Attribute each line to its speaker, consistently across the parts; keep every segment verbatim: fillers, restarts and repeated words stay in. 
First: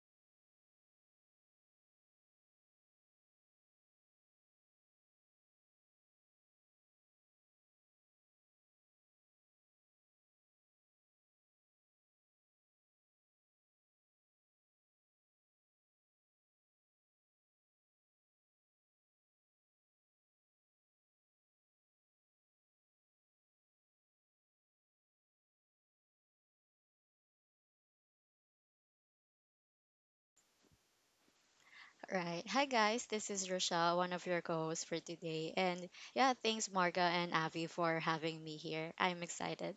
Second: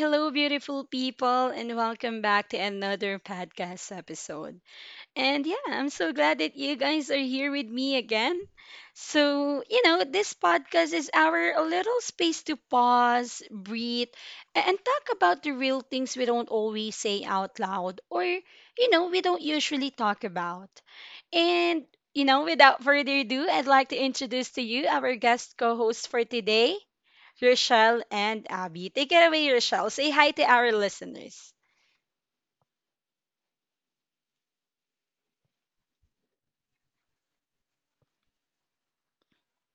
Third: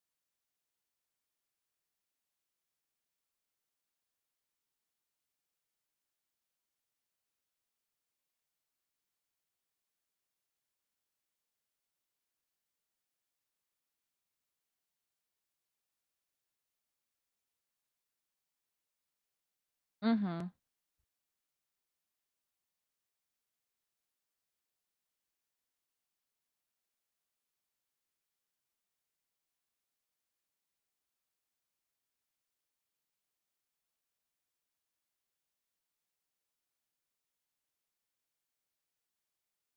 Speaker 1: hello, beautiful people, and welcome back to another podcast episode. And yeah, I'm so glad that you guys are here with me again. So, you know, this podcast is our a little space to pause, breathe, a- and talk about the real things we don't always say out loud or, you know, we don't usually talk
Speaker 2: Mm-hmm.
Speaker 1: about. And, you know, without further ado, I'd like to introduce to you our guest co host for today, Rochelle and Abby. Take it away, Rochelle. Say hi to our listeners.
Speaker 3: Right. Hi, guys. This is Rochelle, one of your co hosts for today. And yeah, thanks, Marga and Avi, for having me here. I'm excited.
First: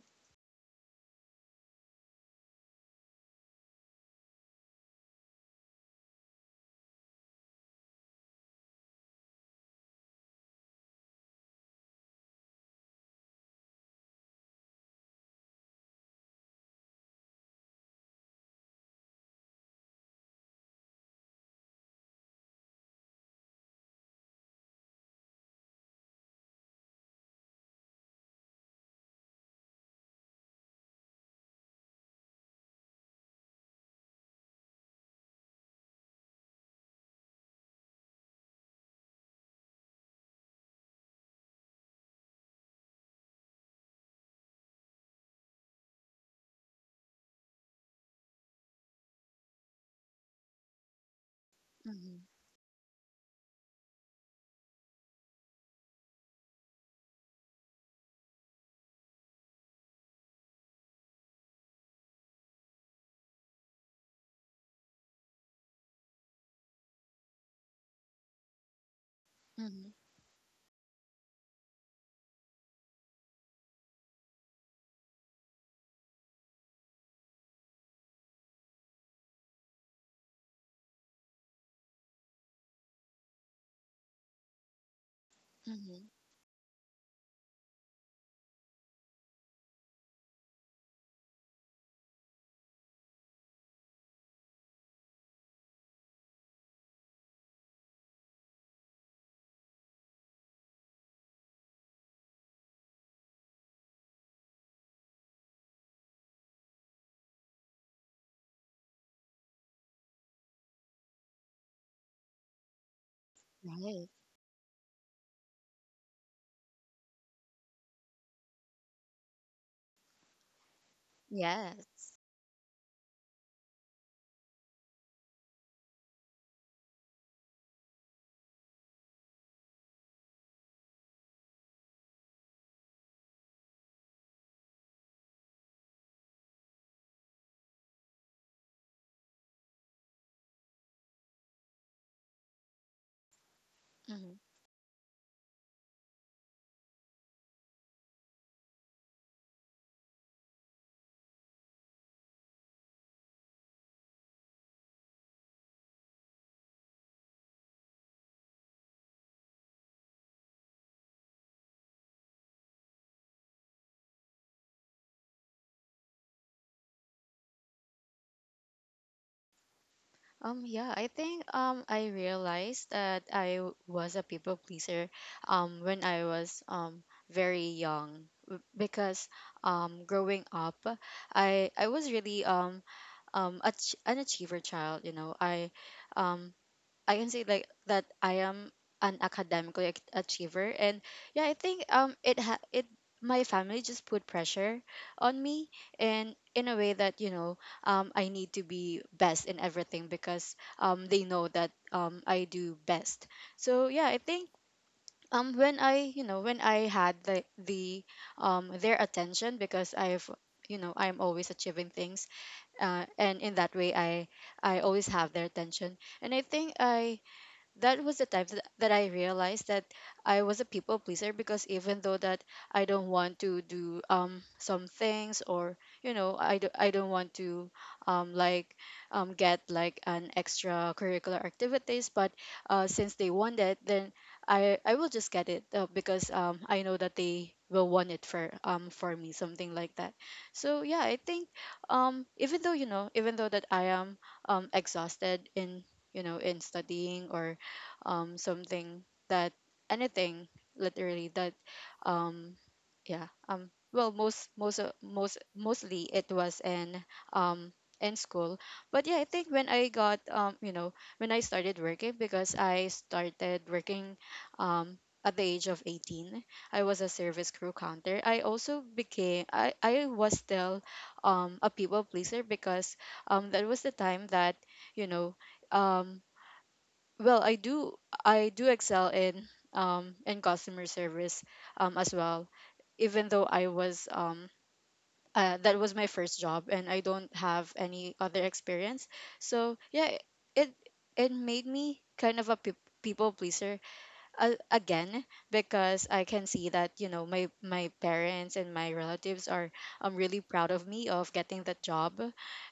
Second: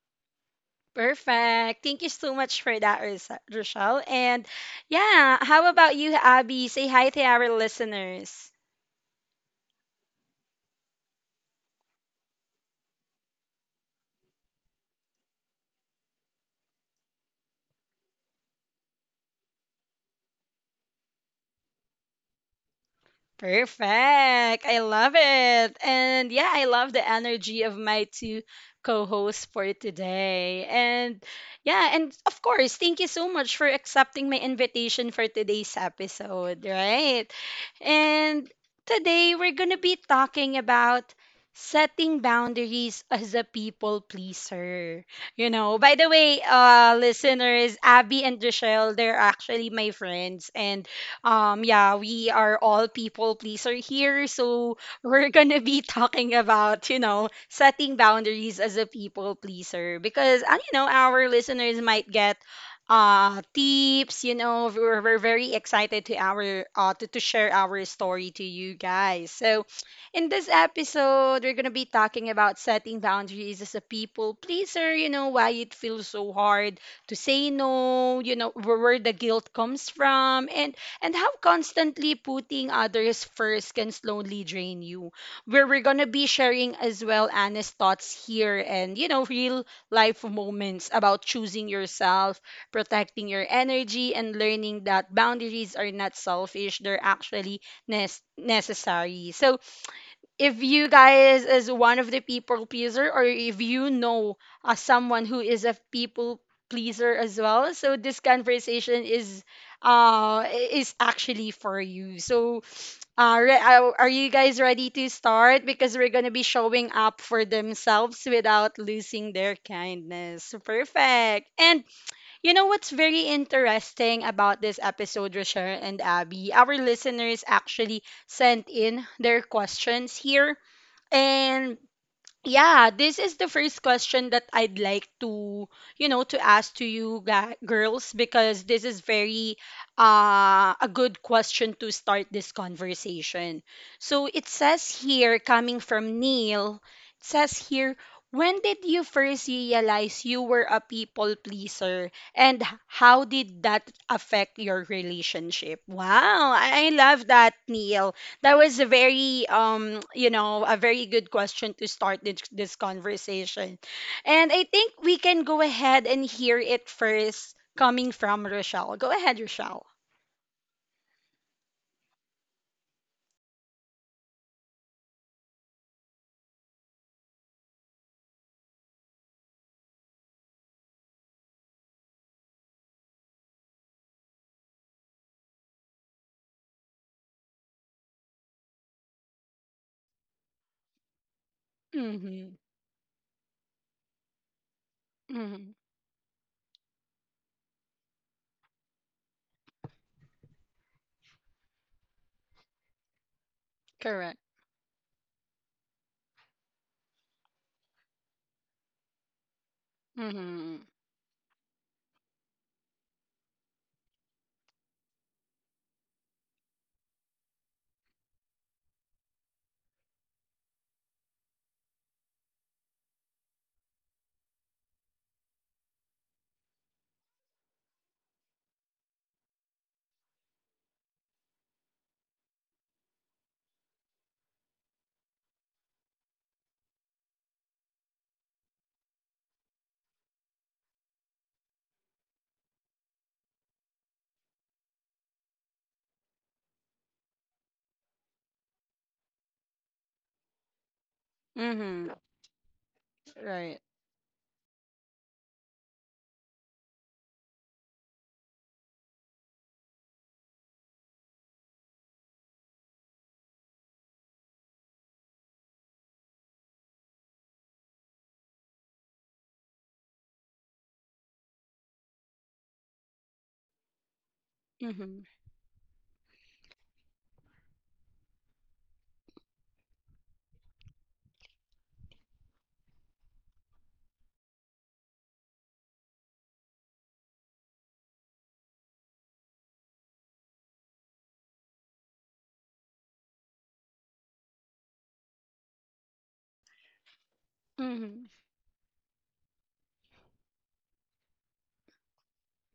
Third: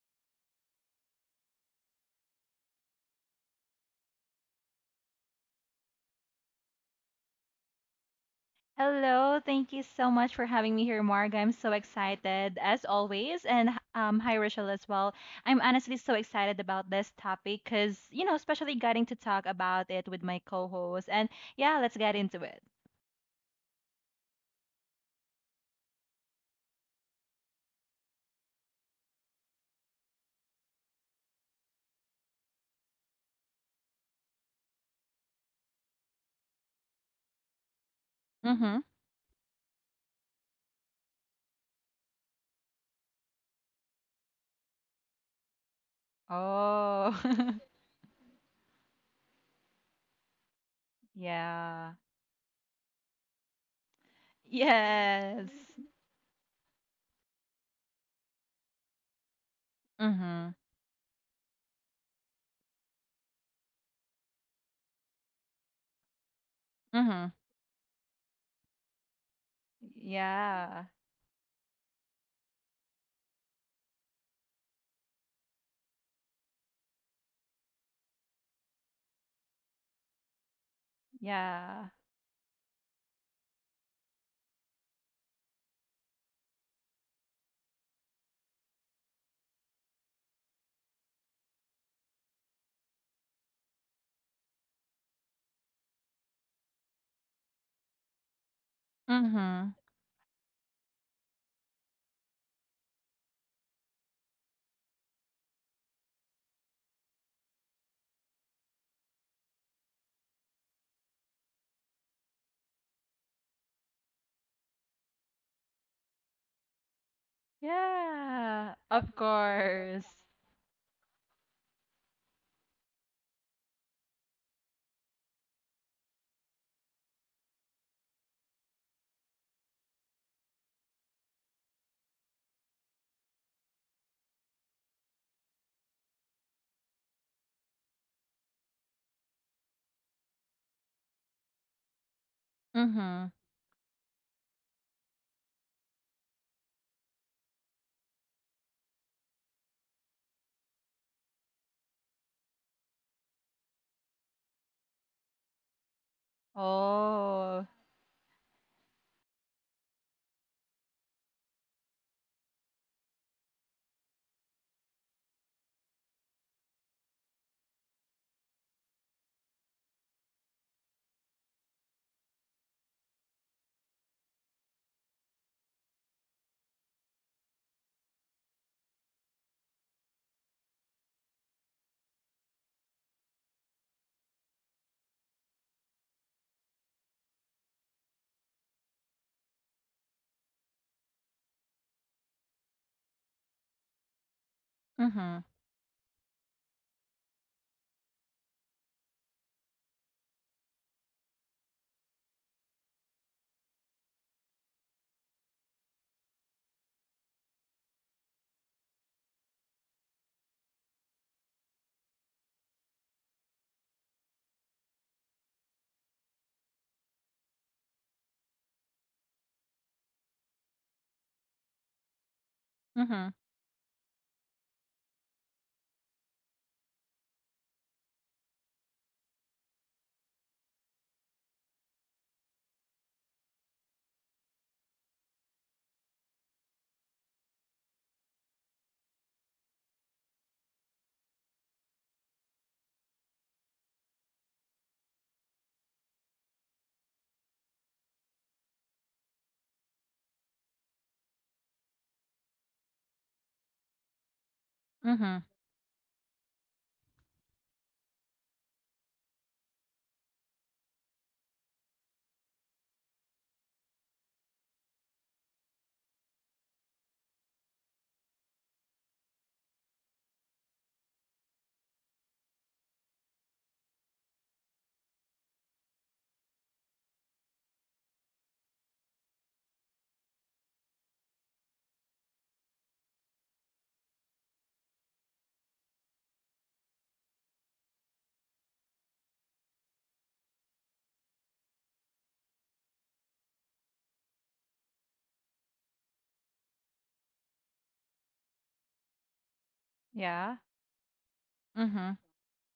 Speaker 1: Perfect. Thank you so much for that, Ros- Rochelle. And yeah, how about you, Abby? Say hi to our listeners.
Speaker 2: Hello, thank you so much for having me here, Marga. I'm so excited as always, and um, hi Rachel as well. I'm honestly so excited about this topic because you know, especially getting to talk about it with my co-host. And yeah, let's get into it.
Speaker 1: Perfect. I love it. And yeah, I love the energy of my two co-hosts for today. And yeah, and of course, thank you so much for accepting my invitation for today's episode, right? And
Speaker 2: Mm-hmm.
Speaker 1: today we're going to be talking about setting boundaries as a people pleaser. You know, by the way, uh
Speaker 2: Oh,
Speaker 1: listeners, Abby and Rochelle, they're actually my friends, and um,
Speaker 2: yeah,
Speaker 1: yeah,
Speaker 3: hmm
Speaker 1: we are all people pleaser here, so we're
Speaker 2: yes,
Speaker 1: gonna be talking about, you know, setting boundaries as a people pleaser because,
Speaker 2: Mm-hmm.
Speaker 1: uh, you know, our listeners might get uh tips. You know, we're, we're very excited to our uh to, to
Speaker 2: Mm-hmm.
Speaker 1: share our story to you guys. So in this
Speaker 2: yeah,
Speaker 1: episode we're gonna be talking about setting boundaries as a people pleaser, you know, why it feels so hard to say no, you know, where, where the guilt comes from, and and how
Speaker 2: yeah,
Speaker 1: constantly putting others first can slowly drain you. Where we're gonna
Speaker 3: hmm
Speaker 1: be sharing as well honest thoughts here, and, you know, real life moments about choosing yourself, protecting your energy, and learning that boundaries are not selfish; they're actually nes- necessary. So
Speaker 2: Mm-hmm.
Speaker 1: if you guys is one of the people pleaser or if you know uh, someone who is a people pleaser as well, so this conversation is uh is actually for you. So uh, re- uh, are you guys ready to start, because we're going to be showing up for themselves
Speaker 2: Yeah.
Speaker 1: without
Speaker 2: Of
Speaker 1: losing their
Speaker 2: course.
Speaker 1: kindness. Perfect. And
Speaker 3: Yes.
Speaker 1: you know what's very interesting about this episode, Rochelle and Abby, our listeners actually sent in their questions here. And yeah, this is the first question that I'd like to, you know, to ask to you ga- girls, because this is very uh, a good question to start this
Speaker 2: Mm-hmm.
Speaker 1: conversation. So
Speaker 3: hmm
Speaker 1: it says here, coming from Neil, it says here, when did you first realize you were a people pleaser, and h- how did that affect your relationship? Wow, I I love that,
Speaker 2: Oh,
Speaker 1: Neil. That was a very um you know a very good question to start this, this conversation. And I think we can go ahead and hear it first coming from Rochelle. Go ahead, Rochelle.
Speaker 3: Um, yeah, I think um, I realized that I w- was a people pleaser um, when I was um, very young w- because um, growing up, I, I was really um, um, a, ch- an achiever child. You know, I um, I can say like that I am an academically ac- achiever. And yeah I think um it
Speaker 1: Mhm.
Speaker 3: ha- it, my family just put pressure
Speaker 2: Mm-hmm.
Speaker 3: on me,
Speaker 1: Mhm.
Speaker 3: and in a way that, you know, um I need to be best in everything because um they know that um I do best. So yeah I
Speaker 1: Correct.
Speaker 3: think um when I you know when I had the the um their attention, because I've you
Speaker 1: Mhm.
Speaker 3: know I'm always achieving things, uh, and in that way I I always have their attention. And I think I that was the time that, that I realized that I was a people pleaser, because even though that I don't
Speaker 2: Mhm.
Speaker 3: want to do um some things, or you know, I, do, I don't want to um like um get like an extracurricular activities, but uh since they want it, then I I will just get it uh, because um I know that they will want it for um for me, something like that. So yeah I think um even though, you know even though that I am um exhausted in, you know, in studying or um something that anything literally. That
Speaker 1: Mhm.
Speaker 3: um yeah. um
Speaker 1: Right.
Speaker 3: well most most uh, most
Speaker 2: Mhm.
Speaker 3: mostly it was in um in school. But yeah, I think when I got um you know when I started working, because I started working um at the age of eighteen, I was a service crew counter. I also became, i i was still um a people pleaser, because um that was the time that, you
Speaker 1: Mhm.
Speaker 3: know, um well, I do, I do excel in um in customer service um as well. Even though I was um uh, that was my first job and I don't have any other experience. So yeah, it it made me kind of a peop people pleaser uh, again, because I can see that, you know, my my
Speaker 1: Mhm.
Speaker 3: parents and my relatives are um really
Speaker 2: Yeah?
Speaker 3: proud of me of getting that
Speaker 2: Mhm.
Speaker 3: job.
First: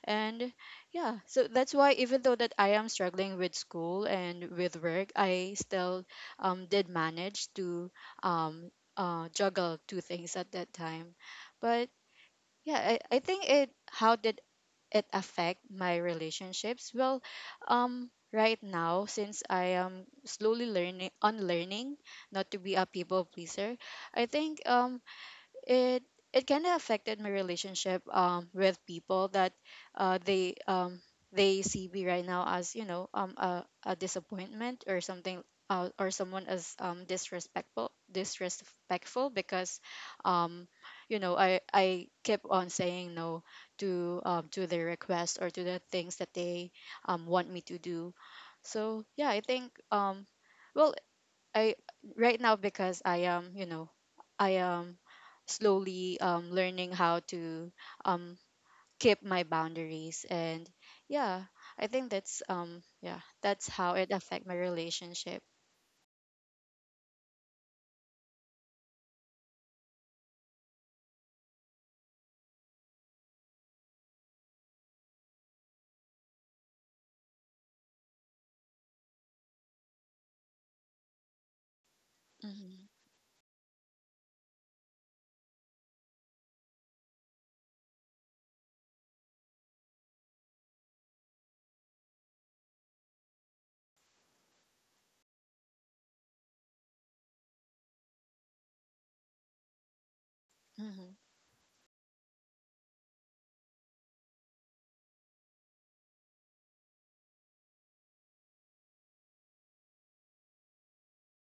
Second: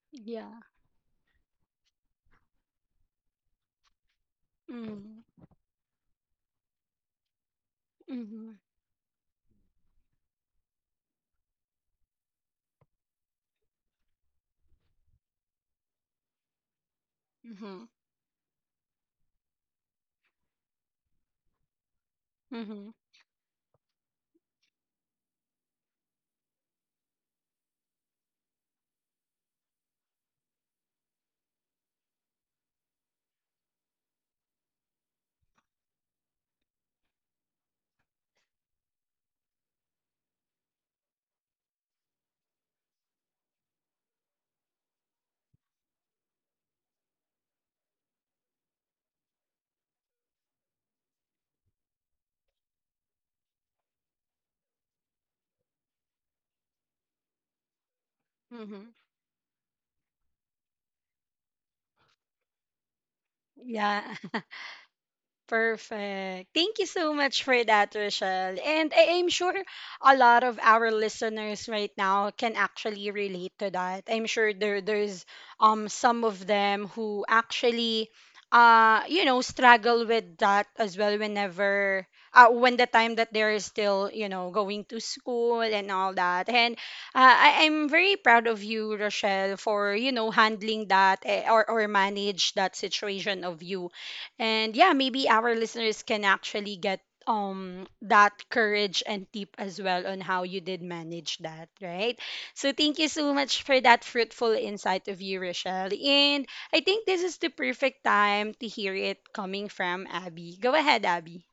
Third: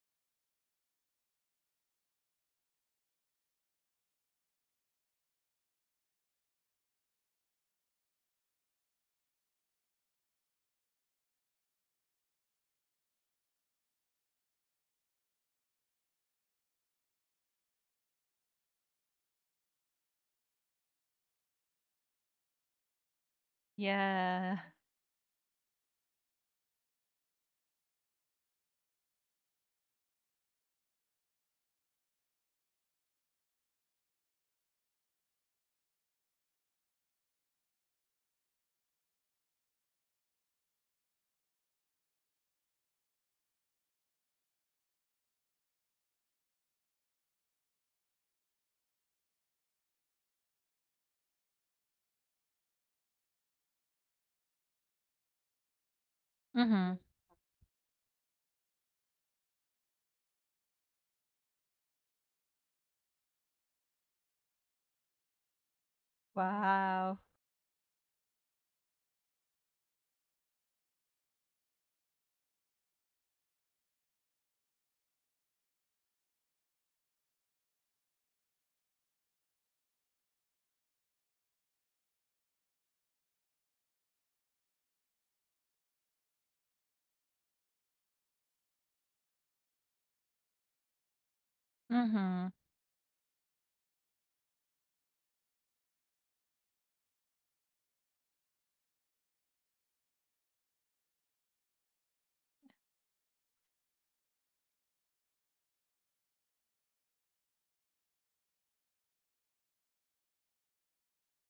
Speaker 3: And
Speaker 1: Yeah.
Speaker 3: yeah, so that's why, even though that I am struggling with school and with work,
Speaker 1: Mhm.
Speaker 3: I still um did manage to
Speaker 1: Mhm.
Speaker 3: um uh juggle two things at that time. But yeah, I, I think it, how did it affect my relationships? Well,
Speaker 1: Mhm.
Speaker 3: um, right now, since I am slowly learning unlearning not to be a
Speaker 1: Mhm.
Speaker 3: people pleaser, I
Speaker 2: Yeah.
Speaker 3: think um it, it kind of affected my relationship um with people, that uh they um they see me right now as, you know, um a, a disappointment or something, uh, or someone as um disrespectful disrespectful, because um you know, I I keep on saying no to, um to their requests, or to the things that they um want me to do. So yeah, I think um well I right now, because I am, you know, I am slowly um, learning
Speaker 2: Mhm.
Speaker 3: how to um,
Speaker 1: Mhm.
Speaker 3: keep my boundaries. And yeah, I think that's um, yeah, that's how
Speaker 1: Yeah.
Speaker 3: it affect my relationship.
Speaker 1: Perfect. Thank you so
Speaker 2: Wow.
Speaker 1: much for that, Rochelle. And I am sure a lot of our listeners right now can actually relate to that. I'm sure there there's um some of them who actually, uh you know, struggle with that as well, whenever, uh, when the
Speaker 3: Mhm,
Speaker 1: time that they're still, you know, going to school and all that. And uh, I, i'm very proud of you, Rochelle, for, you know, handling that, eh, or, or manage
Speaker 2: Mhm.
Speaker 1: that situation of you. And yeah, maybe our listeners can actually get um that courage and tip as well on how you did
Speaker 3: mhm,
Speaker 1: manage that, right? So thank you so much for that fruitful insight of you, Rochelle. And I think this is the perfect time to hear it coming from Abby. Go ahead, Abby.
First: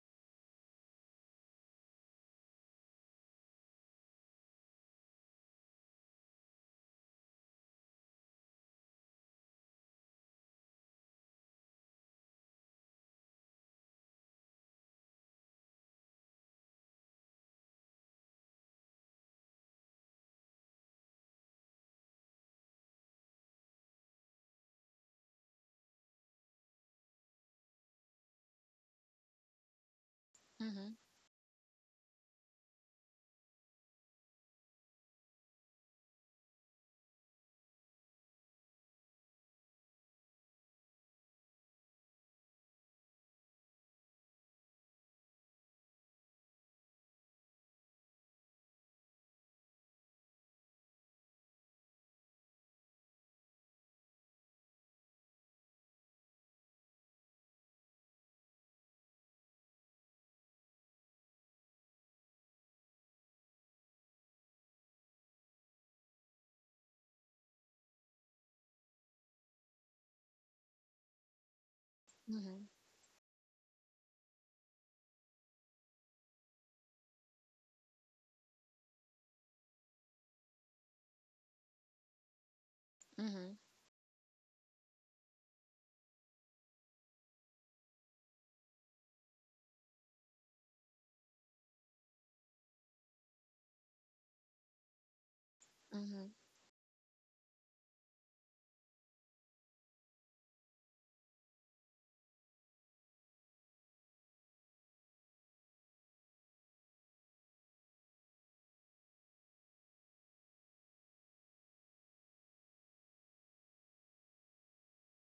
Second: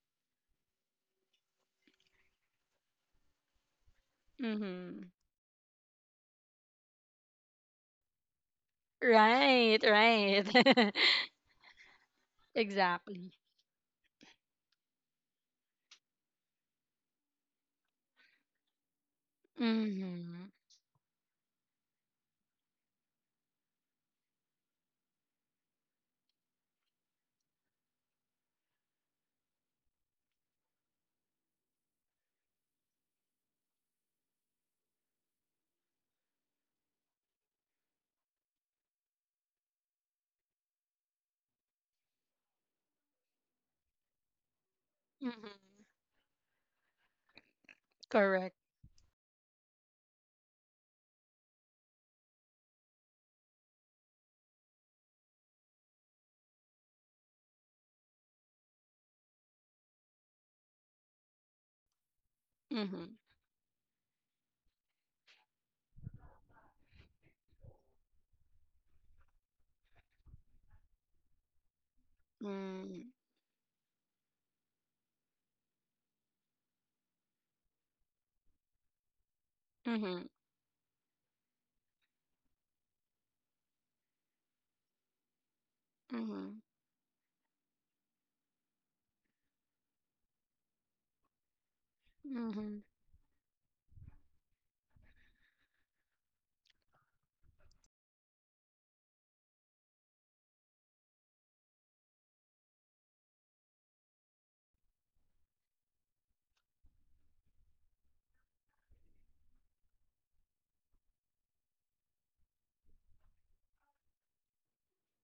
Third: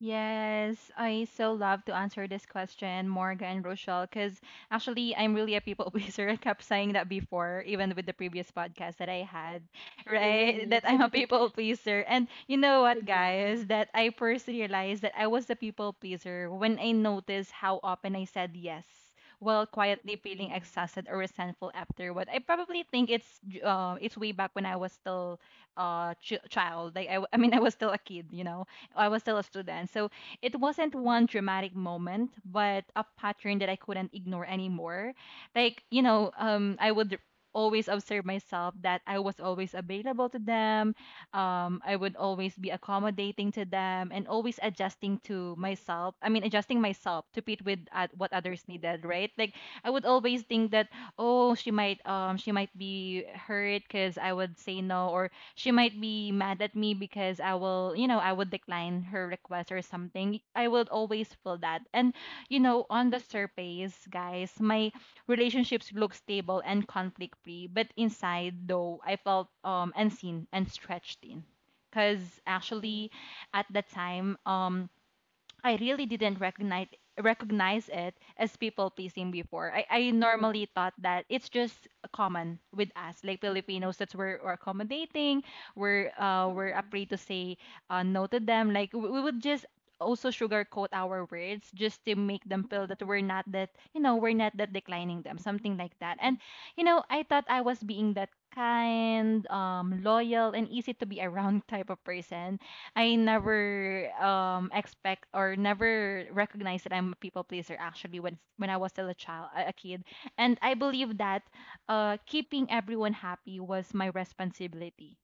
Speaker 2: Yes, I so love to answer this question, Morga and Rochelle, because
Speaker 1: Mm-hmm.
Speaker 2: actually I'm really a people pleaser. I kept saying that before, even with the previous podcast that I had,
Speaker 1: Right,
Speaker 2: right?
Speaker 1: right.
Speaker 2: Really? That yes, I'm a people pleaser. And you know what,
Speaker 1: Exactly.
Speaker 2: guys? That I first realized that I was a people pleaser when I noticed how often I said yes while quietly
Speaker 1: Mm-hmm.
Speaker 2: feeling exhausted or resentful afterward. I probably think it's uh, it's way back when I was still uh ch- child. Like I, w- I mean, I was still a kid, you know, I was still a student. So it wasn't
Speaker 3: mhm,
Speaker 2: one dramatic moment, but a pattern that I couldn't ignore anymore. Like, you know, um, I would always observe myself that I was always available to them. Um, I would always be accommodating to them and always adjusting to
Speaker 1: Mm-hmm.
Speaker 2: myself. I mean, adjusting myself to fit with uh, what
Speaker 1: Correct.
Speaker 2: others needed, right? Like, I would always think that, oh, she might, um, she might be hurt because I would say no, or she might be mad at me because I will, you know, I would decline her request or something. I would always feel that. And, you know, on
Speaker 1: Mm-hmm.
Speaker 2: the surface, guys, my relationships look stable and conflict free. But inside, though, I felt um, unseen and stretched in. Because
Speaker 3: mhm,
Speaker 1: Mm-hmm.
Speaker 2: actually, at the time, um, I really didn't recognize recognize it as people pleasing before. I, I normally thought that it's just common with us, like
Speaker 3: mhm,
Speaker 2: Filipinos, that we're, we're accommodating, we're
Speaker 1: Mm-hmm.
Speaker 2: uh, we're afraid to say uh, no to them. Like we, we would just also sugarcoat our words just to make them
Speaker 1: Mm-hmm.
Speaker 2: feel that we're not that, you know, we're not that declining them, something like that.
Speaker 3: mhm,
Speaker 2: And you know, I thought I was being that kind, um, loyal, and easy to be around type of person. I never um expect or never recognize that I'm a people pleaser actually when when I was still a child, a a kid. And I believe that uh keeping everyone happy was my responsibility.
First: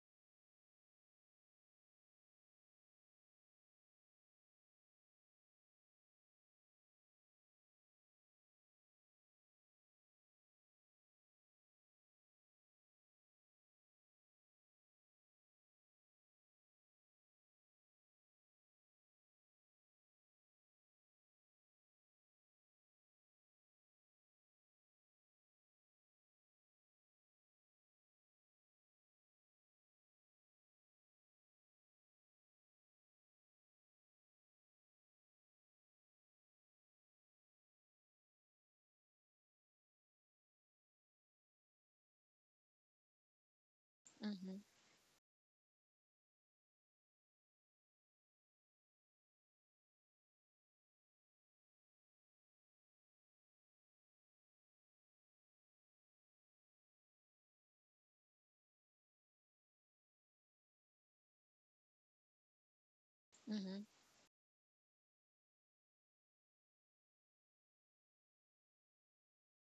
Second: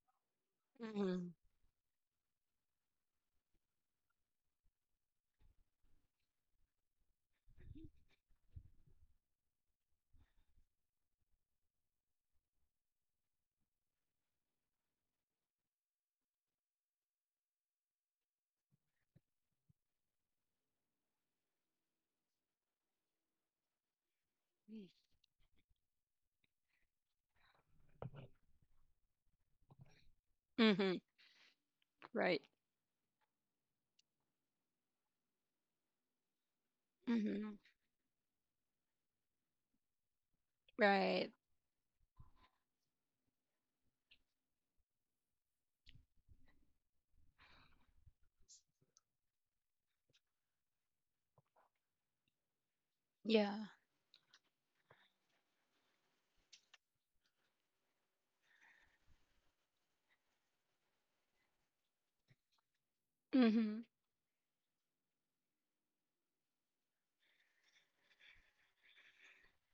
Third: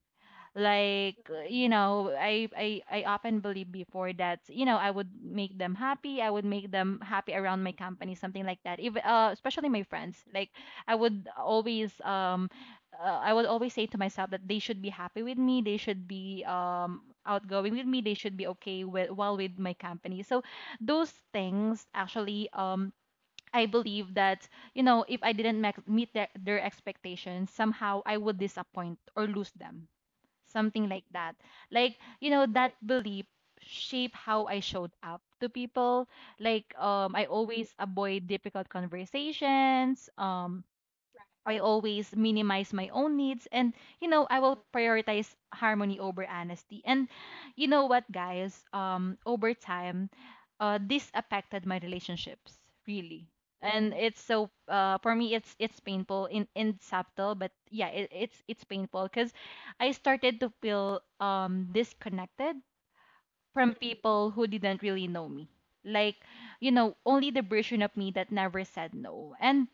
Speaker 2: Like uh, you know, I, I i often believe before that you know I would make them happy, I would make them happy around my company, something like that. If uh, especially my friends, like I would always um uh, I would always say to myself that they should be happy with me, they should be um outgoing with me, they should be okay with while with my company. So those things actually, um I believe that you know if I didn't mek- meet their, their expectations somehow, I would disappoint or lose them, something
Speaker 1: Mm-hmm.
Speaker 2: like that. Like, you
Speaker 1: Right.
Speaker 2: know, that belief shaped how I showed up to people. Like, um, I
Speaker 1: Mm-hmm.
Speaker 2: always avoid difficult conversations. Um,
Speaker 1: Right.
Speaker 2: I always minimize my own needs and you know I
Speaker 3: mhm,
Speaker 2: will prioritize harmony over honesty. And you know what guys, um over time uh this affected my relationships really.
Speaker 1: Yeah.
Speaker 2: And it's so uh for me it's it's painful in in subtle, but yeah it, it's it's painful, cuz I started to feel um disconnected from
Speaker 1: Mm-hmm.
Speaker 3: mhm.
Speaker 2: people who didn't really know me. Like, you know, only the version of me that never said no. And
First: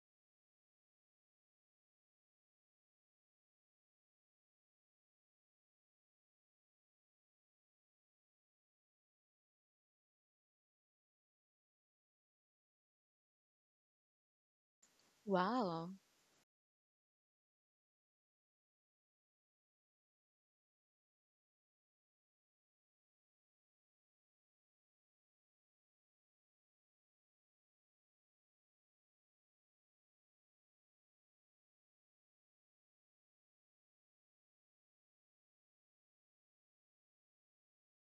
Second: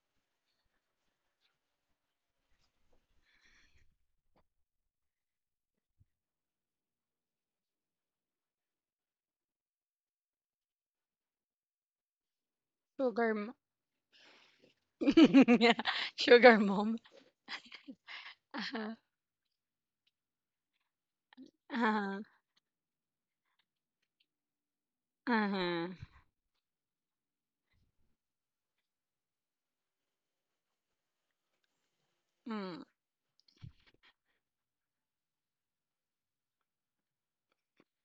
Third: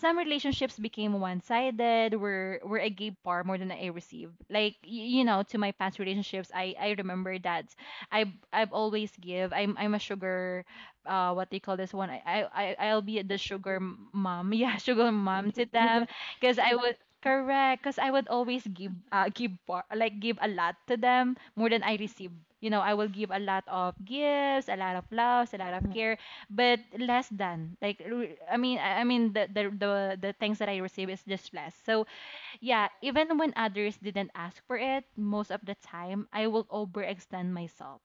Speaker 2: some relationships became one-sided, where where I gave far more than I received. Like, y- you know, to my past relationships, I I remember that I I've I've always give. I'm I'm a sugar, uh, what they call this one. I I I- I'll be
Speaker 1: Sugar
Speaker 2: the
Speaker 1: mom.
Speaker 2: sugar mom. Yeah, sugar mom to
Speaker 1: Yeah.
Speaker 3: Wow.
Speaker 2: them, because
Speaker 1: Sugar
Speaker 2: I was.
Speaker 1: mom.
Speaker 2: Correct, because I would always give
Speaker 1: Uh-huh.
Speaker 2: uh, give bar, like give a lot to them more than I
Speaker 1: Uh-huh.
Speaker 2: receive. You know, I will give a lot of gifts, a lot of loves, a lot of
Speaker 1: Uh-huh.
Speaker 2: care, but less than like re- I mean I I mean the the the, the things that I receive is just less. So
Speaker 1: Mm.
Speaker 2: yeah, even when others didn't ask for it, most of the time I will overextend myself.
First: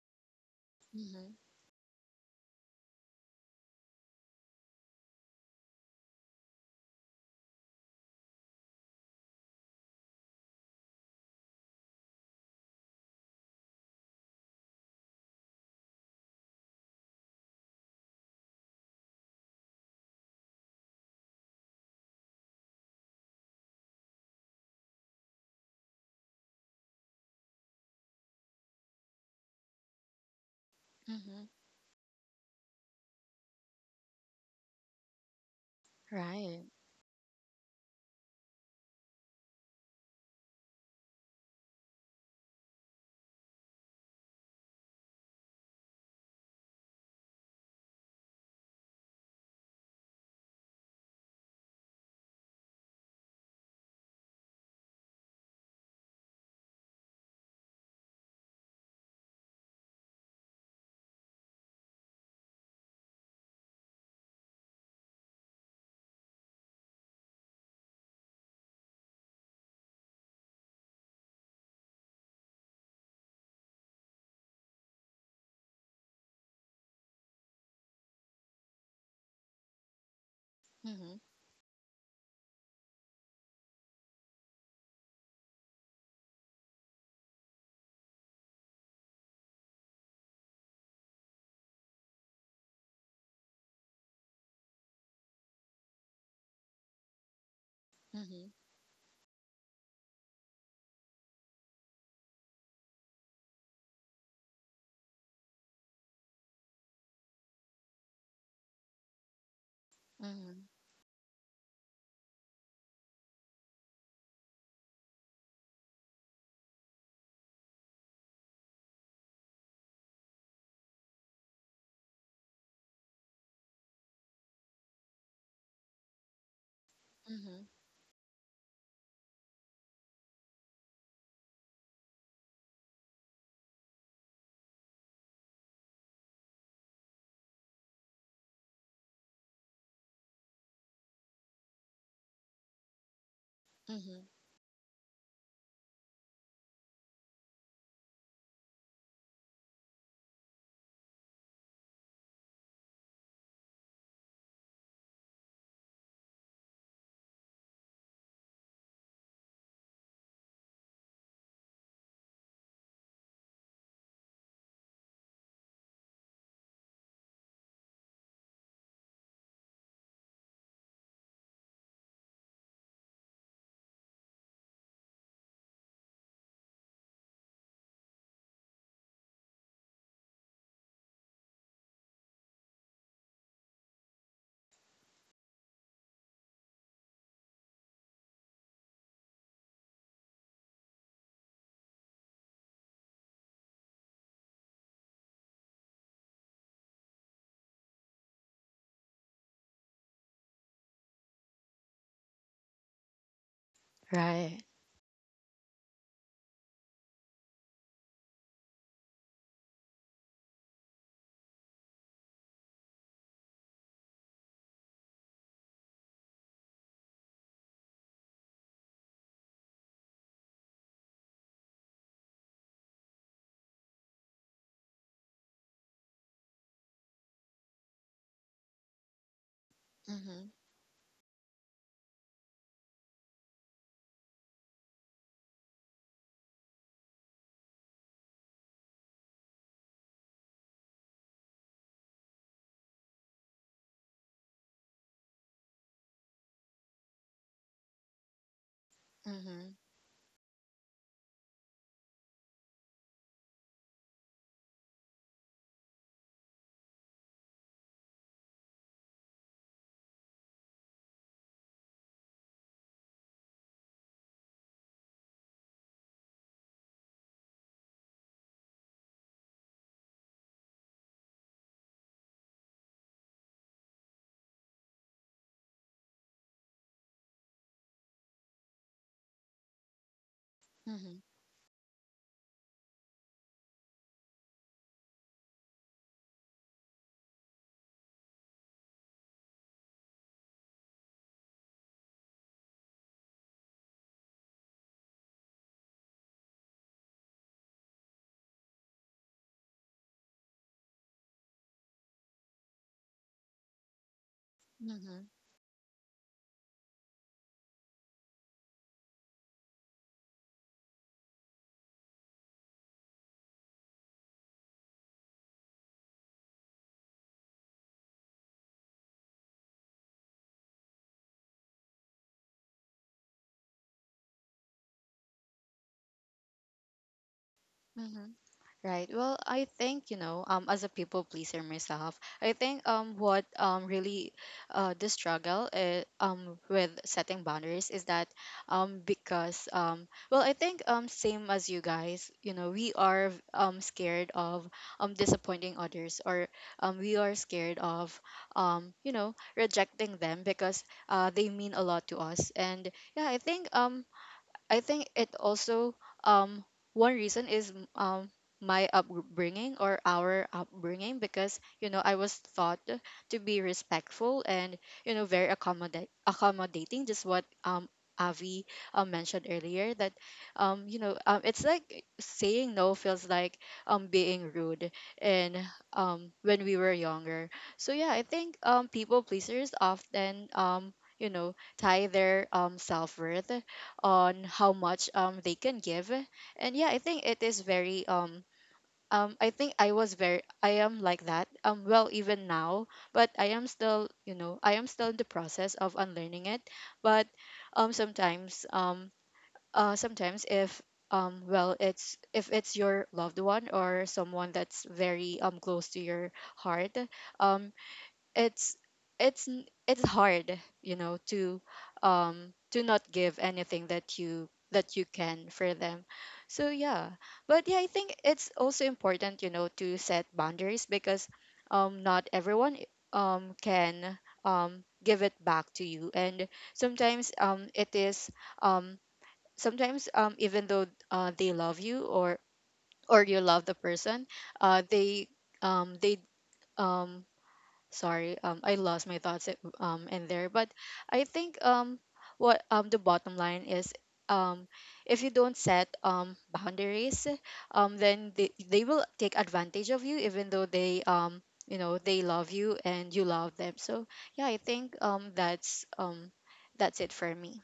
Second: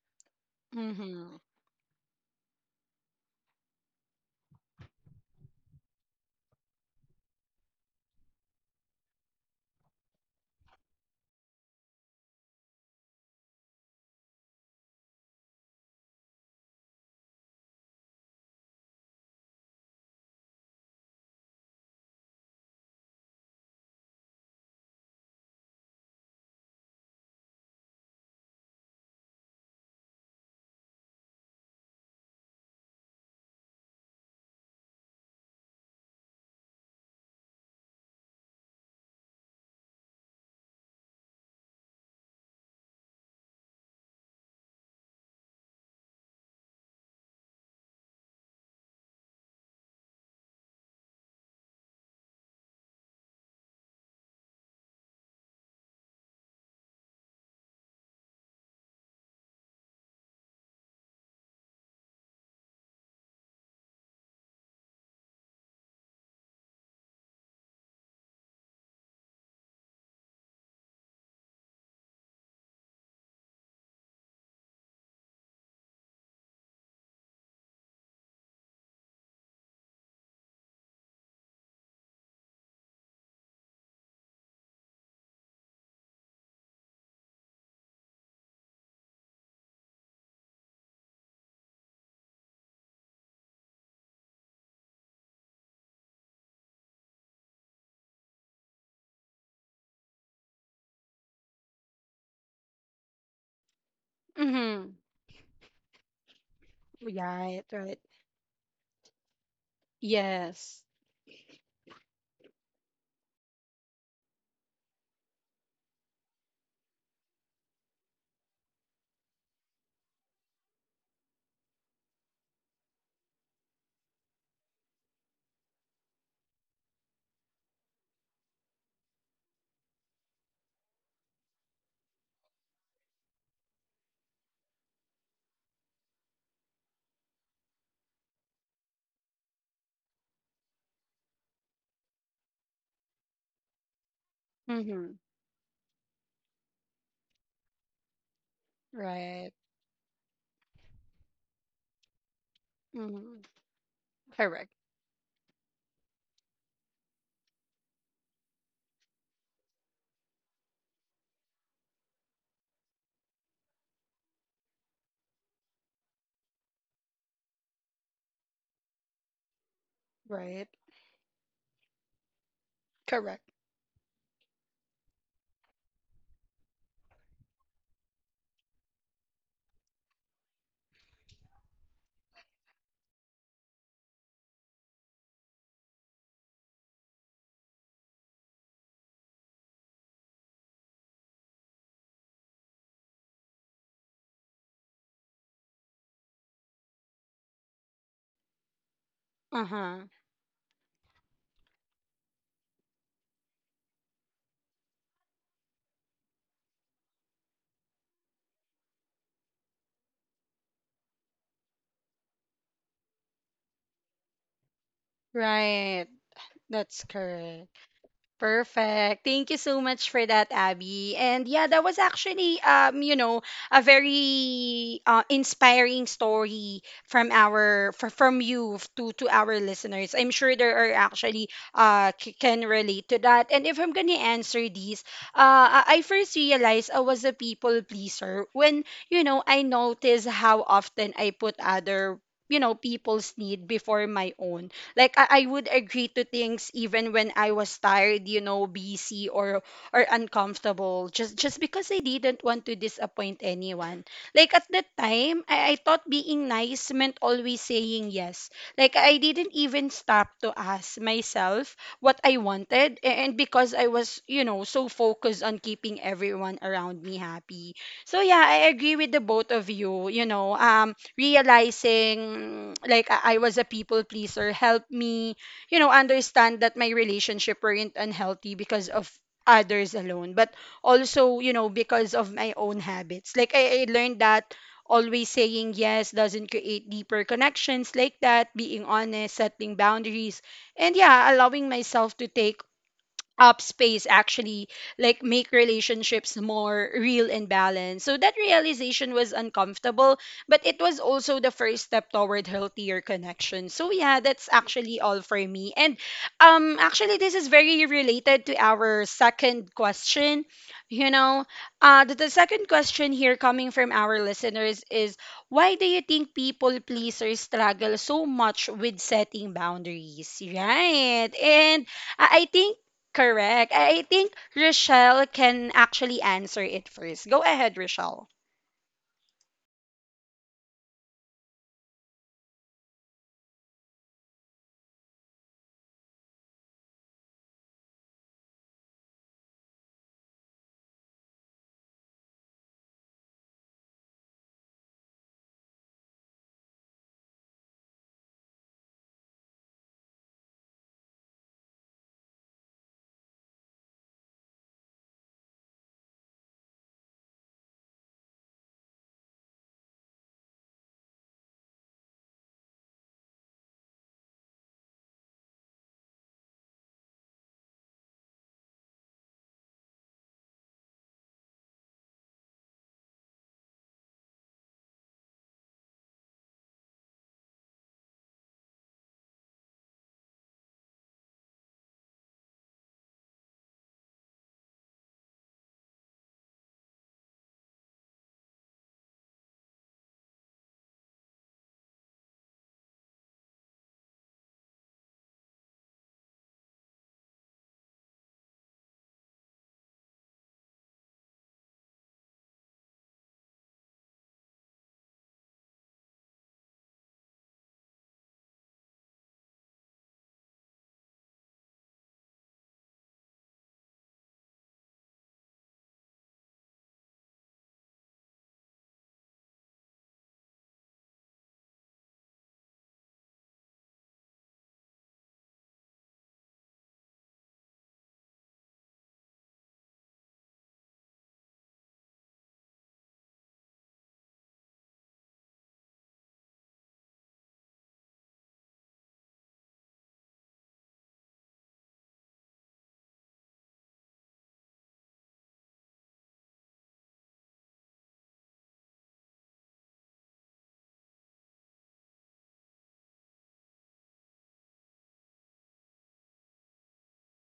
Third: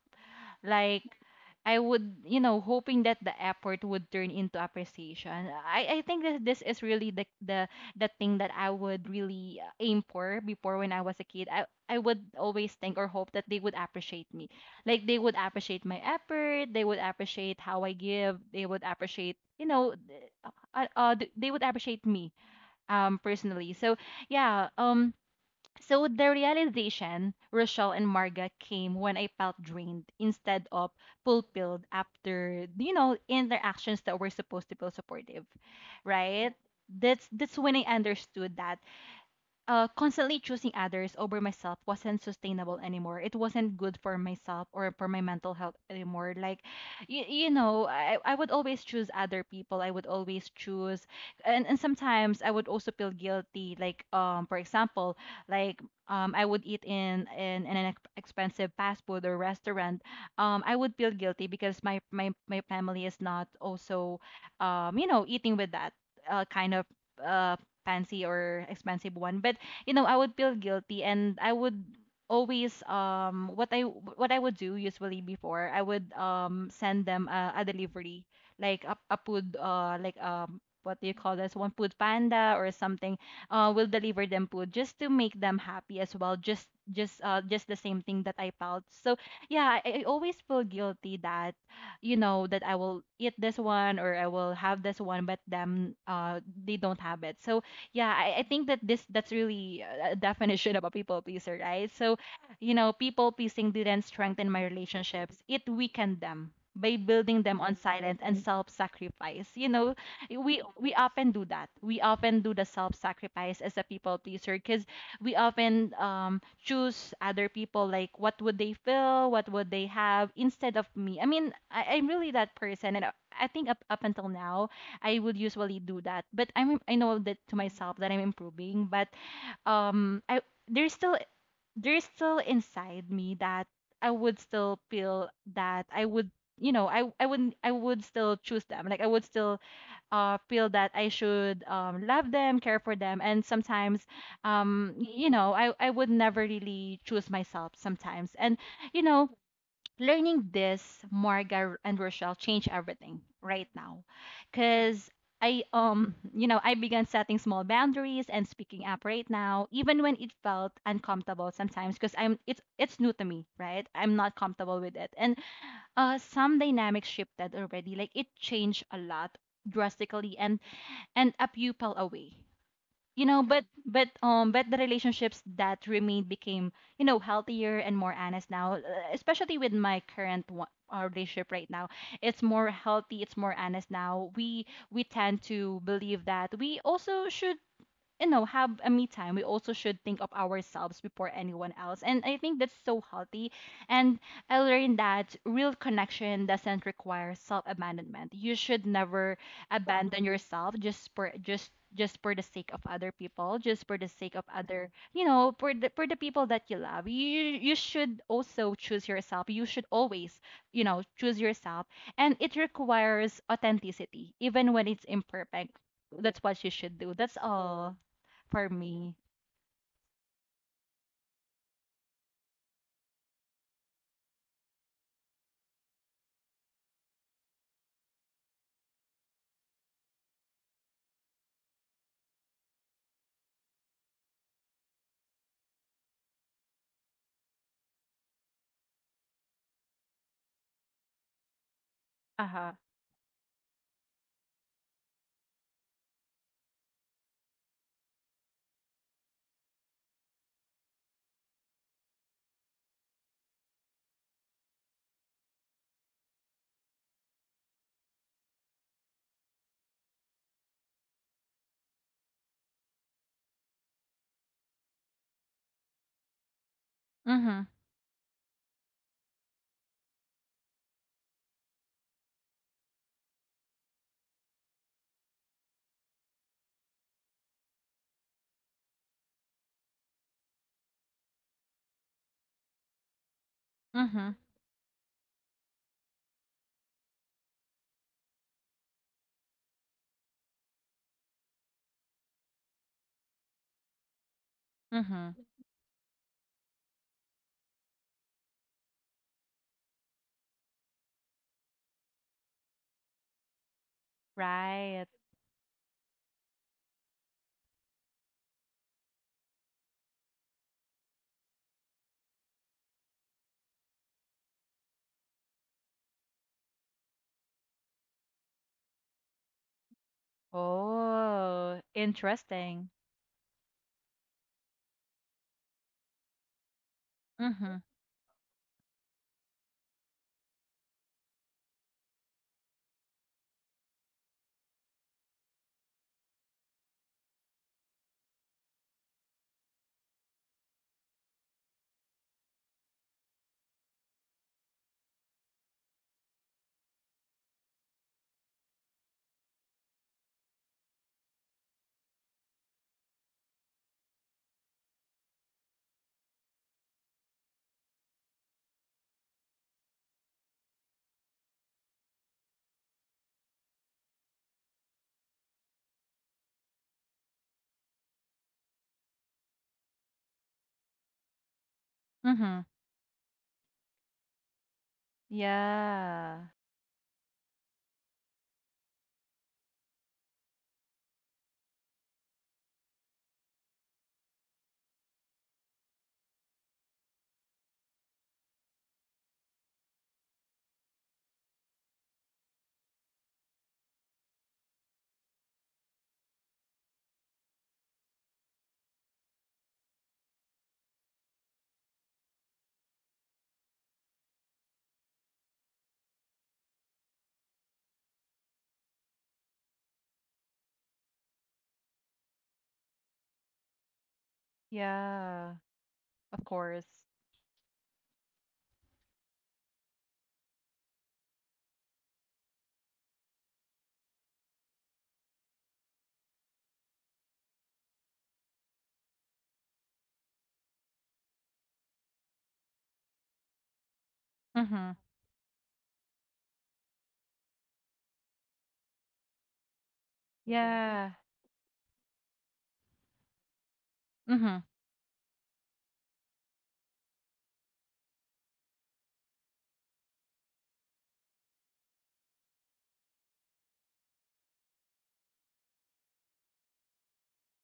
Speaker 2: Like
Speaker 1: Mm-hmm.
Speaker 3: Mhm,
Speaker 2: I would, you know, hoping that the effort would turn into appreciation. I, I think that this is really the the the thing that I would really uh, aim for before when I was a kid. I I would always think or hope that they would appreciate me. Like they would appreciate my effort, they would appreciate how I give, they would appreciate, you know, th- uh, uh, they would appreciate me um personally. So, yeah, um so the realization, Rochelle and Marga, came when I felt drained instead of
Speaker 3: mhm.
Speaker 2: fulfilled after, you know, interactions that were supposed to feel supportive, right?
Speaker 3: Right.
Speaker 2: That's that's when I understood that uh, constantly choosing others over myself wasn't sustainable anymore. It wasn't good for myself or for my mental health anymore. Like, you, you know, I, I would always choose other people. I would always choose, and, and sometimes I would also feel guilty. Like, um, for example, like, um, I would eat in, in in an ex- expensive fast food or restaurant. Um, I would feel guilty because my my my family is not also, um, you know, eating with that uh, kind of uh fancy or expensive one. But you know, I would feel guilty and I would always um what I what I would do usually before, I would um send them a, a delivery, like a, a food uh like um what do you
Speaker 3: Mhm,
Speaker 2: call this one, food panda or something, uh will deliver them food just to make them happy as well, just just uh just the same thing that I felt. So yeah, I, I always feel guilty that you know that I will eat this one or I will have this one but them uh they don't have it. So yeah, I, I
Speaker 3: mhm,
Speaker 2: think that this that's really a definition of a people pleaser, right? So you know people pleasing didn't strengthen my
Speaker 1: Mm-hmm.
Speaker 2: relationships, it weakened them by building them
Speaker 1: Right.
Speaker 2: on
Speaker 1: Right.
Speaker 2: silence and self-sacrifice. You know we
Speaker 3: mhm,
Speaker 1: Yes.
Speaker 2: we often do that, we often do the self-sacrifice as a people pleaser because we often um, choose other people, like what would they feel, what would they have instead of me. I mean I, I'm really that person and i I think up, up until now I would usually do that. But I'm I know that to
Speaker 3: mhm,
Speaker 2: myself that I'm improving, but um I there's still there's still inside me that I would still feel that I would you know I I wouldn't, I would still choose them. Like I would still uh feel that I should um love them, care for them, and sometimes
Speaker 3: mhm.
Speaker 2: um
Speaker 1: Mm-hmm.
Speaker 2: you know I I would never really choose myself sometimes. And you know
Speaker 1: Right.
Speaker 2: learning this, Marga and Rochelle, changed everything
Speaker 1: Mm-hmm.
Speaker 2: right now.
Speaker 1: Correct.
Speaker 2: Cause I um you know I began setting small boundaries and speaking up right now, even when it felt uncomfortable sometimes. Cause I'm it's it's new to me, right? I'm not comfortable with it, and uh some dynamics shifted already. Like it changed a lot drastically, and
Speaker 1: Right.
Speaker 2: and a pupil away you know,
Speaker 1: Correct.
Speaker 2: but but um but the relationships that remained became you know healthier and more honest now, uh, especially with my current one, our relationship right now, it's more healthy, it's more honest now. We we tend to believe that we also should you know have a me time, we also should think of ourselves before anyone else, and I think that's so healthy. And I learned that real connection doesn't require self-abandonment. You should never
Speaker 1: Uh-huh.
Speaker 2: abandon yourself, just for just just for the sake of other people, just for the sake of
Speaker 3: Right.
Speaker 2: other, you know, for the for the people that you love. you you should also choose yourself, you should always you know choose yourself, and it requires authenticity even when it's imperfect.
Speaker 1: Right.
Speaker 2: That's what you should do.
Speaker 1: That's
Speaker 2: That's
Speaker 1: correct.
Speaker 2: all for me.
Speaker 1: Perfect. Thank you so much for that, Abby. And yeah, that was actually, um, you know, a very, uh, inspiring story from our fr- from you to to our listeners. I'm
Speaker 3: Mhm,
Speaker 1: sure there are actually uh c- can relate to that. And if I'm gonna answer these, uh, I I first realized I was a people pleaser when, you know, I noticed how often I put other, you
Speaker 2: Uh-huh.
Speaker 1: know, people's need before my own, like I, I would agree to things even when I was tired, you know, busy or
Speaker 3: mhm,
Speaker 1: or uncomfortable, just just because I didn't want to disappoint anyone. Like at that time, I, I thought being nice meant always saying yes. Like I didn't even stop to ask myself what I wanted, a- and because I was, you know, so focused on keeping everyone around me
Speaker 2: Mhm.
Speaker 1: happy. So yeah, I agree with the both of you. You know, um, realizing like I I was a people pleaser helped me, you know, understand that my relationship weren't unhealthy because of others alone, but
Speaker 3: mhm,
Speaker 1: also, you know, because of my own habits. Like I, I learned
Speaker 2: Mhm.
Speaker 1: that always saying yes doesn't create deeper connections, like that being honest, setting boundaries, and yeah, allowing myself to take up space actually like
Speaker 2: Mhm.
Speaker 1: make relationships more real and balanced. So that realization was uncomfortable, but it was also the first step toward healthier connection. So yeah, that's actually
Speaker 2: Right.
Speaker 1: all
Speaker 3: mhm.
Speaker 1: for me. And um actually this is very related to our second question. You know, uh the, the second question here coming from our listeners is, why do you think people pleasers struggle so much with setting boundaries, right?
Speaker 2: Oh,
Speaker 1: And I I think.
Speaker 2: interesting.
Speaker 1: Correct. I I think Rochelle can actually answer it first. Go ahead,
Speaker 2: Mhm.
Speaker 1: Rochelle.
Speaker 3: Mm-hmm. Right. Well, I think, you know, um, as a people pleaser myself, I think um what um really uh the struggle uh, um with setting boundaries is that, um because um well I think um same as you guys, you know, we are um scared of um disappointing others, or um we are scared of um you know, rejecting them, because uh they mean a lot to us. And yeah, I think um I think it also, um one reason is, m- um my upbringing, or our upbringing, because, you know, I was taught to be respectful and, you know, very accommodate accommodating, just what um Avi uh, mentioned earlier, that um you know um it's like
Speaker 2: Mhm.
Speaker 3: saying no feels like um being rude and um
Speaker 2: Yeah.
Speaker 3: when we were younger. So yeah, I think um people pleasers often, um you know, tie their um self worth on how much um they can give. And yeah, I think it is very um um I think I was very I am like that, um well, even now. But I am still, you know, I am still in the process of unlearning it. But um sometimes um uh sometimes, if um well it's, if it's your loved one or someone that's very um close to your heart, um it's it's, n- it's hard, you know, to um to not give anything that you that you can,
Speaker 2: Yeah.
Speaker 3: for them.
Speaker 2: Of
Speaker 3: So
Speaker 2: course.
Speaker 3: yeah. But yeah, I think it's also important, you know, to set boundaries, because um not everyone um can um give it back to you. And sometimes um it is um sometimes um even though uh, they love you, or or you love the person, uh
Speaker 2: Mhm.
Speaker 3: they um they um sorry, um I lost my thoughts at- um in there. But
Speaker 2: Yeah.
Speaker 3: I think um what um the bottom line is,
Speaker 2: Mhm.
Speaker 3: um if you don't set um boundaries, um then they, they will take advantage of you, even though they, um you know, they love you and you love them. So yeah, I think um that's um that's it for me.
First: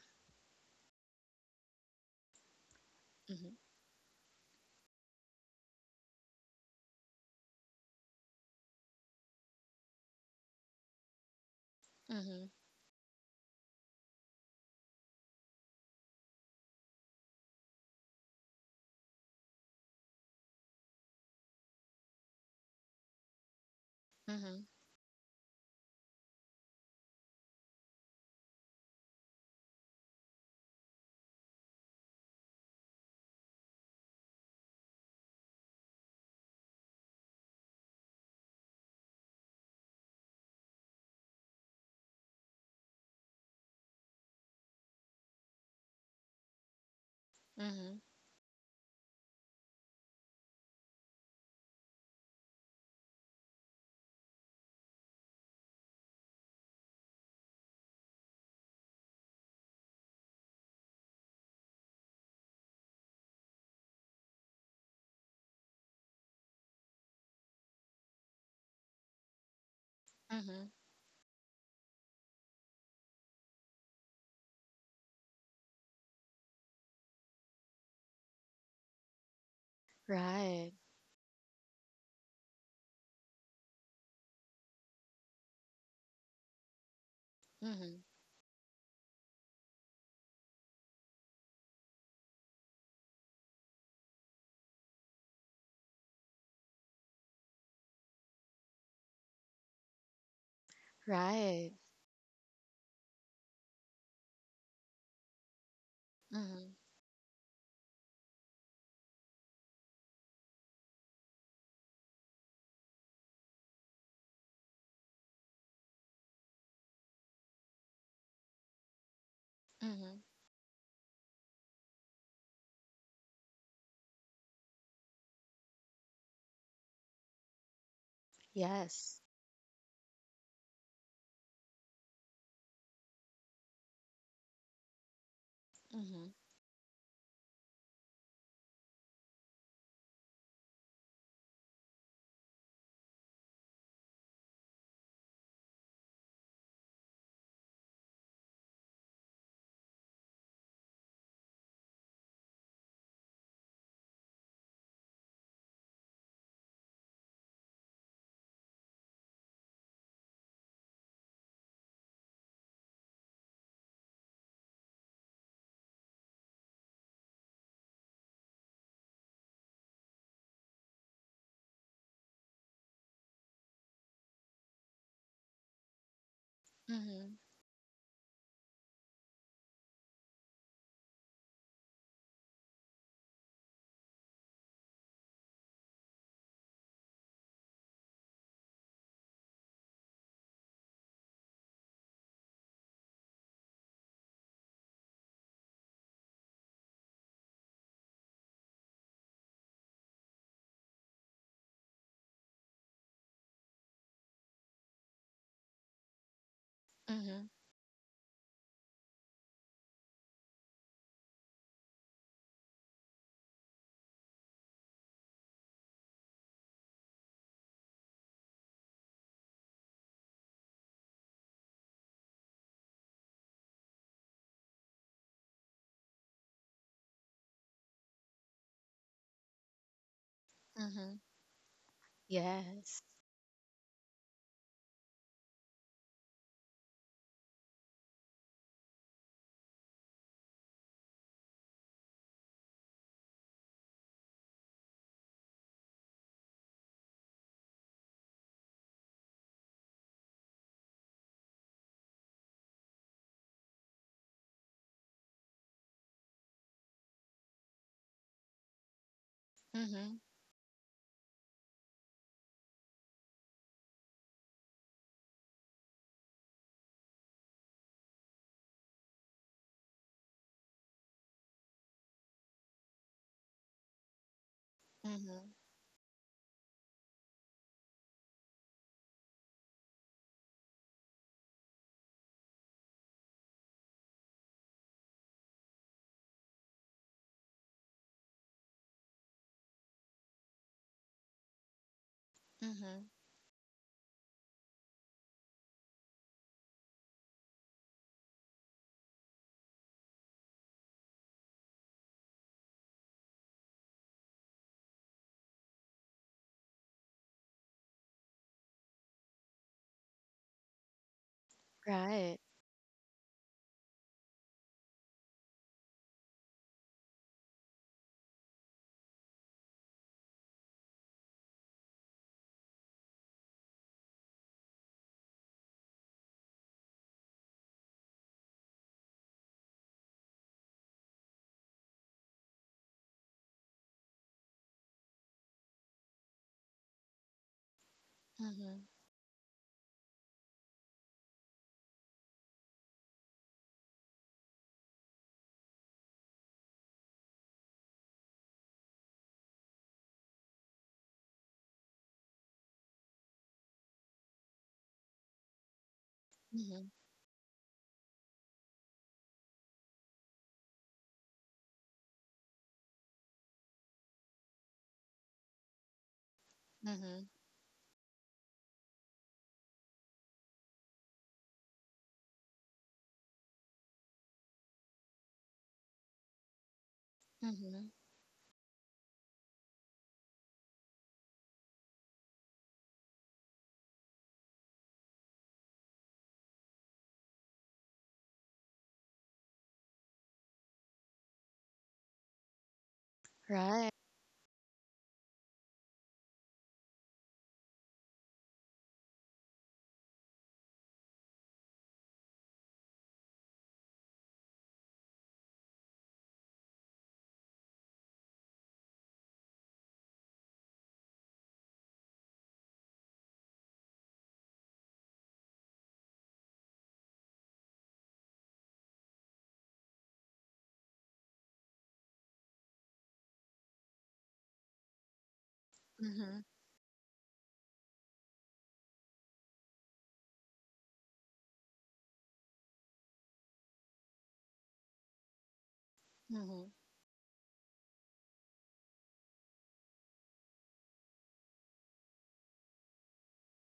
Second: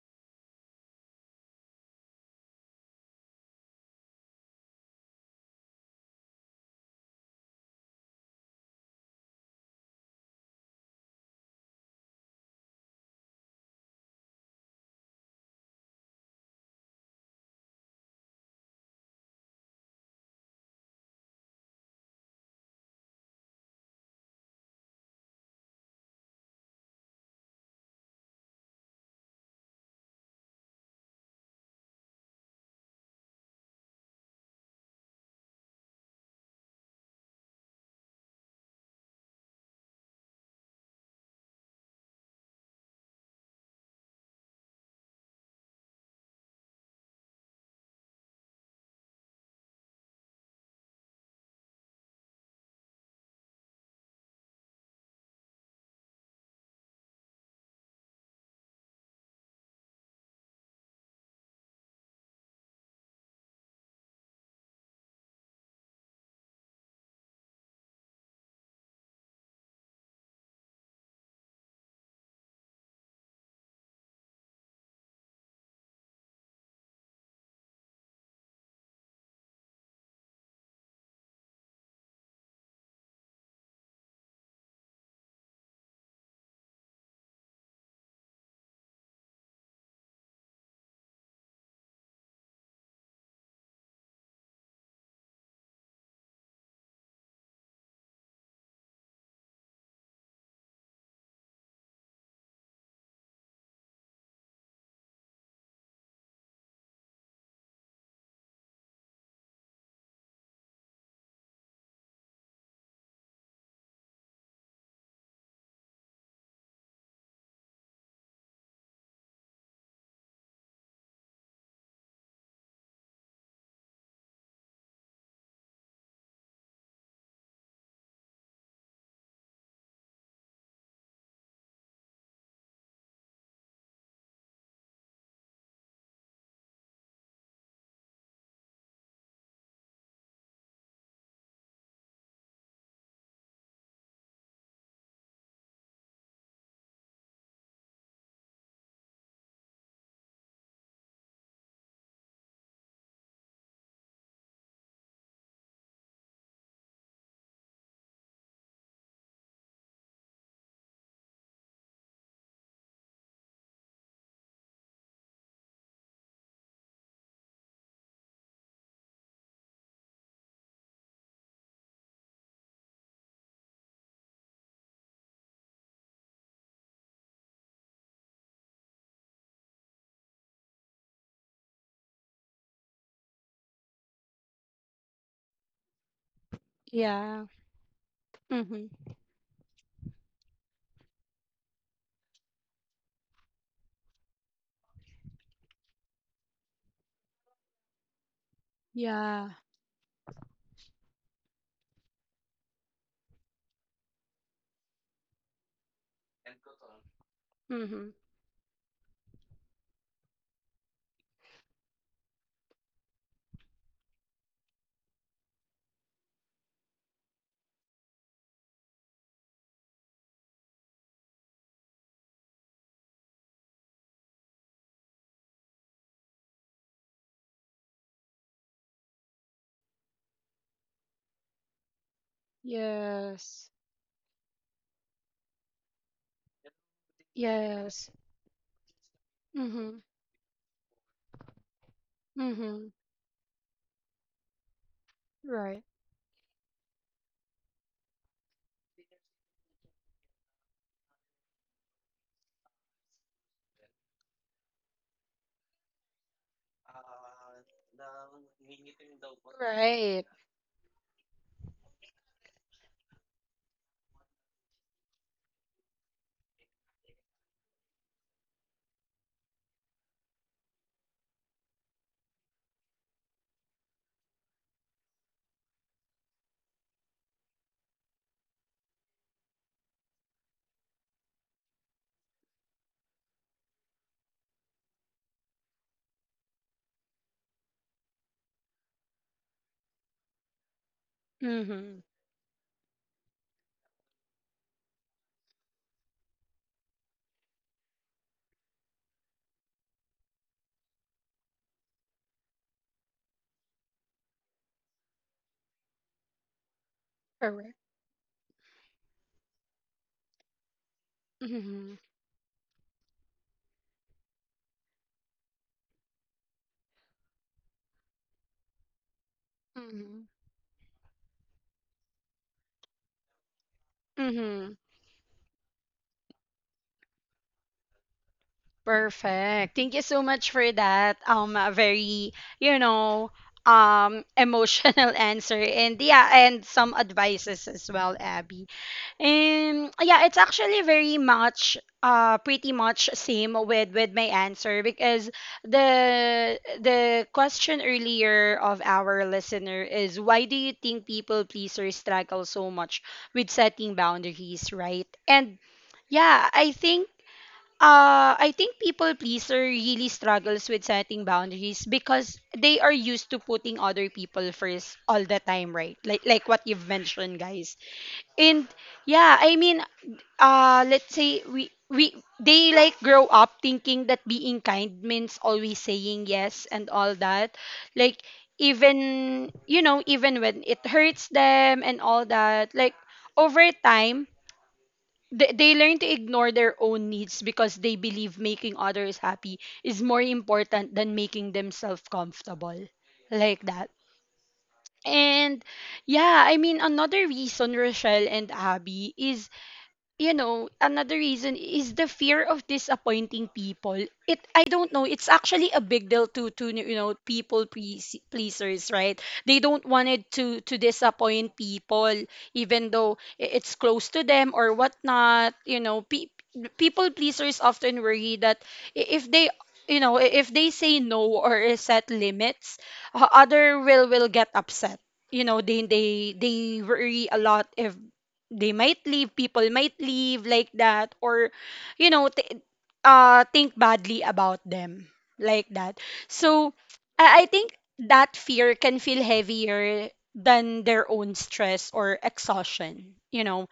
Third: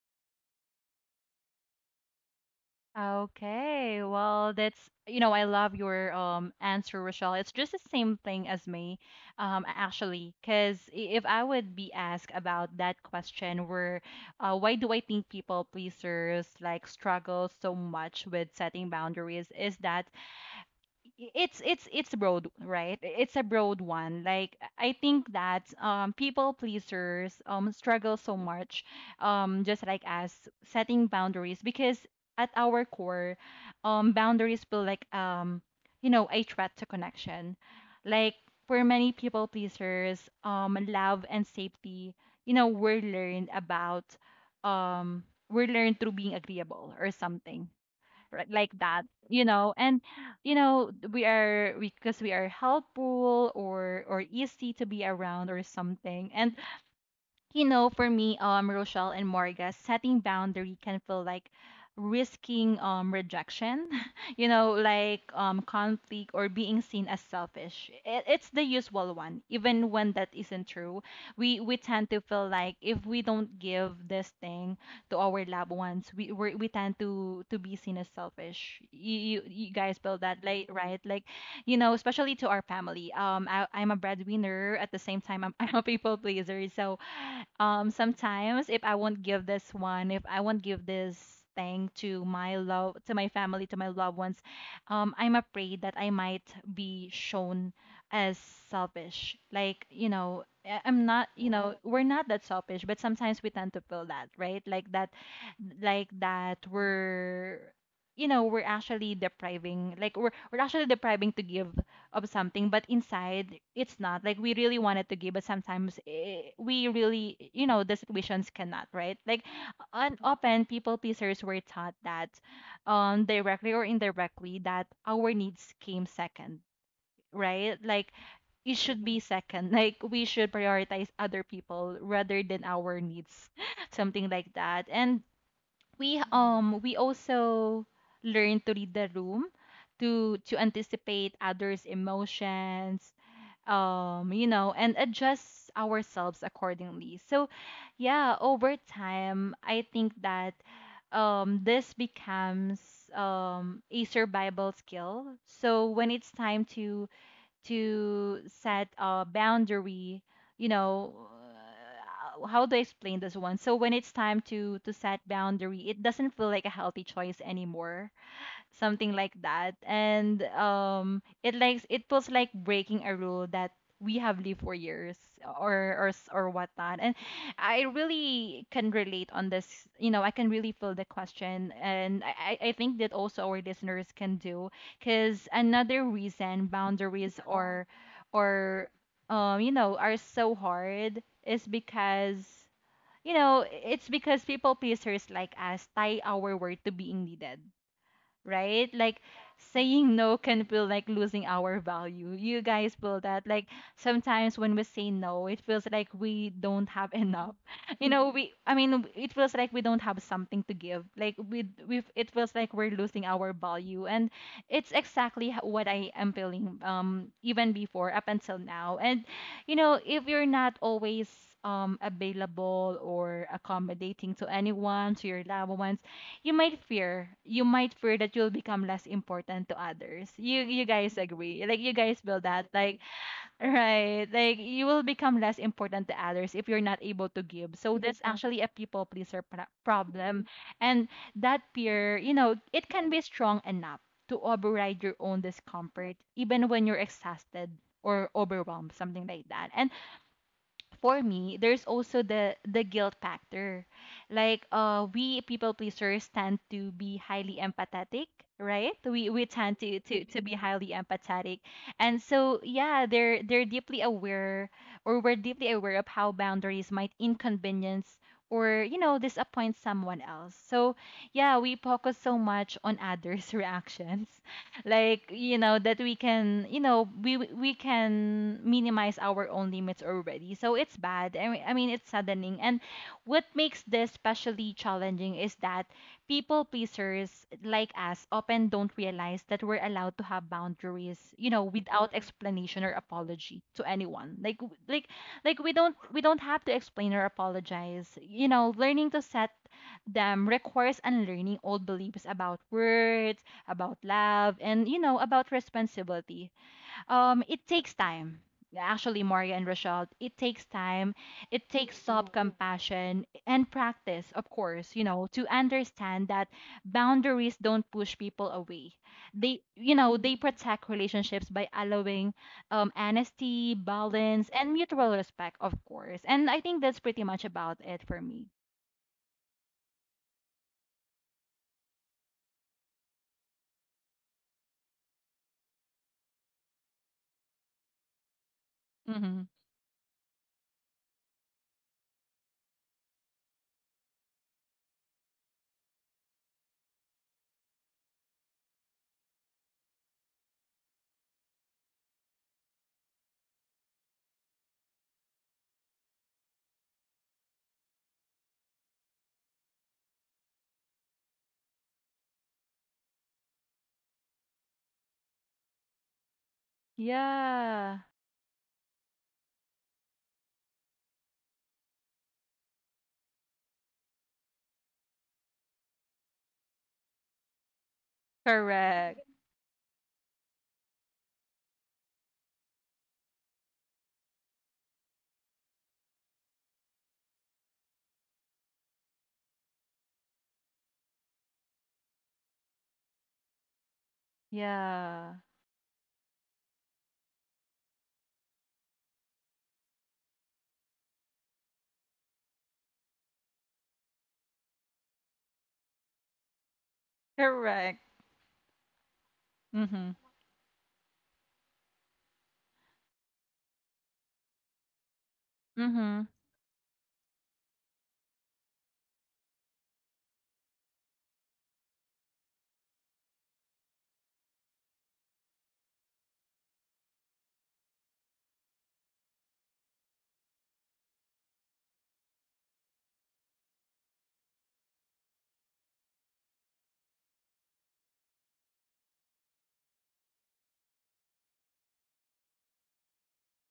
Speaker 2: Okay. Well, that's, you know, I love your um answer, Rochelle. It's just the same thing as me, um, actually, because if I would be asked
Speaker 3: mhm
Speaker 2: about that question, where, uh, why do I think people pleasers like struggle so much with setting boundaries? Is that it's it's it's broad, right? It's a broad one. Like,
Speaker 3: mhm
Speaker 2: I think that um people pleasers um struggle so much, um just like us, setting boundaries because at our core, um boundaries feel like, um you know, a threat to connection. Like, for many people pleasers, um love and safety, you know, were learned about, um we learned through being agreeable or something,
Speaker 3: mhm
Speaker 2: right? Like that, you know. And you know, we are because we are helpful, or or easy to be around or something. And you know, for me, um, Rochelle and Morga, setting boundary can feel like risking um rejection, you know, like um conflict or being seen as selfish. It, it's the usual one, even when that isn't
Speaker 3: mhm
Speaker 2: true. We we tend to feel like if we don't give this thing to our loved ones, we we we tend to to be seen as selfish. You you, you guys feel that, like,
Speaker 3: right.
Speaker 2: right? Like, you know, especially to our family. Um, I, I'm a breadwinner. At the same time, I'm, I'm a people pleaser. So um
Speaker 3: mhm
Speaker 2: sometimes, if I won't give this one, if I won't give this thing to my love, to my family, to my loved ones, um I'm afraid that I might be shown as selfish. Like, you know, I- I'm not, you
Speaker 3: right.
Speaker 2: know, we're not that selfish, but sometimes we tend to feel that, right? Like that, like that
Speaker 3: mhm
Speaker 2: we're, you know, we're actually depriving. Like, we're we're actually depriving to give of something, but inside it's not like we really wanted to give. But sometimes, eh, we really, you know, the situations cannot, right? Like, on
Speaker 3: mhm
Speaker 2: often people pleasers were taught that, um directly or indirectly, that our needs came second, right? Like, it should be
Speaker 3: yes
Speaker 2: second. Like, we should prioritize other people rather than our needs. Something like that. And we
Speaker 3: mhm
Speaker 2: um we also learn to read the room, to to anticipate others' emotions, um you know, and adjust ourselves accordingly. So yeah, over time, I think that um this becomes um a survival skill. So when it's time to to set a boundary, you know, uh, how do I explain this one? So when it's time to to set boundary, it doesn't feel like a healthy choice anymore. Something like that. And um it likes it feels like breaking a rule that we have lived for years, or or s- or whatnot. And
Speaker 3: mhm
Speaker 2: I really can relate on this, you know. I can really feel the question, and i i I think that also our listeners can do. Because another reason boundaries,
Speaker 1: Yeah.
Speaker 2: yeah, or or
Speaker 1: Mm-hmm.
Speaker 2: um you know, are so hard is because, you know, it's because people pleasers like us tie our word to being needed, right? Like,
Speaker 1: Yeah.
Speaker 2: saying no can feel like losing our value. You guys feel that? Like, sometimes when we say no, it feels like we don't have
Speaker 3: mhm
Speaker 2: enough. You
Speaker 1: Mm-hmm.
Speaker 2: know, we I mean, it feels like we don't have something to give. Like, we we it feels like we're losing our value. And it's exactly h- what I am feeling, um even before up until now. And you know, if you're not always um available or accommodating to anyone, to your loved ones, you might fear, you might fear that you'll become less important to others. You you guys
Speaker 3: mhm
Speaker 2: agree? Like, you guys feel that? Like,
Speaker 3: Yes.
Speaker 1: Yes.
Speaker 2: right? Like, you will become less important to others if you're not able to give. So
Speaker 1: Yes.
Speaker 2: that's, yeah, actually a people pleaser pro-
Speaker 1: Mm-hmm.
Speaker 2: problem. And that fear, you know, it
Speaker 1: Mm-hmm.
Speaker 2: can be strong enough to override your own
Speaker 1: Right.
Speaker 2: discomfort, even when you're exhausted or overwhelmed. Something like that. And for me, there's also the the guilt factor. Like, uh we people pleasers tend to be highly empathetic, right? We we tend to
Speaker 3: Mhm.
Speaker 1: Right.
Speaker 2: to to be highly empathetic. And so yeah, they're they're deeply aware, or we're deeply aware of how boundaries might inconvenience or, you know, disappoint someone else. So yeah, we focus so much on others' reactions. Like,
Speaker 3: Mhm.
Speaker 2: you know, that we can, you know, we we can minimize our own limits already. So it's bad. I mean, I mean it's saddening. And what makes this especially challenging is that people pleasers like us often don't realize that we're allowed to have boundaries, you know,
Speaker 1: Mm-hmm.
Speaker 2: without explanation or
Speaker 3: Mhm.
Speaker 2: apology to anyone. Like, w- like like we don't we don't have to explain or apologize. You know, learning to set them requires unlearning old beliefs about words, about love, and, you know, about responsibility. Um, it
Speaker 1: Correct.
Speaker 2: takes time. Actually, Maria and Rochelle, it takes time. It
Speaker 1: Mm-hmm.
Speaker 2: takes
Speaker 3: Right.
Speaker 2: self-compassion and practice, of course, you know, to understand that boundaries don't push people away. They, you know,
Speaker 1: Mm-hmm.
Speaker 2: they protect relationships by allowing, um, honesty, balance, and
Speaker 1: Mm-hmm.
Speaker 2: mutual respect, of course. And I think that's pretty much about it for me.
Speaker 1: Perfect. Thank you so much for that. Um, a very, you know, um, emotional answer, and yeah, and some advices as well, Abby.
Speaker 3: Mhm.
Speaker 2: Mm-hmm.
Speaker 1: Um, yeah, it's actually very much uh pretty much same with with my answer, because the the question earlier of our listener is, why do you think people pleasers struggle so much with setting boundaries, right? And yeah, I
Speaker 3: Mhm.
Speaker 1: think uh I think people pleaser really struggles with setting boundaries because they are used to putting other people first all the time, right? Like like what you've
Speaker 3: Mhm.
Speaker 1: mentioned, guys.
Speaker 2: Yeah.
Speaker 1: And yeah, I mean, uh let's say we we they like grow up thinking that being kind means always saying yes and all that,
Speaker 3: Mhm.
Speaker 1: like
Speaker 2: Correct.
Speaker 1: even, you know even when it hurts them and all that, like over time they, they learn to ignore their own needs because they believe making others happy is more important than making themselves comfortable, like
Speaker 3: Right.
Speaker 1: that.
Speaker 2: Yeah.
Speaker 1: And yeah, I mean another reason, Rochelle and Abby, is you know, another reason is the fear of disappointing people. It, I don't know, it's actually a big deal to, to you know, people
Speaker 2: Correct.
Speaker 1: please, pleasers, right? They don't want
Speaker 2: Mhm.
Speaker 1: it to to disappoint people, even though i- it's close to them or whatnot. You know,
Speaker 2: Mhm.
Speaker 1: pe- people pleasers often worry that, i- if they, you know, i- if they say no or set limits, o- other will will get upset. You know, they they
Speaker 3: Mhm.
Speaker 1: they worry a lot if they might leave, people might leave like that, or, you know, th- uh, think badly about them, like that.
Speaker 3: Mhm.
Speaker 1: So I-, I think that fear can feel heavier than their own stress or exhaustion. You know,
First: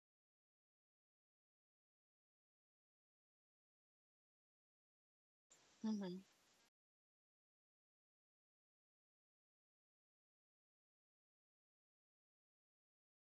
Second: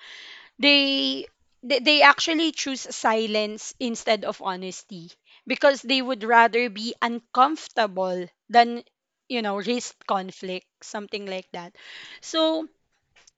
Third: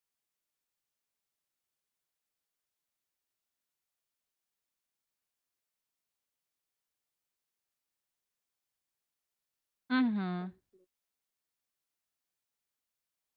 Speaker 1: they they, they actually choose silence instead of honesty because they would
Speaker 3: Mhm.
Speaker 1: rather be uncomfortable than you know risk
Speaker 2: Mhm.
Speaker 1: conflict, something like that. So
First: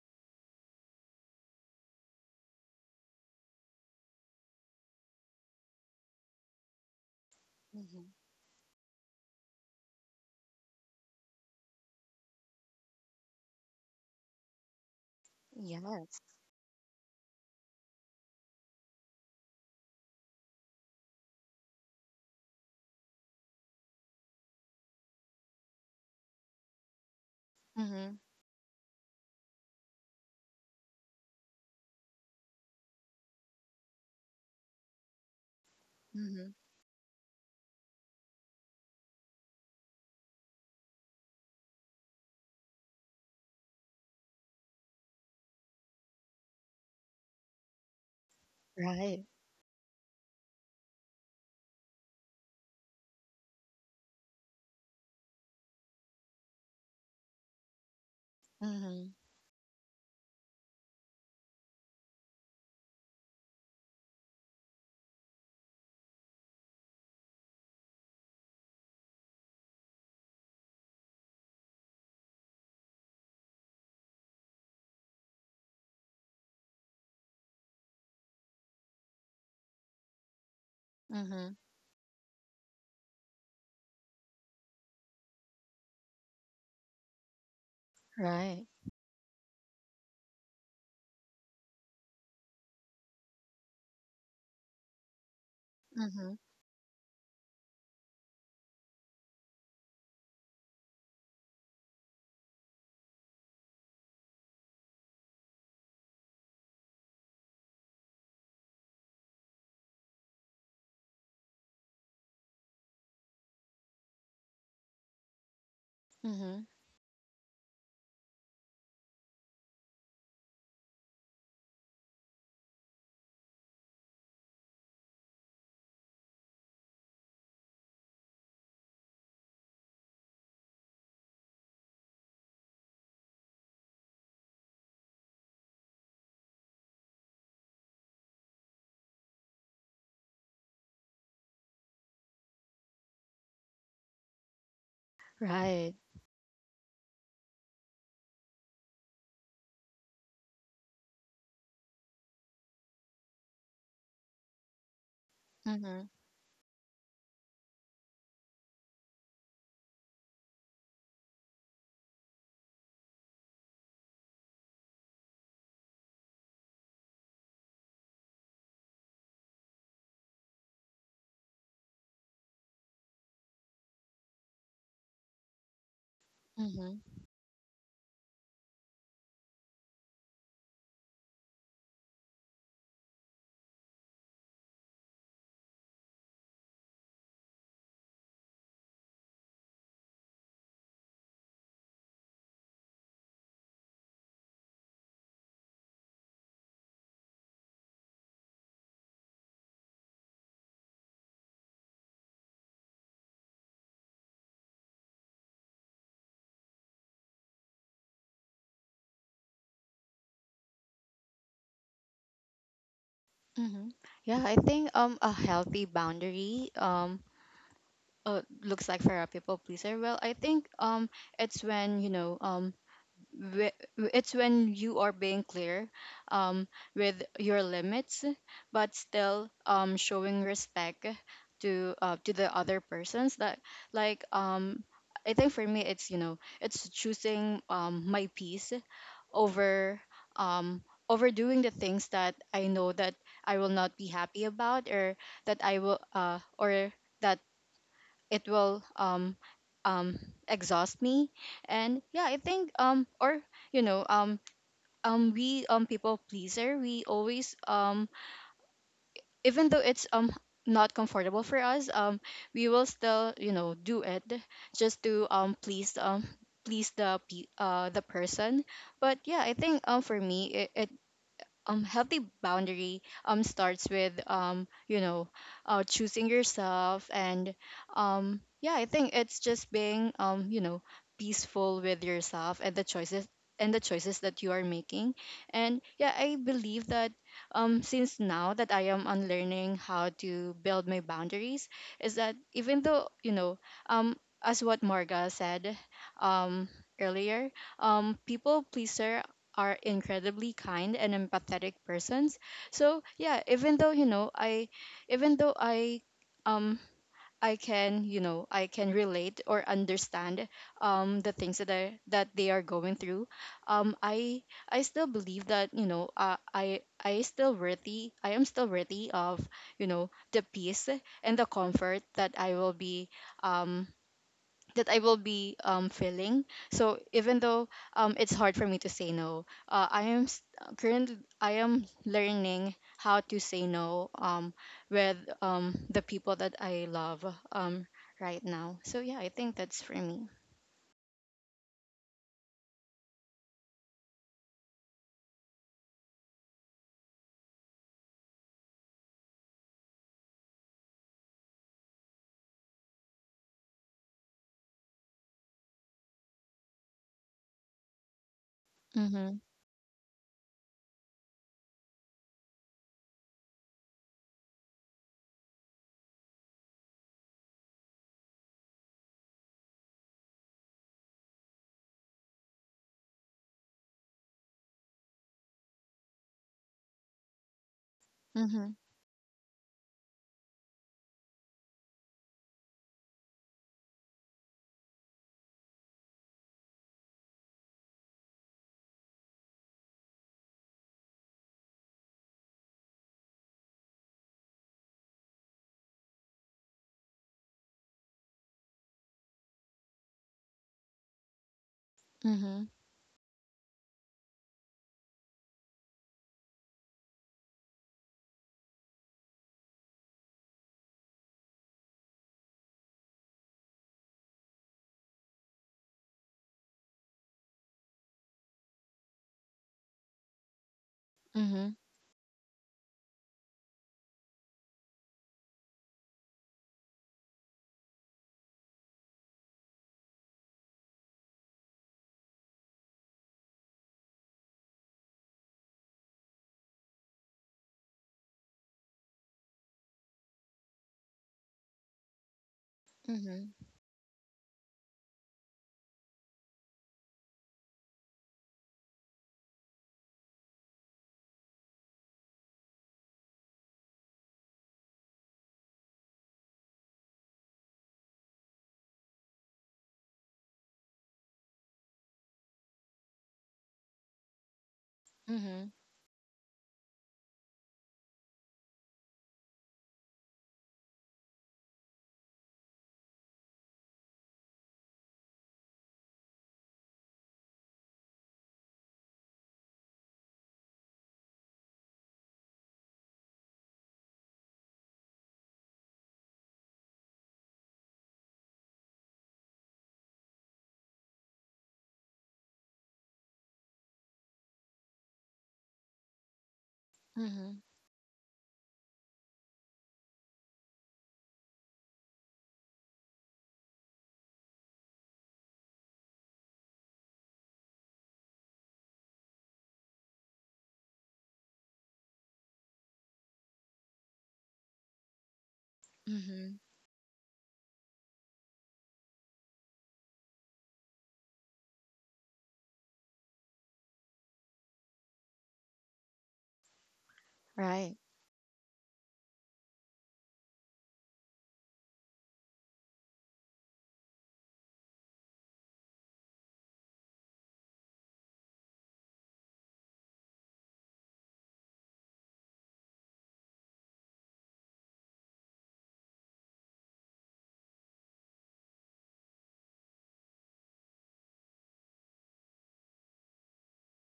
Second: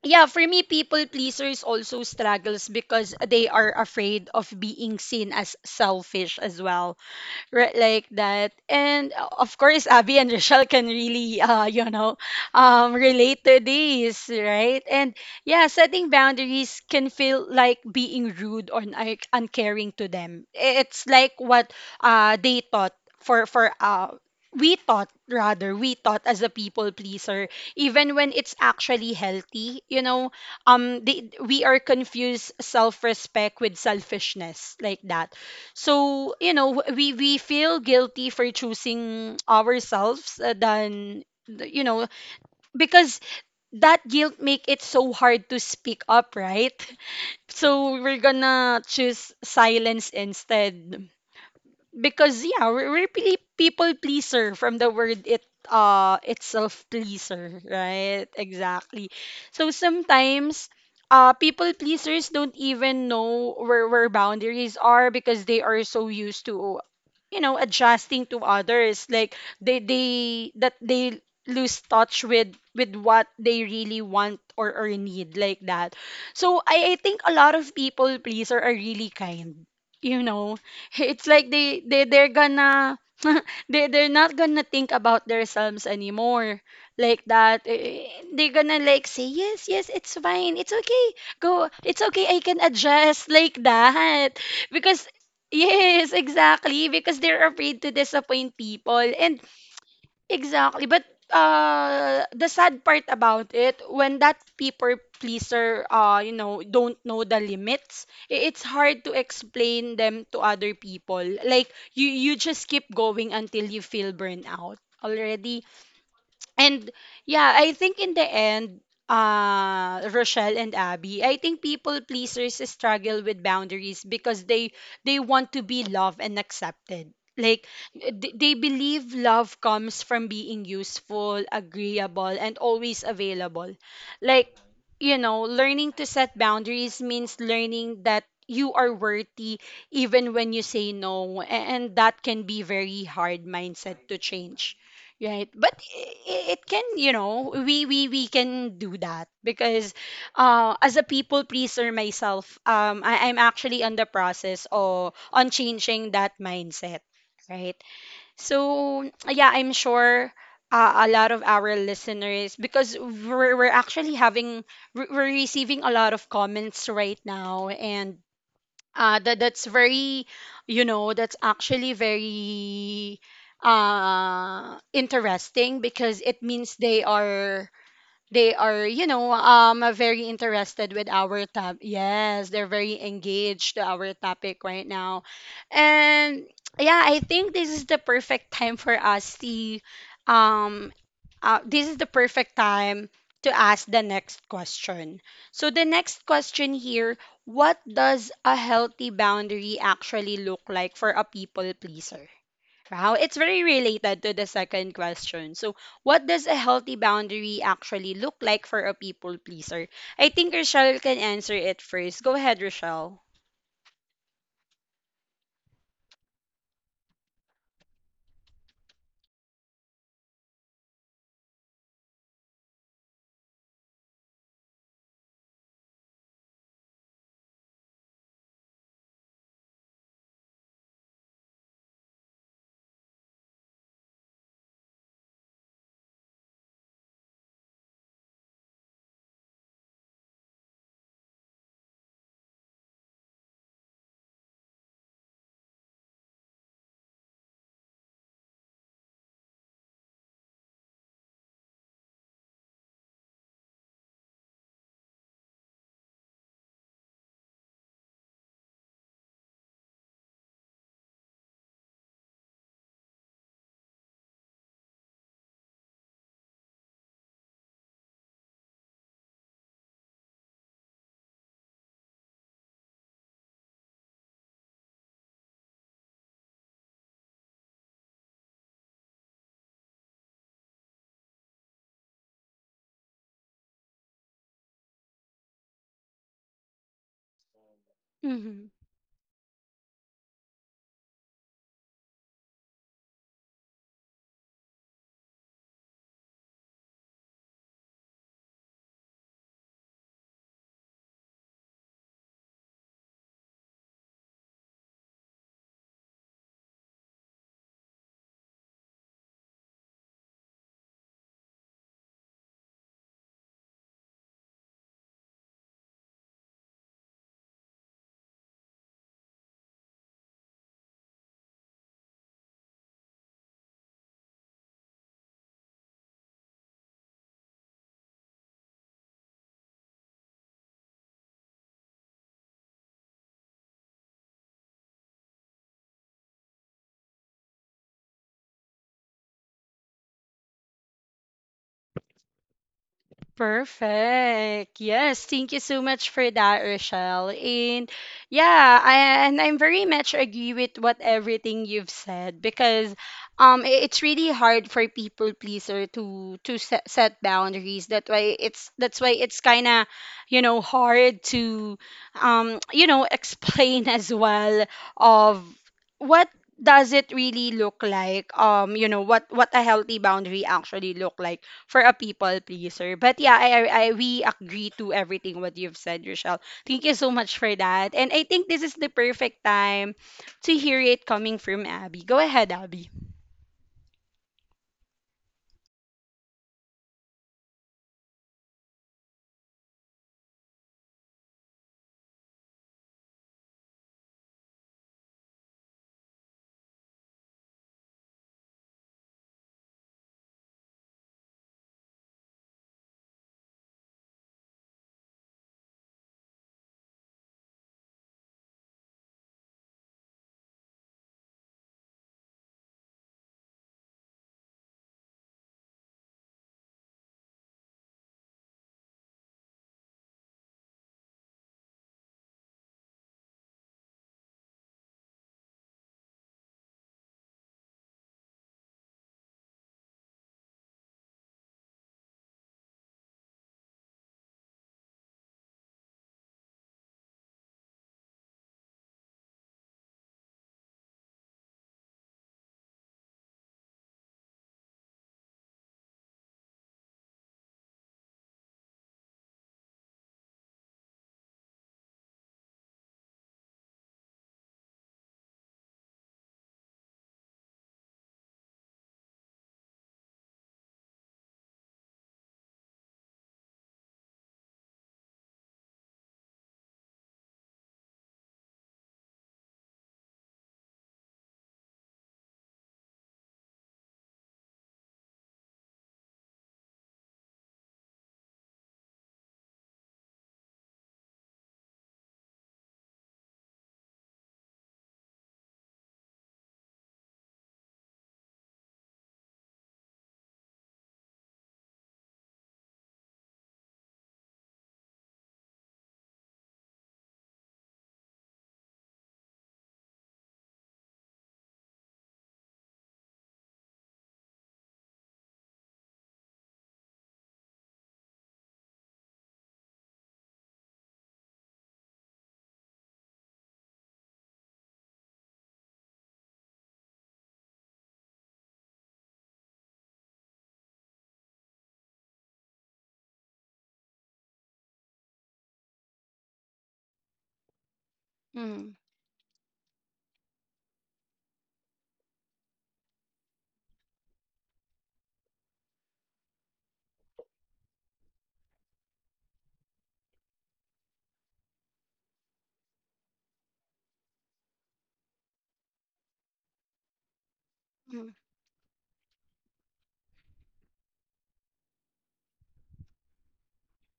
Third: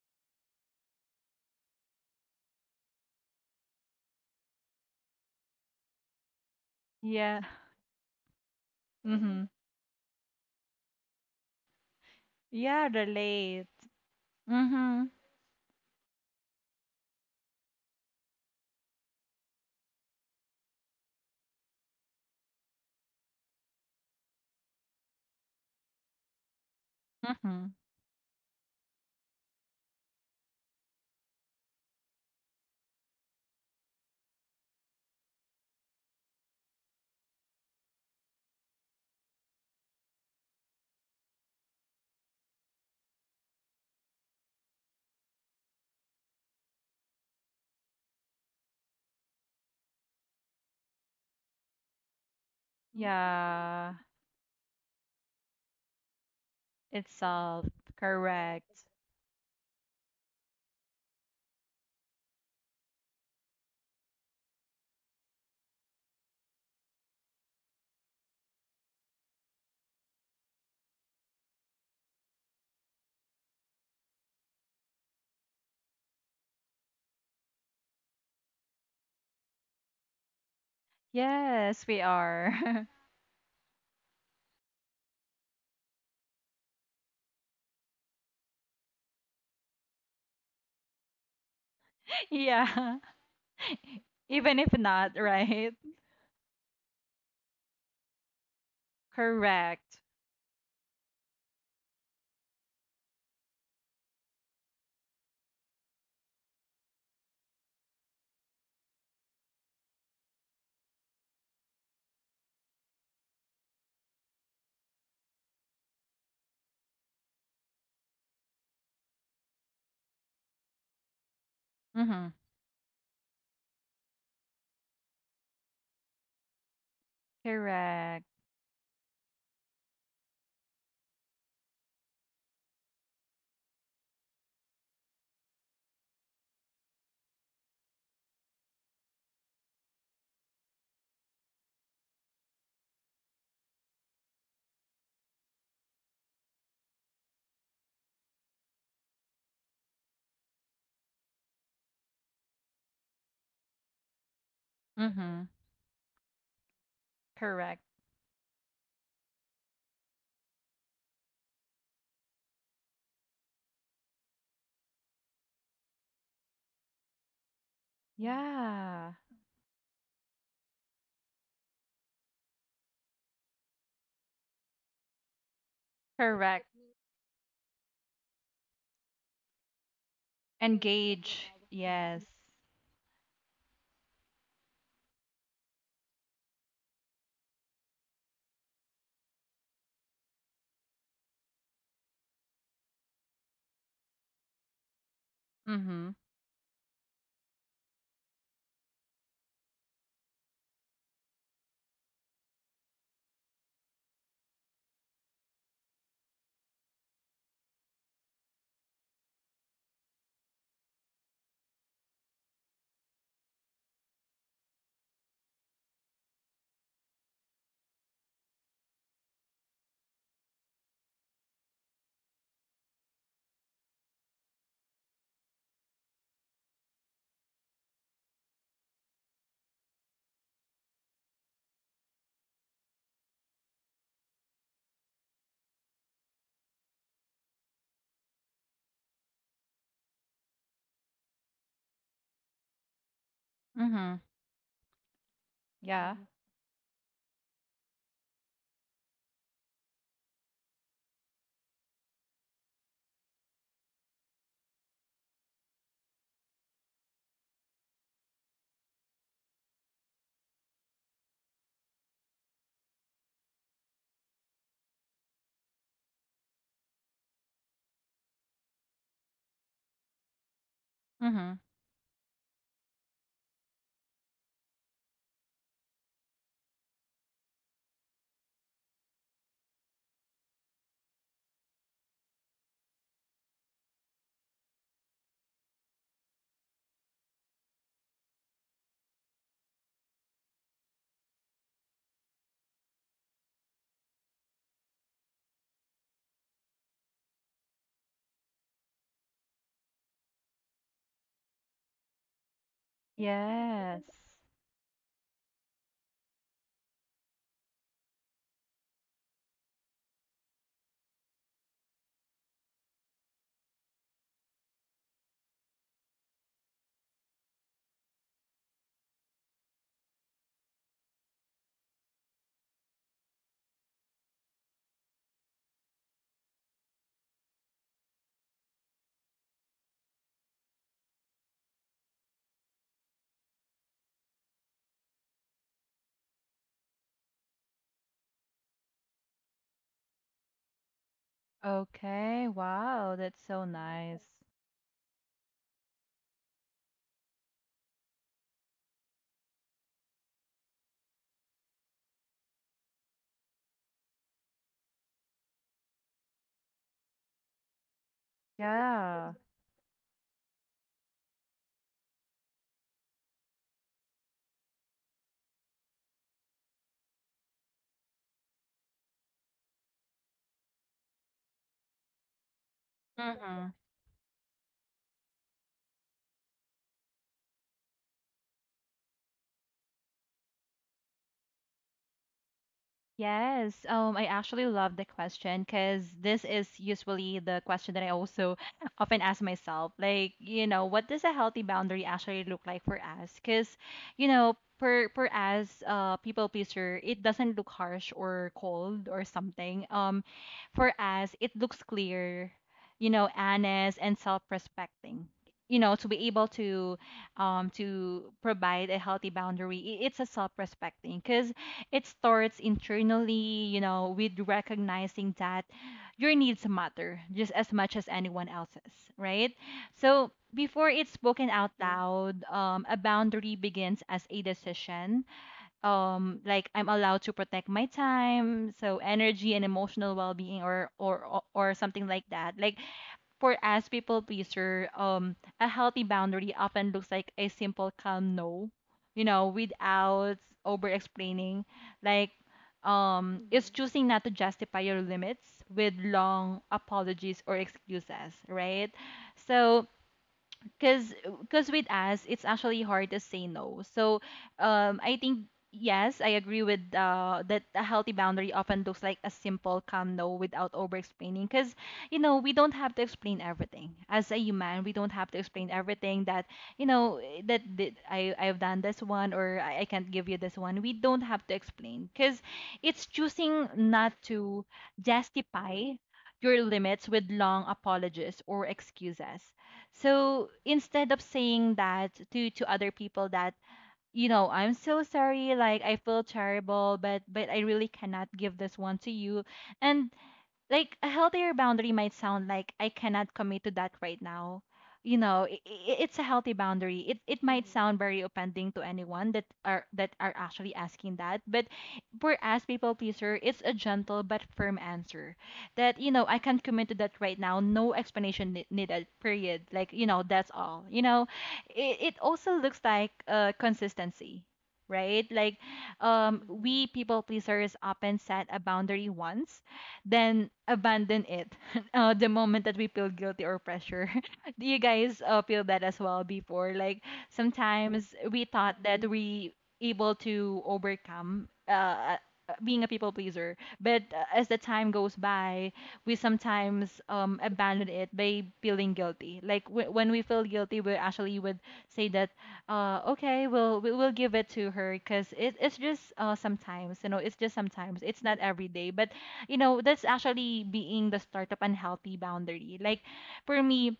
Speaker 1: yeah, for me, people pleasers also struggles because they are afraid of being seen as selfish as well,
Speaker 2: Yeah.
Speaker 1: right, like that. And uh,
Speaker 2: Mhm.
Speaker 1: of course, Abby and Rochelle can really uh you know
Speaker 2: Yeah,
Speaker 1: um relate to
Speaker 2: relate.
Speaker 1: this, right?
Speaker 2: Mhm.
Speaker 1: And yeah, setting
Speaker 3: Yes.
Speaker 1: boundaries can feel like being rude or un- uncaring to them. It's like what uh they thought, for for uh we thought rather we thought as a people pleaser,
Speaker 2: Mhm.
Speaker 1: even
Speaker 3: Mhm.
Speaker 1: when it's actually healthy. You know, um they, we are confused self-respect with selfishness, like that. So, you
Speaker 3: Mhm.
Speaker 1: know, we we feel guilty for choosing ourselves, uh, than th- you know because that guilt make it so hard to speak up, right? So we're gonna
Speaker 3: Right.
Speaker 1: choose silence instead, because yeah, we're, we're really people
Speaker 2: Yeah.
Speaker 1: pleaser from the word it uh itself, pleaser,
Speaker 2: Itself.
Speaker 1: right?
Speaker 2: Correct.
Speaker 1: Exactly.
Speaker 3: Mhm.
Speaker 1: So sometimes uh people pleasers don't even know where where boundaries are because they are so used to you know adjusting to others, like they they that they lose touch with with what they really want or, or need, like that. So I, I think a lot of people pleaser are really kind, you know it's like
Speaker 3: Mhm.
Speaker 1: they
Speaker 2: Yes, we
Speaker 1: they they're
Speaker 2: are.
Speaker 1: gonna they they're not gonna think about themselves anymore, like that. Eh, they're
Speaker 3: Right.
Speaker 1: gonna like say yes, yes, it's fine, it's okay, go, it's okay, I can
Speaker 2: Yeah.
Speaker 1: adjust like that
Speaker 2: Even if
Speaker 1: because
Speaker 2: not, right?
Speaker 1: yes,
Speaker 3: Mhm.
Speaker 1: exactly, because they're afraid to disappoint people. And
Speaker 2: Correct.
Speaker 1: exactly. But uh the sad part about it, when that people pleaser uh you know don't know the limits, i- it's hard to explain them to other people. Like you you just keep going until you feel burnout already.
Speaker 3: Mhm.
Speaker 1: And yeah, I think in the end, uh, Rochelle and Abby, I think people
Speaker 2: Mhm.
Speaker 1: pleasers struggle with boundaries because they they want to be loved and accepted. Like
Speaker 2: Correct.
Speaker 1: th- they believe love comes from being useful, agreeable, and always available. Like, you know, learning to set boundaries means learning that you are worthy even when you say no, a- and that can be very hard mindset to change. Right. But
Speaker 3: Right.
Speaker 1: i- i- it can, you know, we we we can do that because uh as a people pleaser myself, um I, I'm actually on the process or on
Speaker 2: Mhm.
Speaker 1: changing
Speaker 3: Mhm.
Speaker 1: that mindset, right?
Speaker 2: Correct.
Speaker 1: So yeah, I'm sure uh, a lot of our listeners because we're we're actually having we're we're receiving a lot of comments right now. And
Speaker 2: Yeah.
Speaker 1: uh that that's very, you know, that's actually very uh interesting because it
Speaker 2: Correct.
Speaker 1: means
Speaker 3: Mhm.
Speaker 1: they are they are you know, um very interested with our
Speaker 2: Engage.
Speaker 1: top,
Speaker 2: Yes.
Speaker 1: yes, they're very engaged to our topic right now. And yeah, I think this is the perfect time for us to um uh, this is the perfect time to ask the next question. So the
Speaker 2: Mhm.
Speaker 1: next question here, what does a healthy boundary actually look like for a people pleaser? Wow, it's very related to the second question. So, what does a healthy boundary actually look like for a people pleaser? I think Rochelle can answer it first. Go ahead, Rochelle.
Speaker 3: Mhm. Yeah, I think um a healthy boundary, um uh, looks like for a people pleaser. Well, I think um it's when you know, um whe- it's when you are being clear um, with your limits, but still um, showing respect to, uh, to the other persons, that like, um, I think for me, it's you know, it's choosing um, my peace over, um, overdoing the things that I know that I will not be
Speaker 2: Mhm.
Speaker 3: happy about, or that I will,
Speaker 2: Yeah.
Speaker 3: uh, or that it will um um exhaust me. And yeah, I think, um or you know um um we um people pleaser, we always, um even though it's um not comfortable for us, um we will still, you know, do it, just to um please um please the pe- uh the person. But yeah, I think um for me it, it,
Speaker 2: Mhm.
Speaker 3: um healthy boundary um starts with, um you know, uh choosing yourself. And um yeah, I think it's just being, um you know, peaceful with yourself, and the choices, and the choices that you are making. And yeah, I believe that, um since now that
Speaker 1: Mhm.
Speaker 3: I am unlearning how to build my boundaries, is that, even though you know, um as what Marga said, um earlier, um people pleaser are incredibly kind and empathetic persons. So yeah, even though
Speaker 2: Yes.
Speaker 3: you know I, even though I, um, I can, you know, I can relate, or understand um the things that I that they are going through. um I I still believe that, you know, uh, I I still worthy, I am still worthy of, you know, the peace and the comfort that I will be, um that I will be um, feeling. So even though um, it's hard for me to say no, uh, I am s- currently I am learning how to say no, um, with um, the people that I love, um, right now. So yeah, I think that's for me.
Speaker 2: Okay, wow, that's so nice.
Speaker 1: Perfect. Yes, thank you so much for that, Rochelle. And yeah, I, and I'm very much agree with what everything you've said because um i- it's really hard for people pleaser to to set, set boundaries. That why it's that's why
Speaker 2: Yeah.
Speaker 3: Mhm.
Speaker 1: it's kind of, you know, hard to um you know, explain as well of what does it really look like, um, you know, what what a healthy boundary actually look like for a people pleaser. But yeah, I,
Speaker 2: Mm-hmm.
Speaker 1: I I- we agree to everything what you've said, Rochelle. Thank you so much for that. And I think this
Speaker 3: Mhm.
Speaker 1: is the perfect time to hear it coming from Abby. Go ahead, Abby.
Speaker 2: Yes, um, I actually love the question because this is usually the question that I also often ask myself. Like, you know, what does a healthy boundary actually look like for us? Because, you know, for for us, uh, people pleaser, it doesn't look harsh or cold or something. Um, for us, it looks clear,
Speaker 3: Mhm.
Speaker 2: you know, honest and self-respecting. You know, to be able to, um, to provide a healthy boundary, i- it's a self-respecting because it starts internally, you know, with recognizing that your needs matter just as much as anyone else's, right? So before it's spoken
Speaker 3: Mhm.
Speaker 2: out loud, um, a boundary begins as a decision. Um, like, I'm allowed to protect my time, so energy and emotional well-being, or or or or something like that. Like, for as people pleaser, um, a healthy boundary often looks like a simple, calm no, you know, without over explaining. Like, um,
Speaker 3: Mhm.
Speaker 2: it's hmm choosing not to justify your limits with long apologies or excuses, right? So, because because with us it's actually hard to say no. So um I think, yes, I agree with uh that a healthy boundary often looks like a simple calm no without over explaining, because you know, we don't have to explain everything. As a human, we don't have to
Speaker 3: Mhm.
Speaker 2: explain everything. That you know, eh, that, that i I've done this one. Or I, I can't give you this one. We don't have to explain because it's choosing not to justify your limits with long apologies or excuses. So instead of saying that to to other people that, you know, I'm so sorry, like I feel terrible, but but I really cannot give this one to you, and like, a healthier boundary might sound like, I cannot commit to that right now. You know, i i- it's a healthy boundary. It it
Speaker 3: Mhm.
Speaker 2: might hmm sound very offending to anyone that are that are actually asking that. But for us people pleaser, it's a gentle but firm answer that, you know, I can't commit to that right now. No explanation ne- needed. Period. Like, you know, that's all. You know, it it also looks like uh, consistency, right? Like, um,
Speaker 3: Mhm.
Speaker 2: mm-hmm, we people pleasers often set a boundary once, then abandon it uh, the moment that we feel guilty or pressure. Do you guys uh, feel that as well before? Like,
Speaker 3: Right.
Speaker 2: sometimes we
Speaker 1: Mm-hmm.
Speaker 2: thought that we able to overcome uh, uh, being a people pleaser, but uh, as the time goes by, we sometimes um, abandon it by feeling guilty. Like, w- when we feel guilty, we actually would say that, uh, okay, we'll we will give it to her because it, it's just, uh, sometimes, you know. It's just sometimes. It's not every day, but you know, that's actually being the start of unhealthy boundary. Like, for me,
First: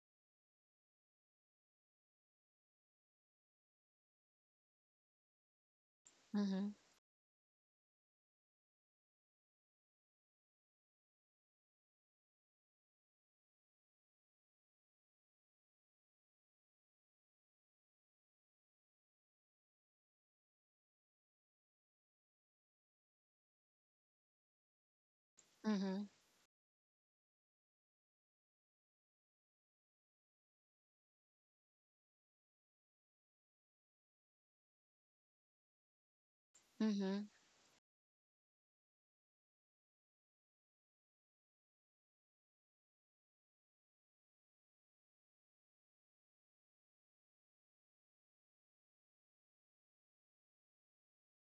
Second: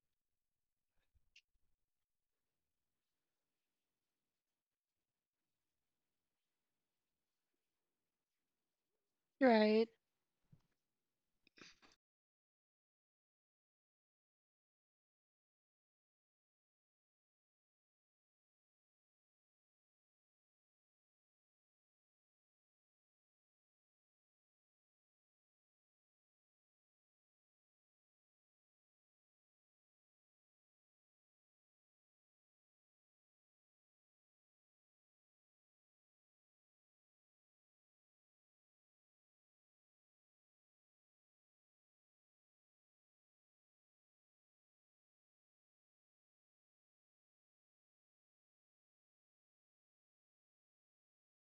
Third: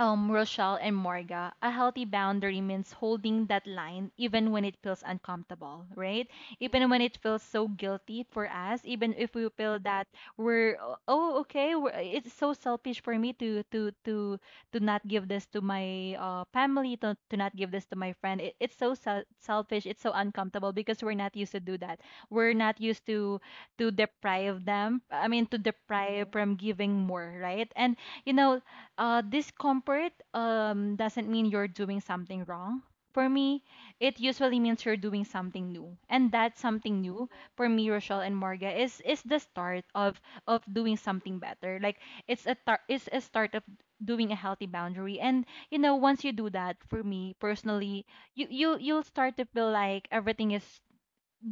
Speaker 2: um, Rochelle and Morga, a healthy boundary means holding that line even when it feels uncomfortable, right?
Speaker 3: Mhm.
Speaker 2: Even when it feels so guilty for us, even if we feel
Speaker 1: Right.
Speaker 2: that we're oh okay, we're, it's so selfish for me to to to to not give this to my, uh, family, to to not give this to my friend. It, it's so sel- selfish. It's so uncomfortable because we're not used to do that. We're not used to to deprive them. I mean, to
Speaker 3: Mhm.
Speaker 2: deprive from giving more, right? And you know, uh, discomfort, um, doesn't mean you're doing something wrong. For me, it usually means you're doing something new. And that something
Speaker 3: Mhm.
Speaker 2: new, for me, Rochelle and Morga, is is the start of of doing something better. Like, it's a tar- it's a start of doing a healthy boundary. And you know, once you do that, for me personally, you you you'll start to feel like everything is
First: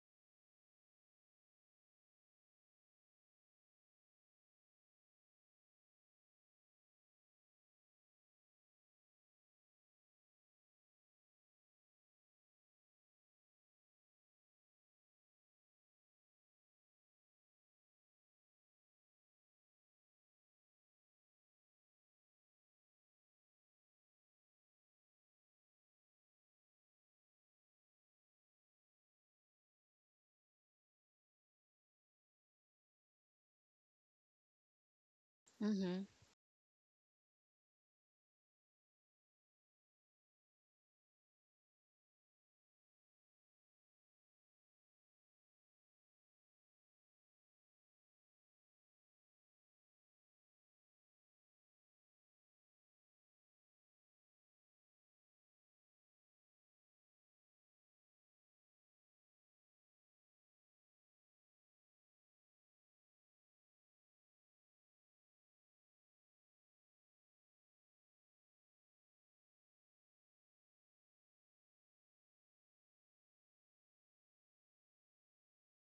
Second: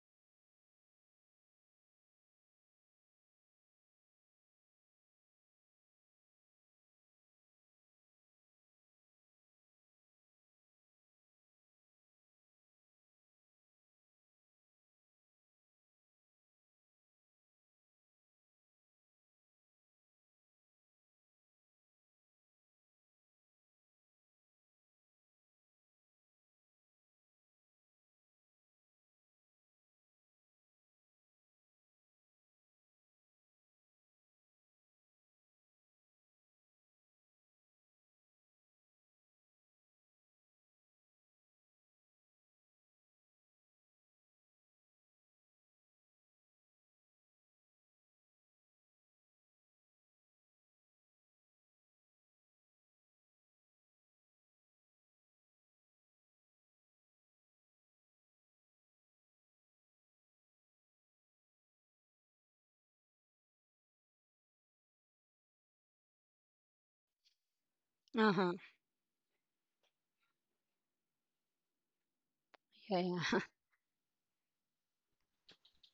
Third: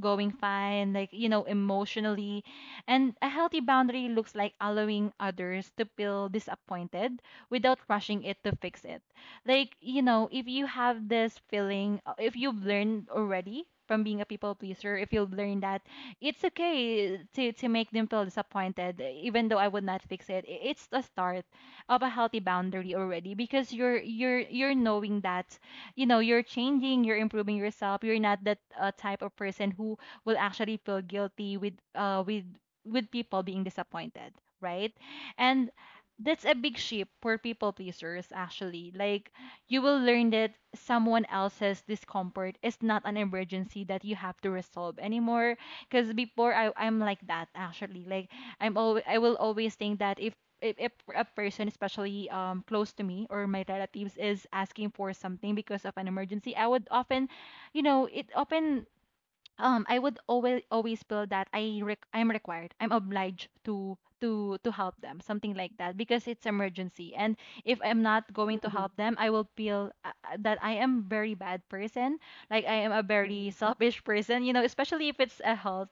Speaker 2: going fine, like, you know, emotionally. And a healthy boundary looks like allowing others to feel disappointed without rushing it to fix it. Like, you know, if you have this feeling, uh, if you've learned already from being a people pleaser, if you've learned that it's okay to, to make them feel disappointed, even though I would not fix it, i- it's the start of a healthy boundary already because you're you're you're knowing that you know you're changing, you're improving yourself, you're not that uh, type of person who will actually feel guilty with uh with with people being disappointed, right? And
Speaker 3: Mhm.
Speaker 2: that's a big shift for people pleasers actually. Like, you will learn that someone else's discomfort is not an emergency that you have to resolve anymore. Because before, I, I'm like that actually. Like, I'm always, I will always think that if if, if a person, especially um, close to me or my relatives, is asking for something because of an emergency, I would often, you know, it often um I would always always feel that I rec- I'm required. I'm obliged to to to help them, something like that, because it's emergency. And if I'm not
Speaker 1: Uh huh.
Speaker 2: going to hmm help them, I will feel uh, uh, that I am very bad person, like I am
Speaker 1: Yeah,
Speaker 2: a
Speaker 1: yeah.
Speaker 2: very selfish person, you know, especially if it's a health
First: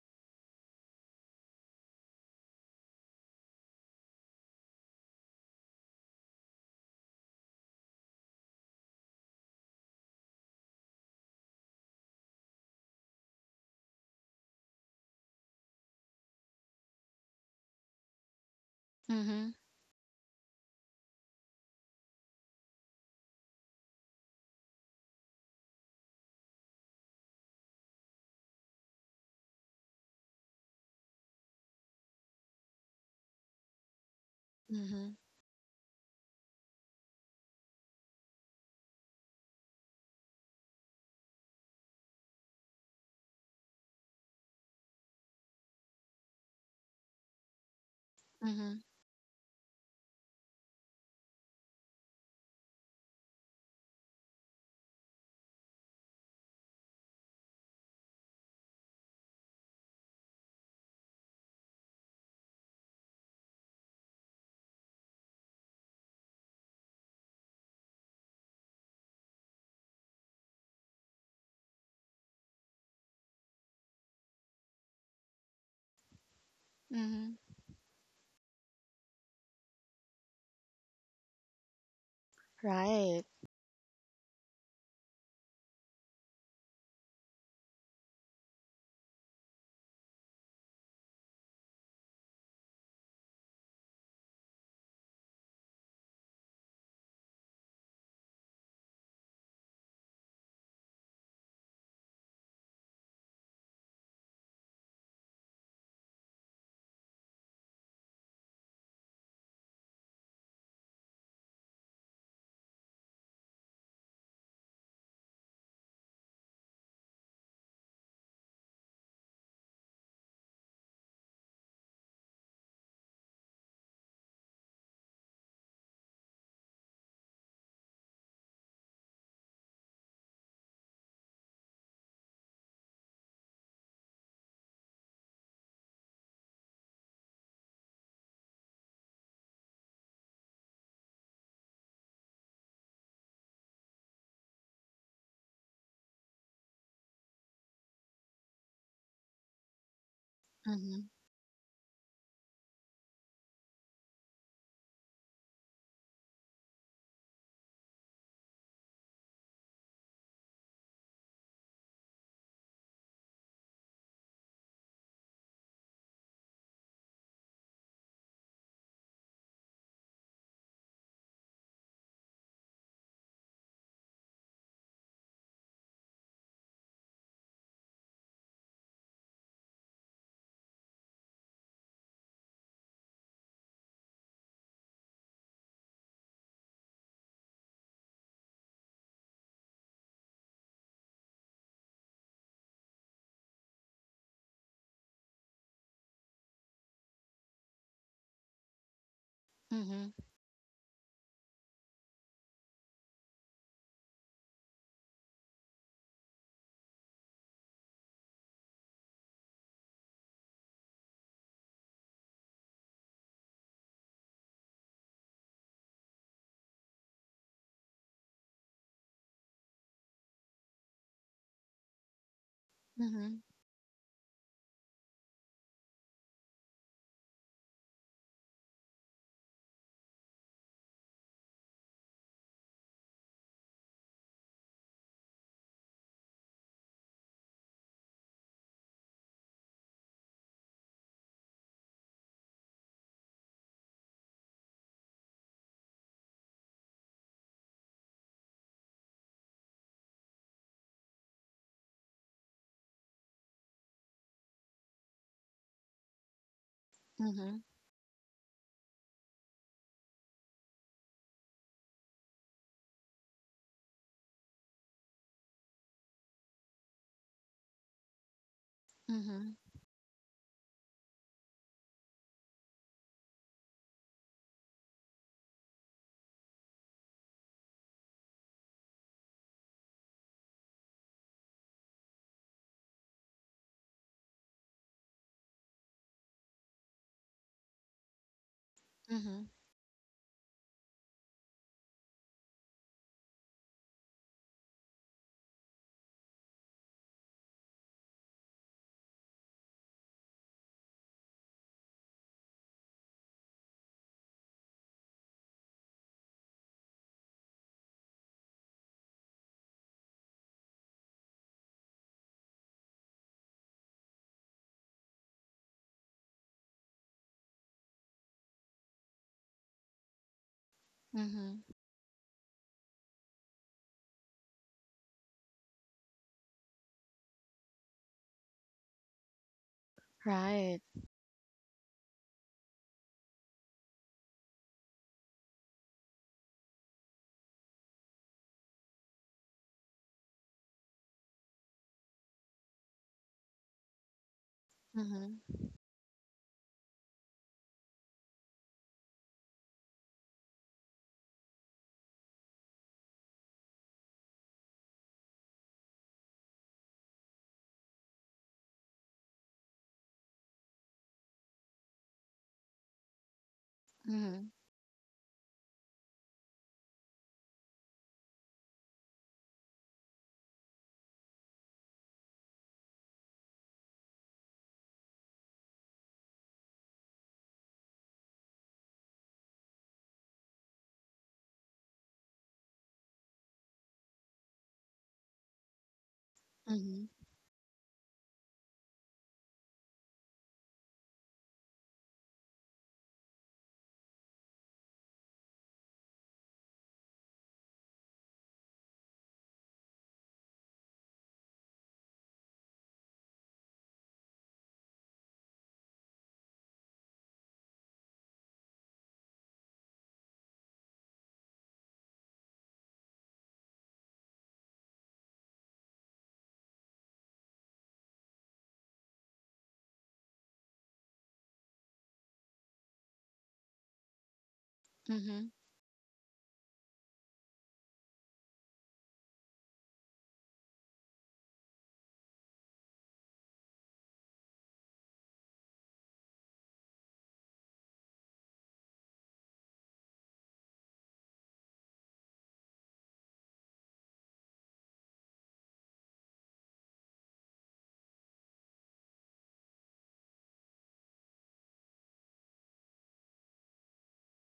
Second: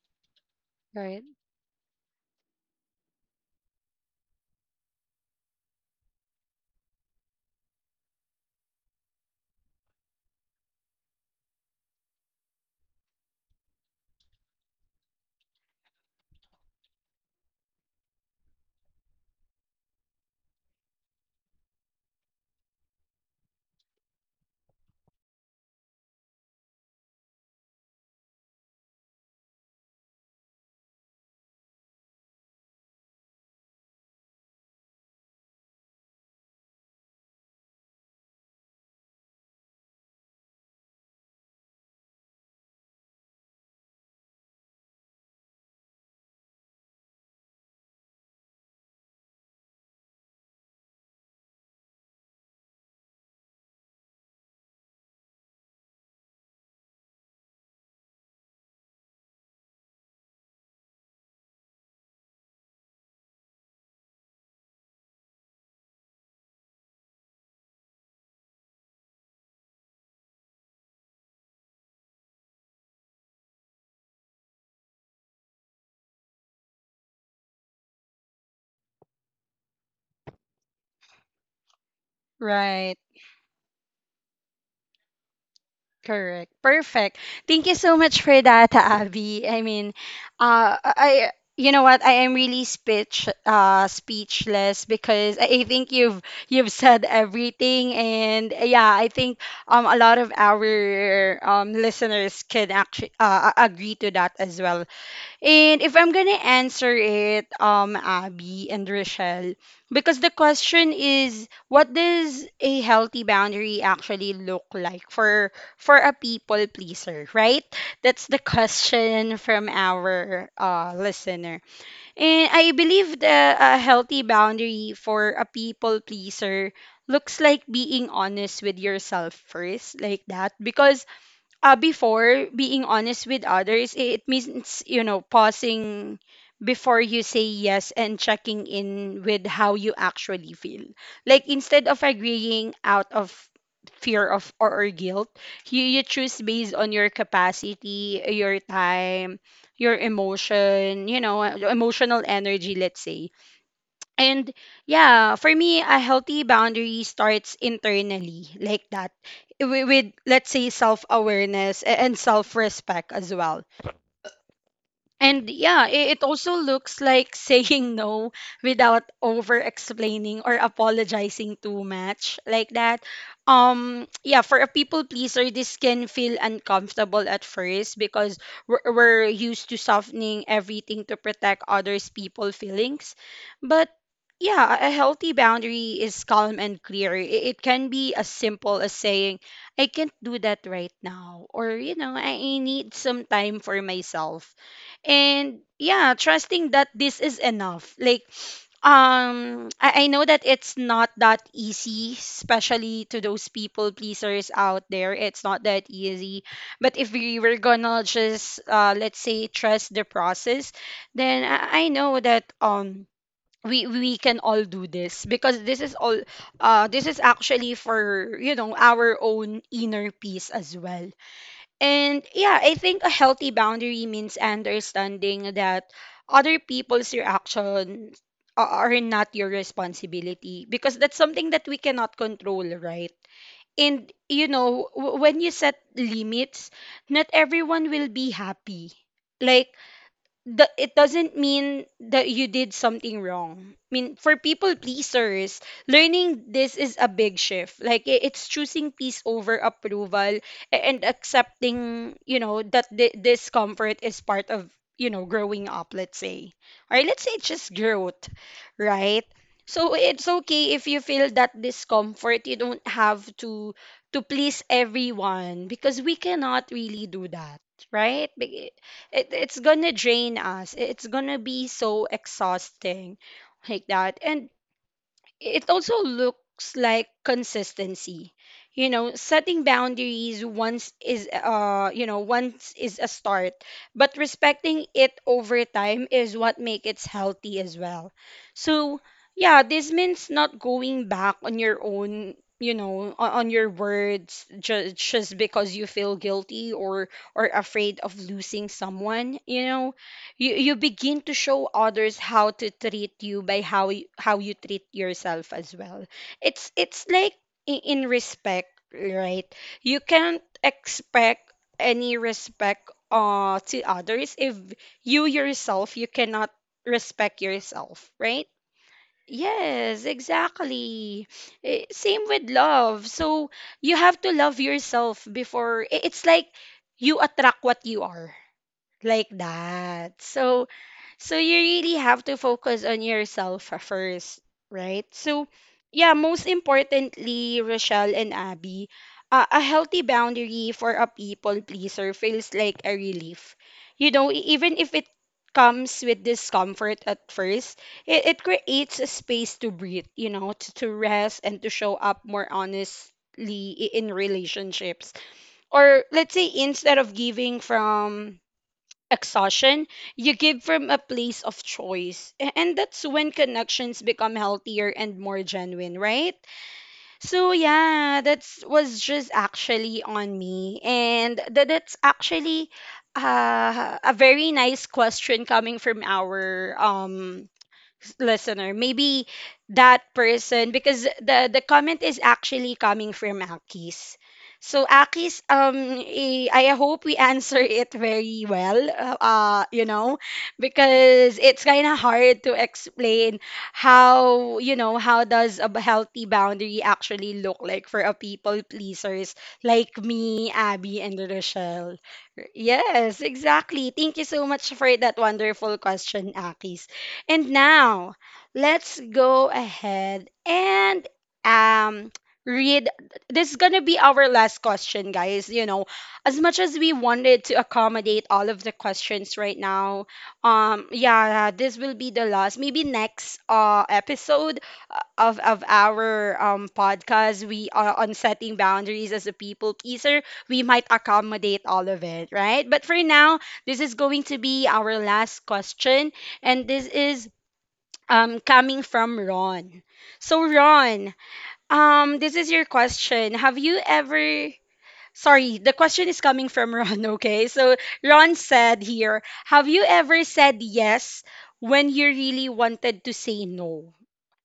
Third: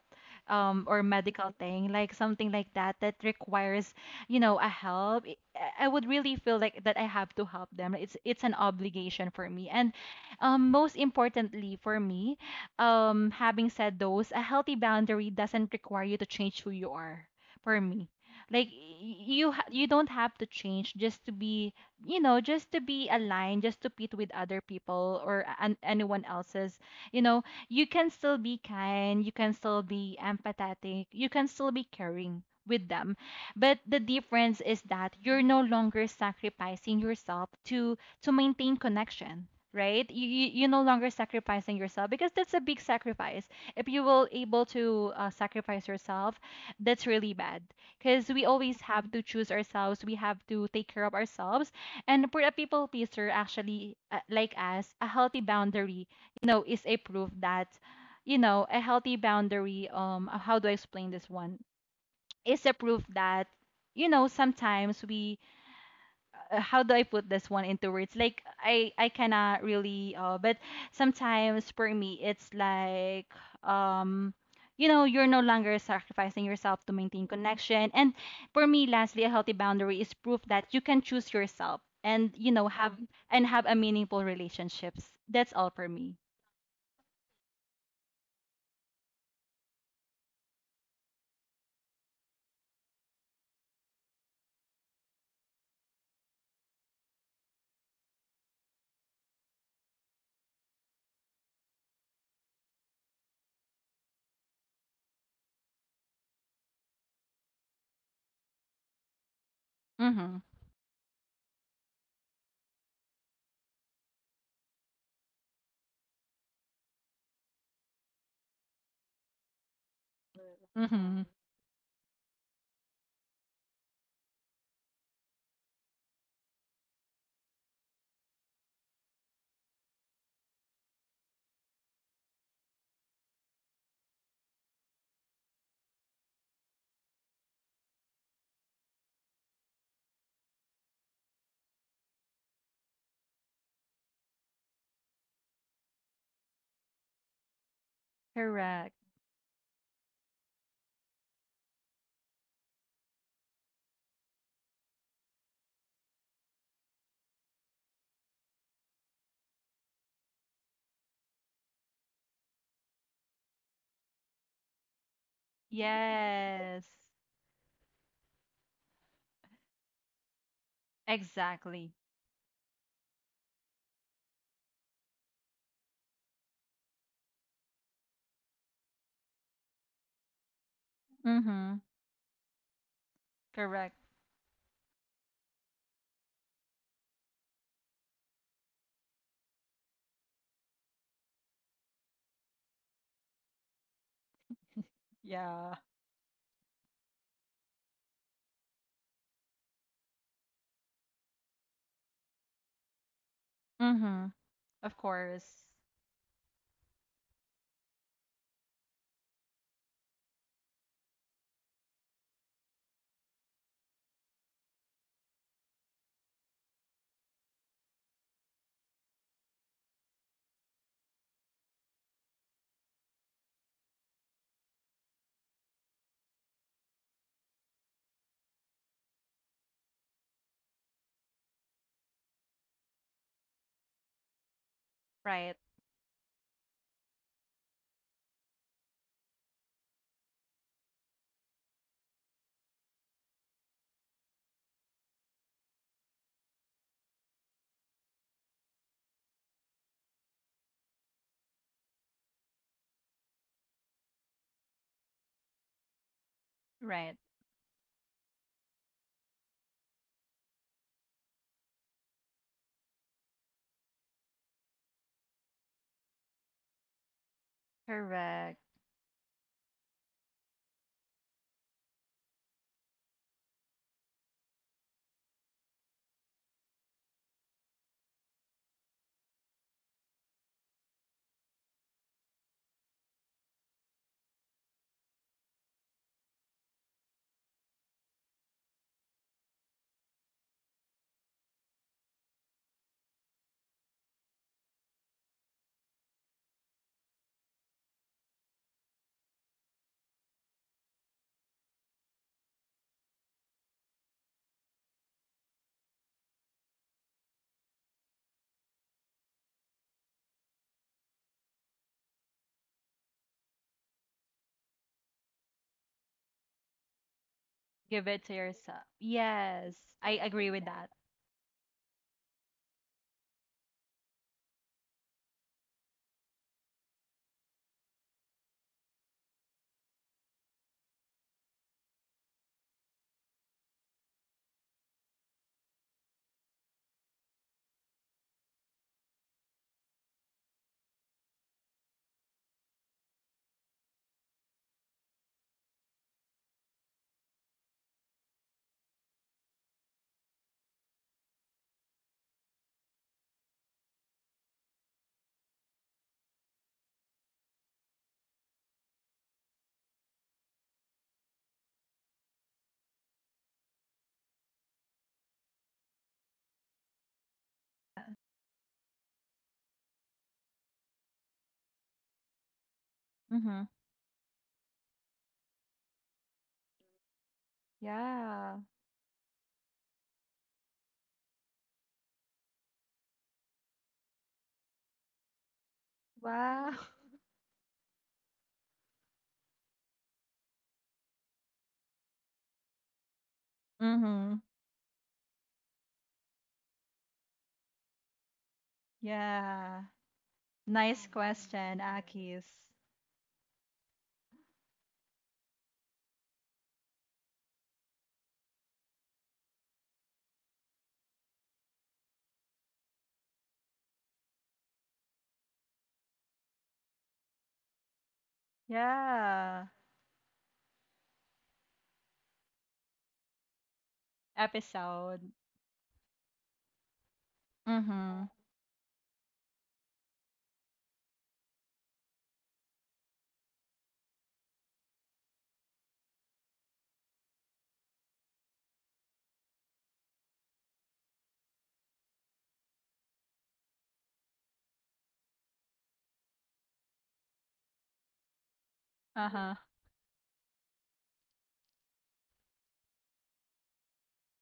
Speaker 2: um or
Speaker 1: Right.
Speaker 2: medical thing, like something like that that requires, you know, a help. I I would really feel like that I have to help them. It's it's an obligation for me. And um most importantly for me, um, having said those, a healthy boundary doesn't require you to change who you are. For me, like y- you,
Speaker 3: Mhm.
Speaker 2: ha- you don't have to change just to be, you know, just to be aligned, just to fit with other people or an- anyone else's. You know, you can still be kind, you can still be empathetic, you can still be caring with them. But the difference is that
Speaker 3: Mhm.
Speaker 2: you're no longer sacrificing yourself to to maintain connection, right? you, you you no longer sacrificing yourself because that's a big sacrifice. If you will able to uh, sacrifice yourself, that's really bad, because we always
Speaker 3: Mhm.
Speaker 2: have to choose ourselves. We have to take care of ourselves. And for a people pleaser actually, uh, like us, a healthy boundary, you know, is a proof that, you know, a healthy boundary, um, how do I explain this one? Is a proof that, you know, sometimes we uh, how do I put this one into words? Like I I cannot really uh but sometimes for me it's like um, you know, you're no longer sacrificing yourself to maintain
Speaker 3: Mhm.
Speaker 2: connection. And for me lastly, a healthy boundary is proof that you can choose yourself and, you know, have
Speaker 1: Right.
Speaker 3: Right.
Speaker 2: and have a meaningful relationships. That's all for me.
Speaker 1: Correct. Perfect. Thank you so much for that, Abby. I mean, uh, I you know what? I am really speech uh speechless because I I think you've you've said everything. And uh, yeah, I think um a lot of our um listeners can actually uh, a- agree to that as well. And if I'm gonna answer it, um, Abby and Rochelle, because the
Speaker 2: Mhm.
Speaker 1: question is, what does a healthy boundary actually look like for for a people pleaser, right? That's the question from our uh,
Speaker 2: Mhm.
Speaker 1: listener. And I believe the a healthy boundary for a people pleaser looks like being honest with yourself first, like that, because uh, before being honest with others, i- it means, you know, pausing before you say yes and checking in with how you actually feel, like instead of agreeing out of fear of or, or guilt, you, you choose based on your capacity, your
Speaker 2: Correct.
Speaker 1: time, your emotion,
Speaker 3: Mhm.
Speaker 1: you know, emotional energy, let's say. And yeah, for me, a healthy boundary starts internally, like that, wi- with, let's say, self awareness and self respect as well. And yeah, i- it also
Speaker 2: Yes.
Speaker 1: looks like saying no without over explaining or apologizing too
Speaker 2: Exactly.
Speaker 1: much, like that. Um yeah, for a people pleaser this can feel uncomfortable at first because we're, we're used to softening everything to protect
Speaker 2: Mhm.
Speaker 1: others people feelings. But
Speaker 2: Correct.
Speaker 1: yeah, a a healthy boundary is calm and clear. I- It can be as simple as saying, I can't do that right now, or, you know, I I need some time for myself and
Speaker 2: Yeah.
Speaker 1: yeah trusting that this is enough, like, um I, I
Speaker 3: Mhm.
Speaker 1: know that it's not that easy, especially to those people
Speaker 2: Mhm.
Speaker 1: pleasers out
Speaker 2: Of
Speaker 1: there, it's not
Speaker 2: course.
Speaker 1: that easy. But if we were gonna just uh let's say trust the process, then i, I know that um we we can all do this, because this is all uh this is actually for, you know, our own inner peace as well. And yeah, I think a
Speaker 3: Mhm.
Speaker 1: healthy boundary means understanding that other people's reactions a- are not your responsibility because that's something that we cannot control, right? And you know, w- when you
Speaker 2: Right.
Speaker 1: set limits, not everyone will be happy. Like, the, it doesn't mean that you did something wrong. I mean, for people pleasers, learning this is a big shift. Like i- it's choosing peace over approval a- and accepting, you know, that th- discomfort is part of, you know, growing up, let's say. Or
Speaker 2: Right.
Speaker 1: let's say it's
Speaker 3: Mhm.
Speaker 1: just growth, right? So it's okay if you feel that discomfort. You don't have to to please everyone because we cannot really do that, right?
Speaker 2: Correct.
Speaker 1: It, it's
Speaker 3: Mhm.
Speaker 1: gonna drain us. It's gonna be so exhausting, like that. And it also looks like consistency. You know, setting boundaries once is, uh you know once is a start, but respecting it over time is what makes it healthy as well. So
Speaker 3: Mhm.
Speaker 1: yeah, this means not going back on your own, you know, on, on your words just just because you feel guilty or or afraid of losing someone. You know, you you begin to show others how to treat you by how you, how you treat yourself as well. It's it's like, i- in respect, right? You can't expect any respect uh to others if you yourself you cannot respect
Speaker 2: Give
Speaker 1: yourself,
Speaker 2: it to
Speaker 1: right?
Speaker 2: yourself. Yes.
Speaker 1: Yes,
Speaker 2: I agree with that.
Speaker 1: exactly.
Speaker 3: Mhm.
Speaker 1: Eh, same with love. So you have to love yourself before, i- it's like you attract what you are, like that. So
Speaker 3: Right.
Speaker 1: so you really have to focus on yourself f- first, right? So yeah, most importantly, Rochelle and Abby, uh, a healthy boundary for a people pleaser feels like a relief. You know, e- even if it
Speaker 3: Mhm.
Speaker 1: comes with discomfort at first, it, it creates a space to breathe, you know, to to rest and to show up more honestly i- in relationships. Or let's say instead of giving from exhaustion, you give from a place of choice. A- And that's when connections become
Speaker 3: Mhm.
Speaker 1: healthier and more genuine, right? So yeah, that's was just actually on me. And that that's actually
Speaker 2: Mm-hmm.
Speaker 1: uh, a very nice question coming from our um
Speaker 2: Yeah.
Speaker 1: listener. Maybe that person, because the the comment is actually coming from Akis. So Akis, um, eh, I
Speaker 2: Wow.
Speaker 1: hope
Speaker 3: Mhm.
Speaker 1: we answer it very well. Uh, uh, you know, because it's kind of hard to explain
Speaker 2: Mm-hmm.
Speaker 1: how, you know, how does a b- healthy boundary actually look like for a people pleasers
Speaker 2: Yeah.
Speaker 1: like me, Abby,
Speaker 2: Nice
Speaker 1: and
Speaker 2: question,
Speaker 1: Rochelle.
Speaker 2: Akis.
Speaker 1: Yes, exactly. Thank you so much for that wonderful question, Aki. And now, let's go ahead and um read, this is going to be our last question, guys. You know, as much as we wanted to accommodate all of the questions right
Speaker 2: Yeah.
Speaker 1: now, um yeah, this will be the last, maybe next uh episode uh,
Speaker 2: Episode.
Speaker 1: of
Speaker 3: Mhm.
Speaker 1: of our um podcast, we are on
Speaker 2: Mm-hmm.
Speaker 1: setting boundaries as a people pleaser, we might accommodate all of it, right? But for now, this is going to be our last question, and this is um, coming from Ron. So Ron, um, this is your question. Have you ever, sorry, the question is coming from Ron, okay? So Ron said here,
Speaker 2: Uh-huh.
Speaker 1: have you ever said yes when you really wanted to say no?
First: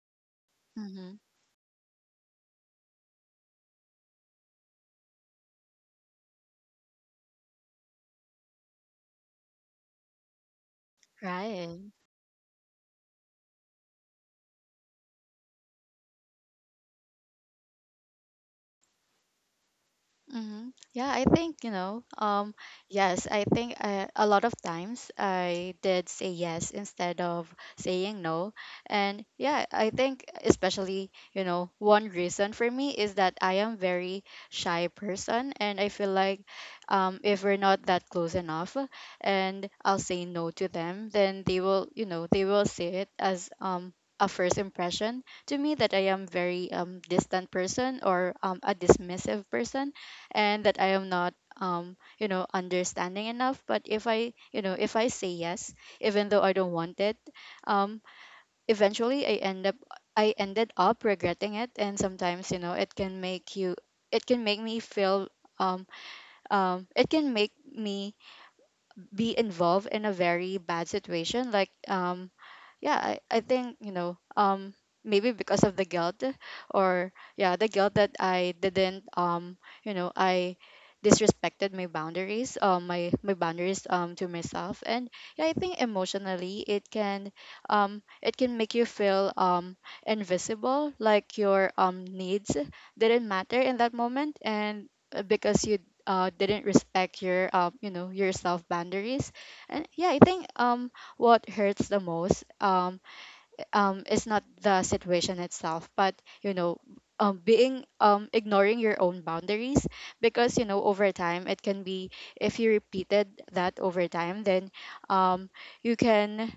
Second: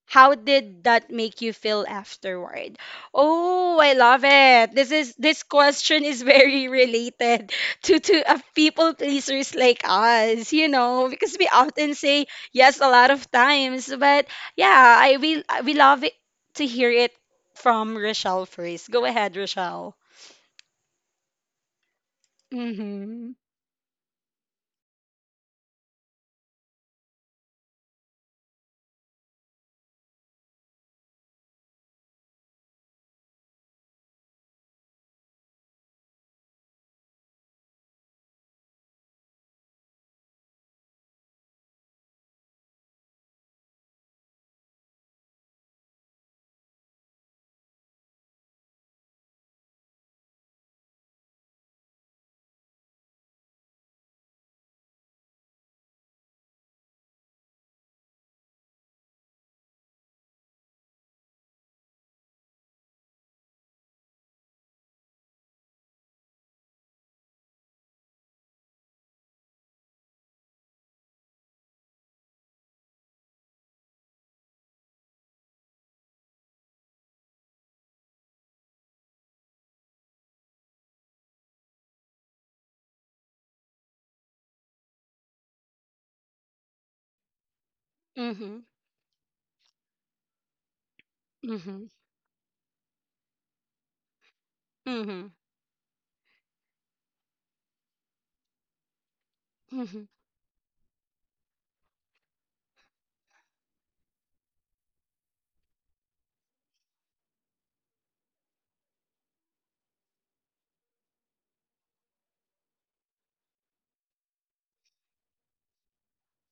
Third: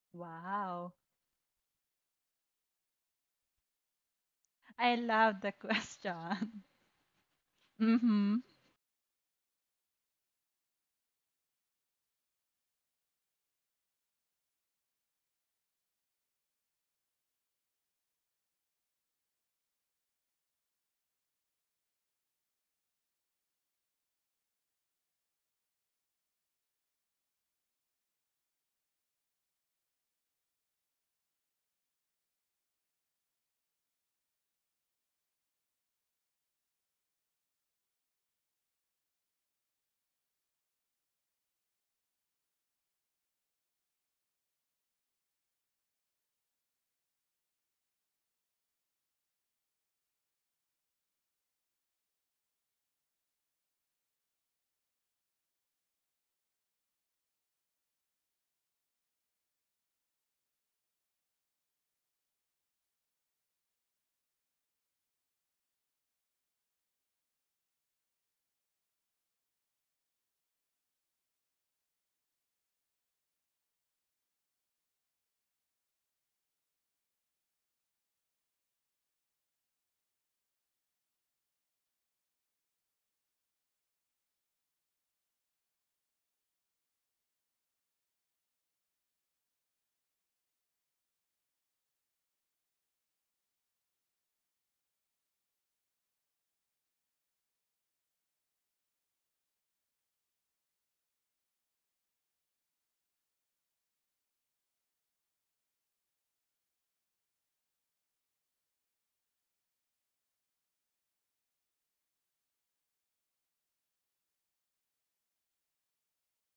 Speaker 1: How did
Speaker 2: Wow.
Speaker 1: that
Speaker 3: Mhm.
Speaker 1: make you feel afterward? Oh, I love it. This
Speaker 2: I
Speaker 1: is this
Speaker 2: love the
Speaker 1: question is
Speaker 2: question.
Speaker 1: very related to to uh,
Speaker 2: Mm-hmm.
Speaker 1: people pleasers like us, you know, because we
Speaker 3: Right.
Speaker 1: often say yes a lot of times. But yeah, I we we love it to hear it from Rochelle first. Go ahead, Rochelle.
Speaker 3: Mm-hmm. Yeah, I think, you know, um, yes,
Speaker 1: Mhm.
Speaker 3: I think uh a lot of times I did say yes instead of saying no. And yeah, I think especially, you know, one reason for me is that I am very shy person, and I feel like um if we're not that close enough, and I'll say no to them, then they will, you know, they will see it as um a first impression to me, that I am very um distant person, or um a dismissive person, and that I am not um you know, understanding enough. But if I, you know, if I say yes, even though I don't want it, um eventually I end up, I ended up regretting it. And sometimes, you know, it can make you, it can make me feel, um um it can make me be involved in a very bad situation, like, um yeah, I, I think, you know, um maybe because of the guilt, or yeah, the guilt that I didn't, um, you know, I disrespected my boundaries, um my, my boundaries um to myself. And yeah, I think emotionally, it can um it can
Speaker 1: Mhm.
Speaker 3: make you feel um invisible, like your
Speaker 1: Mhm.
Speaker 3: um needs didn't matter in that moment, and uh,
Speaker 1: Mhm.
Speaker 3: because you uh, didn't respect your, um, you know, your self boundaries. And yeah,
Speaker 1: Mhm.
Speaker 3: I think um what hurts the most, um, um, is not the situation itself, but, you know, um, being, um, ignoring your own boundaries. Because, you know, over time it can be, if you repeated that over time, then, um, you can,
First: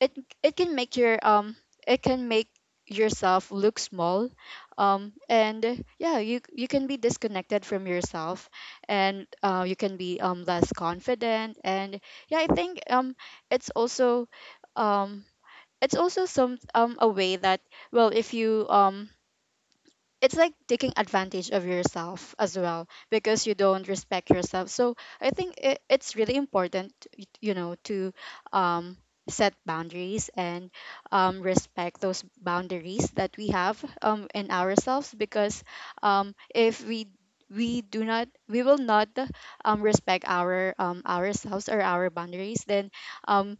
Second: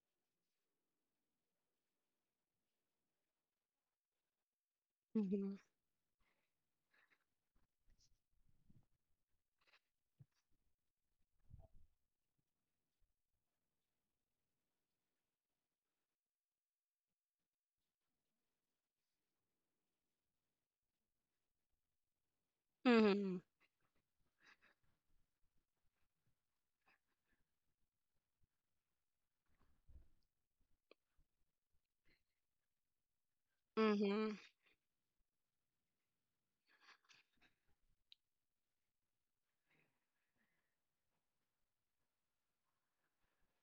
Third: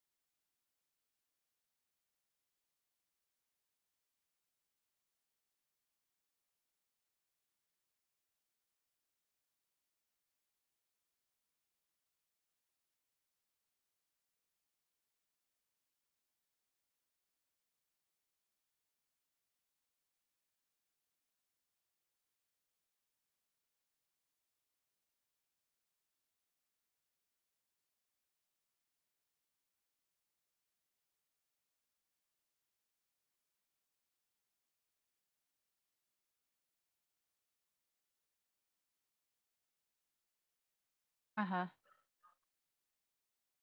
Speaker 3: it it can make your, um it can make yourself look small, um
Speaker 1: Mhm.
Speaker 3: and yeah, you you can be disconnected from yourself, and uh, you can be um less confident. And yeah, I think um it's also, um it's also some, um a way that, well, if you, um it's like taking advantage of yourself as well,
Speaker 1: Mhm.
Speaker 3: because you don't respect yourself. So I think it, it's really important, y- you know, to um, set boundaries, and um, respect those boundaries that we have um,
Speaker 1: Mhm.
Speaker 3: in ourselves. Because um, if we, we do not, we will not um, respect our, um,
Speaker 2: Uh-huh.
Speaker 3: ourselves or our boundaries, then um,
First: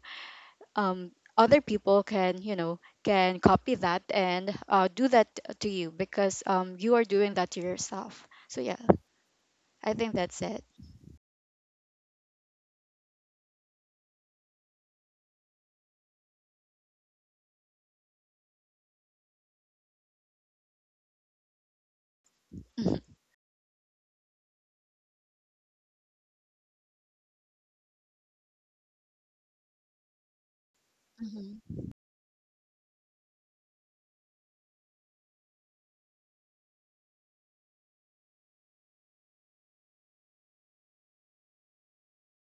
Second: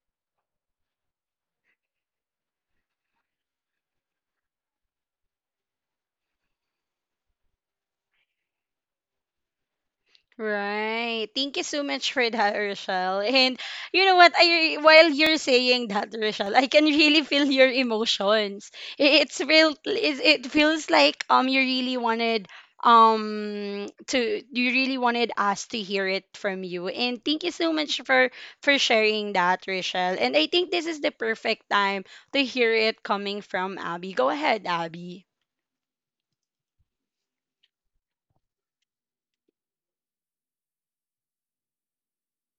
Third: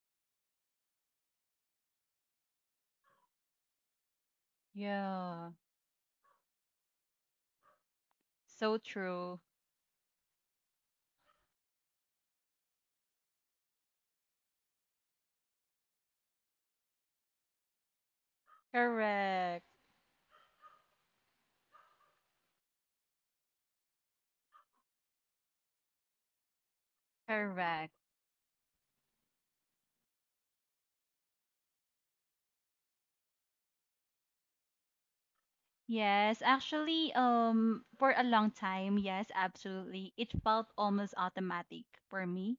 Speaker 3: um, other people can, you know, can copy that, and uh, do that
Speaker 2: Yeah.
Speaker 3: to you, because um, you are doing that to yourself. So
Speaker 2: So
Speaker 3: yeah,
Speaker 2: true.
Speaker 3: I think that's it.
Speaker 1: Right. Thank you so much for that, Rochelle. And you know what? I While you're saying that, Rochelle, I can really feel your emotions. I- It's
Speaker 2: Correct.
Speaker 1: real. It, it feels like um you really wanted um to you really wanted us to hear it from you. And thank you so
Speaker 2: Correct.
Speaker 1: much for for sharing that, Rochelle. And I think this is the perfect
Speaker 3: Mhm.
Speaker 1: time to hear it coming from Abby. Go ahead, Abby.
Speaker 2: Yes, actually, um, for a long time, yes, absolutely. It felt almost automatic for me.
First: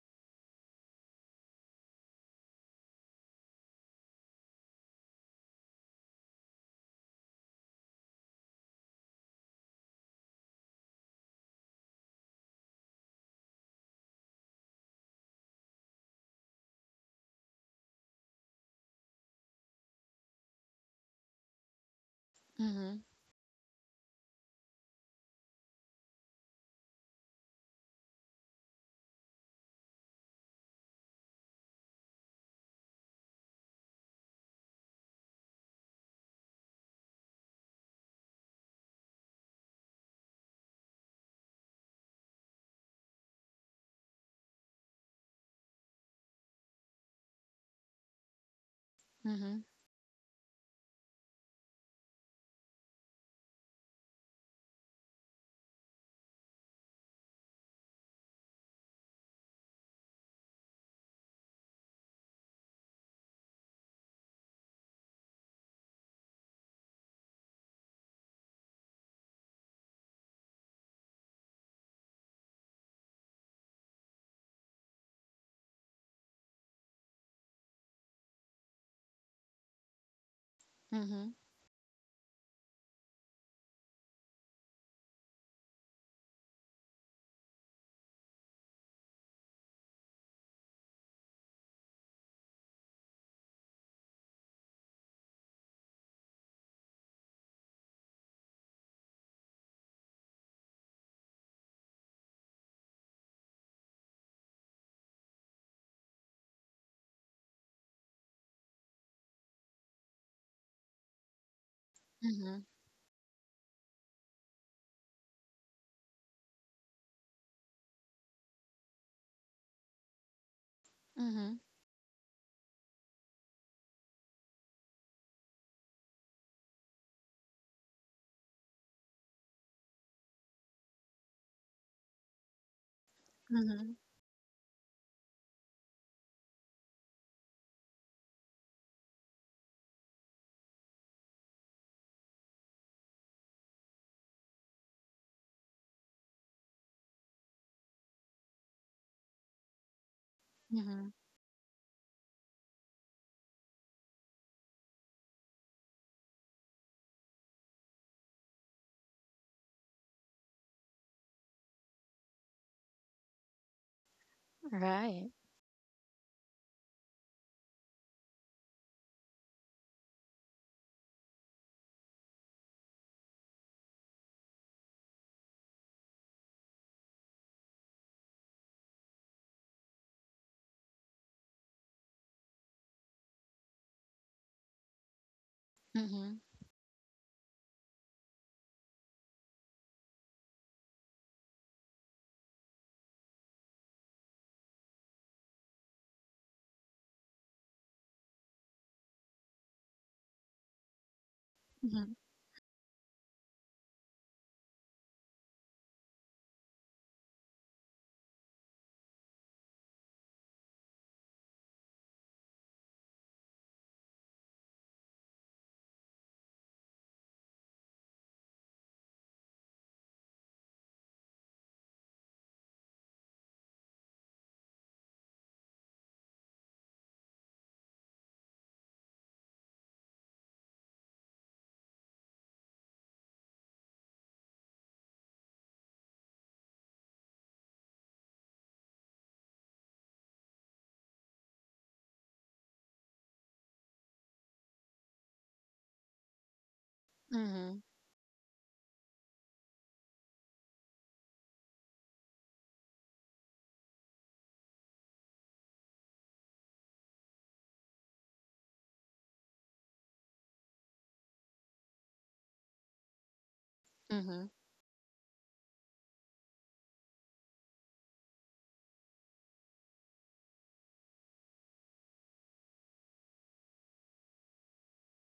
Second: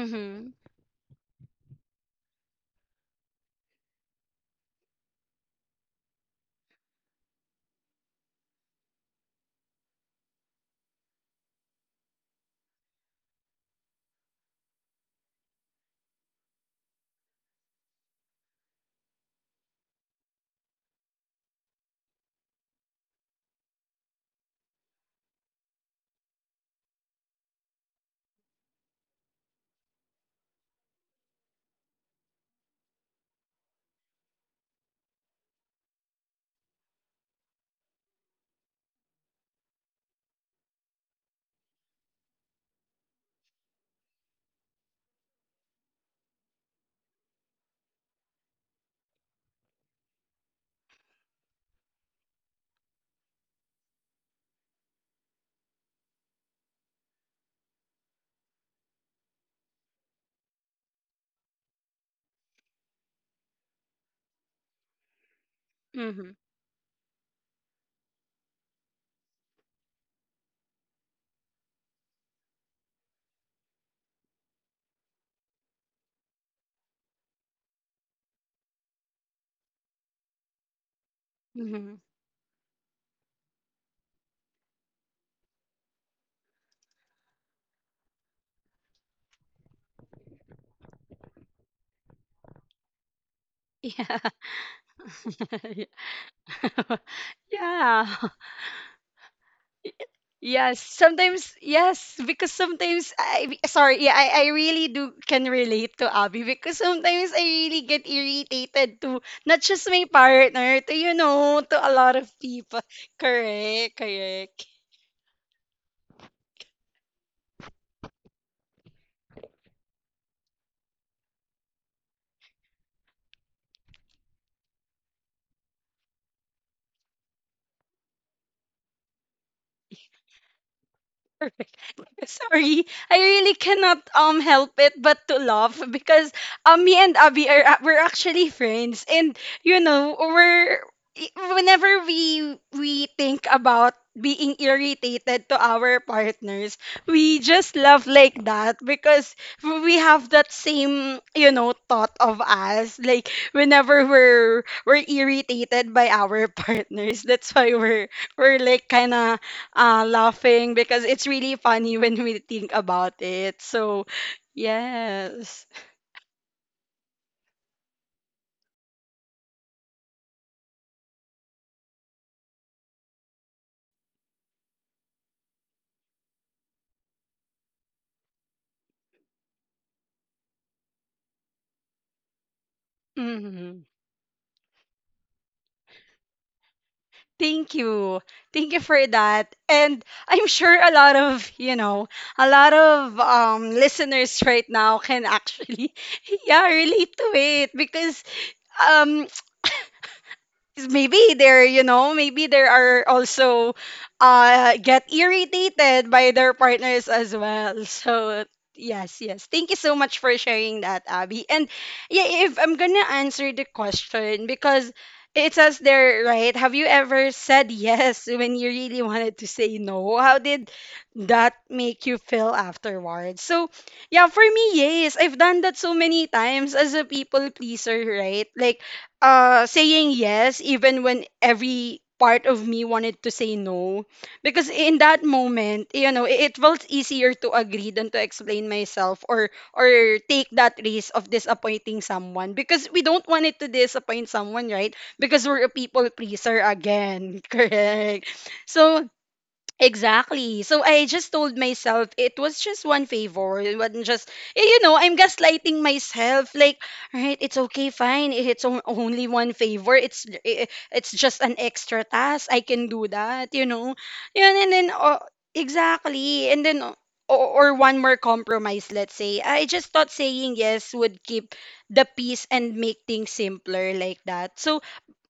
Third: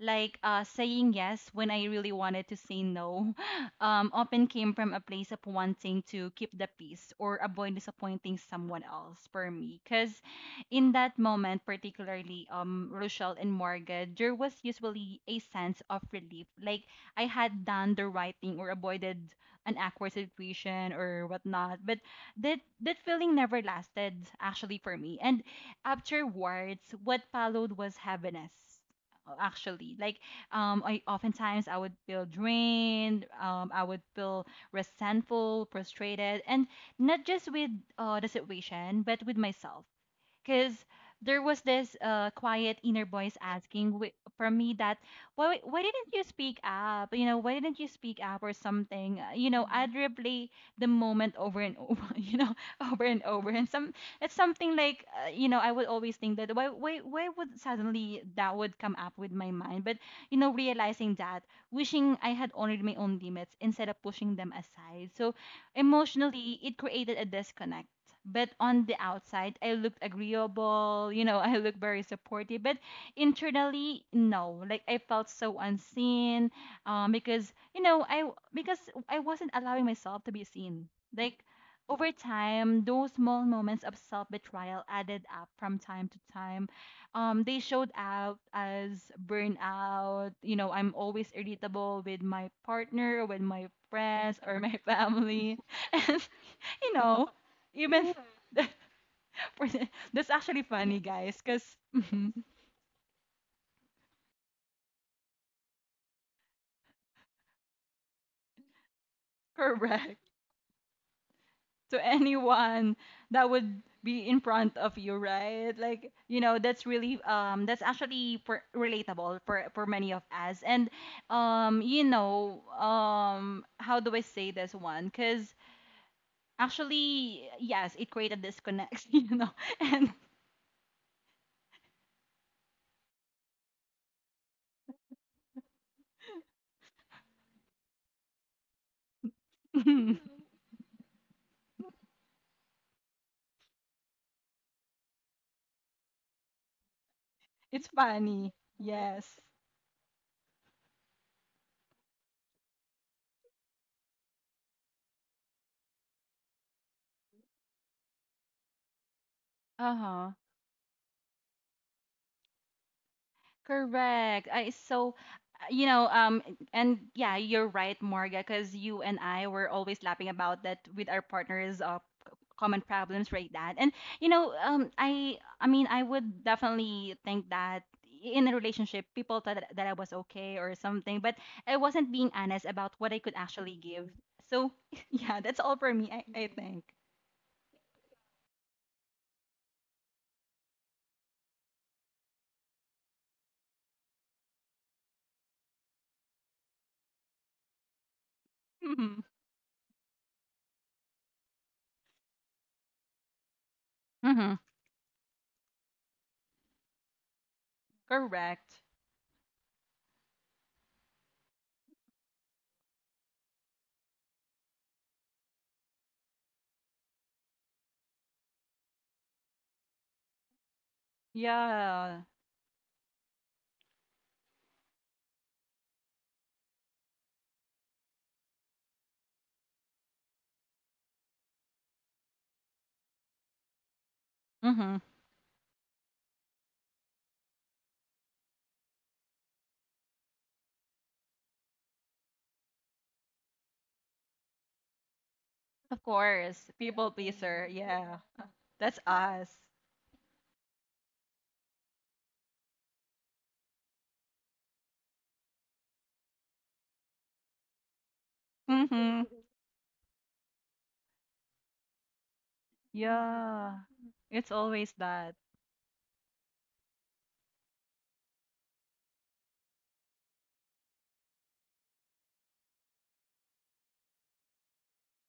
Speaker 2: Like uh, saying yes when I really wanted to say no, um, often came from a place of wanting to keep the peace or avoid disappointing someone else for me. Because in that moment, particularly um, Rochelle and Morgan, there was usually a sense of relief. Like I had done the right thing or avoided an awkward situation or whatnot. But that that
Speaker 3: Mhm.
Speaker 2: feeling never lasted actually for me. And afterwards, what followed was heaviness, uh, actually. Like um, I oftentimes I would feel drained. Um, I would feel resentful, frustrated, and not just with uh, the situation but with myself, because there was this uh, quiet inner voice asking wi- from me that why why didn't you speak up, you know, why didn't you speak up or something. Uh, you know.
Speaker 3: Mhm.
Speaker 2: Mhm. I'd replay the moment over and over you know, over and over, and some it's something like uh, you know, I would always think that why why why would suddenly that would come up with my mind, but you know, realizing that, wishing I had honored my own limits instead of pushing them aside. So
Speaker 1: Mhm.
Speaker 2: emotionally it created a disconnect, but on the outside I looked agreeable, you know, I looked very supportive, but internally no, like I felt so unseen, um, because you know I because I wasn't allowing myself to be seen.
Speaker 3: Mhm.
Speaker 2: Like
Speaker 1: Mhm.
Speaker 2: over time those small moments of self-betrayal added up from time to time. Um, they showed out as burnout, you know, I'm always irritable with my partner, with my
Speaker 1: Yeah.
Speaker 2: friends or my family. And you
Speaker 1: Yeah.
Speaker 2: know,
Speaker 1: Yeah.
Speaker 2: even for the- that's actually
Speaker 1: Yes,
Speaker 2: funny, guys,
Speaker 1: sometimes
Speaker 2: because
Speaker 1: yes, because sometimes I sorry, yeah, I, I really do can relate to Abby because sometimes I really get irritated to not just my
Speaker 2: correct,
Speaker 1: partner, to, you know, to a
Speaker 2: to
Speaker 1: lot of
Speaker 3: Mhm.
Speaker 1: people.
Speaker 2: anyone that would
Speaker 1: Correct,
Speaker 2: be in
Speaker 1: correct.
Speaker 2: front of you, right? Like you know, that's really um, that's actually for, relatable for for many of us, and
Speaker 3: Mhm.
Speaker 2: um, you know, um, how do I say this one? Because actually, yes, it created disconnects, you know, and
Speaker 1: Sorry, I really
Speaker 3: Mhm.
Speaker 1: cannot um help it but to laugh because um me and Abby are a- we're actually friends and you know we're i- whenever we we think about being irritated to our partners, we just
Speaker 2: it's
Speaker 1: laugh like
Speaker 2: funny.
Speaker 1: that because
Speaker 2: Yes.
Speaker 1: we have that
Speaker 3: Mhm.
Speaker 1: same you know thought of us like whenever we're we're irritated by our partners. That's why we're we're like kind of
Speaker 2: Uh
Speaker 1: uh,
Speaker 2: huh.
Speaker 1: laughing because it's really funny when we think about it. So,
Speaker 2: Correct. I
Speaker 3: Mhm.
Speaker 2: so
Speaker 3: right
Speaker 1: yes.
Speaker 2: you know, um, and yeah, you're right, Morga, because you and I were always laughing about that with our partners, uh, c- common problems, right? That, and you know, um, I, I mean, I would definitely think that in a relationship, people thought that, that I was okay or something, but I wasn't being honest about what I could actually
Speaker 1: Mhm.
Speaker 2: give. So, yeah, that's all for me, I,
Speaker 3: Mhm.
Speaker 2: I think.
Speaker 1: Thank you. Thank you for that. And I'm sure a lot of, you know, a lot of um, listeners right now can actually, yeah, relate to it because
Speaker 2: Mm-hmm.
Speaker 1: um, maybe they're, you
Speaker 3: Mhm.
Speaker 1: know, maybe there are also
Speaker 2: Mm-hmm.
Speaker 1: uh get irritated by their partners as well. So
Speaker 2: Correct.
Speaker 1: yes, yes, thank you so much for sharing that, Abby. And yeah, if I'm gonna answer the question, because it says there, right, have you ever said yes when you really wanted to say no? How did that make you
Speaker 2: Yeah.
Speaker 1: feel afterwards? So yeah, for me, yes, I've done that so many times as a people pleaser, right? Like uh saying yes even when every part of me wanted to say no, because
Speaker 2: Mm-hmm.
Speaker 1: in that moment, you know, it, it felt easier to agree than to explain myself or or take that risk of disappointing someone, because we don't want it to disappoint someone, right? Because we're a
Speaker 2: Of
Speaker 1: people pleaser
Speaker 2: course, people
Speaker 1: again.
Speaker 2: pleaser.
Speaker 3: Mhm.
Speaker 2: Yeah,
Speaker 1: Correct.
Speaker 2: that's
Speaker 1: So
Speaker 2: us.
Speaker 1: exactly. So I just told myself it was just one favor. It wasn't just, eh, you know, I'm gaslighting myself. Like, right, it's okay, fine. If It's on- only
Speaker 2: Mm-hmm.
Speaker 1: one favor. It's eh, eh, it's just an extra task. I can do that, you
Speaker 2: Yeah,
Speaker 1: know.
Speaker 3: Mhm.
Speaker 2: it's
Speaker 1: Yun, and then,
Speaker 2: always
Speaker 1: oh,
Speaker 2: that.
Speaker 1: exactly. And then, oh, or or one more compromise, let's say. I just thought saying yes would keep the peace and make things simpler like that. So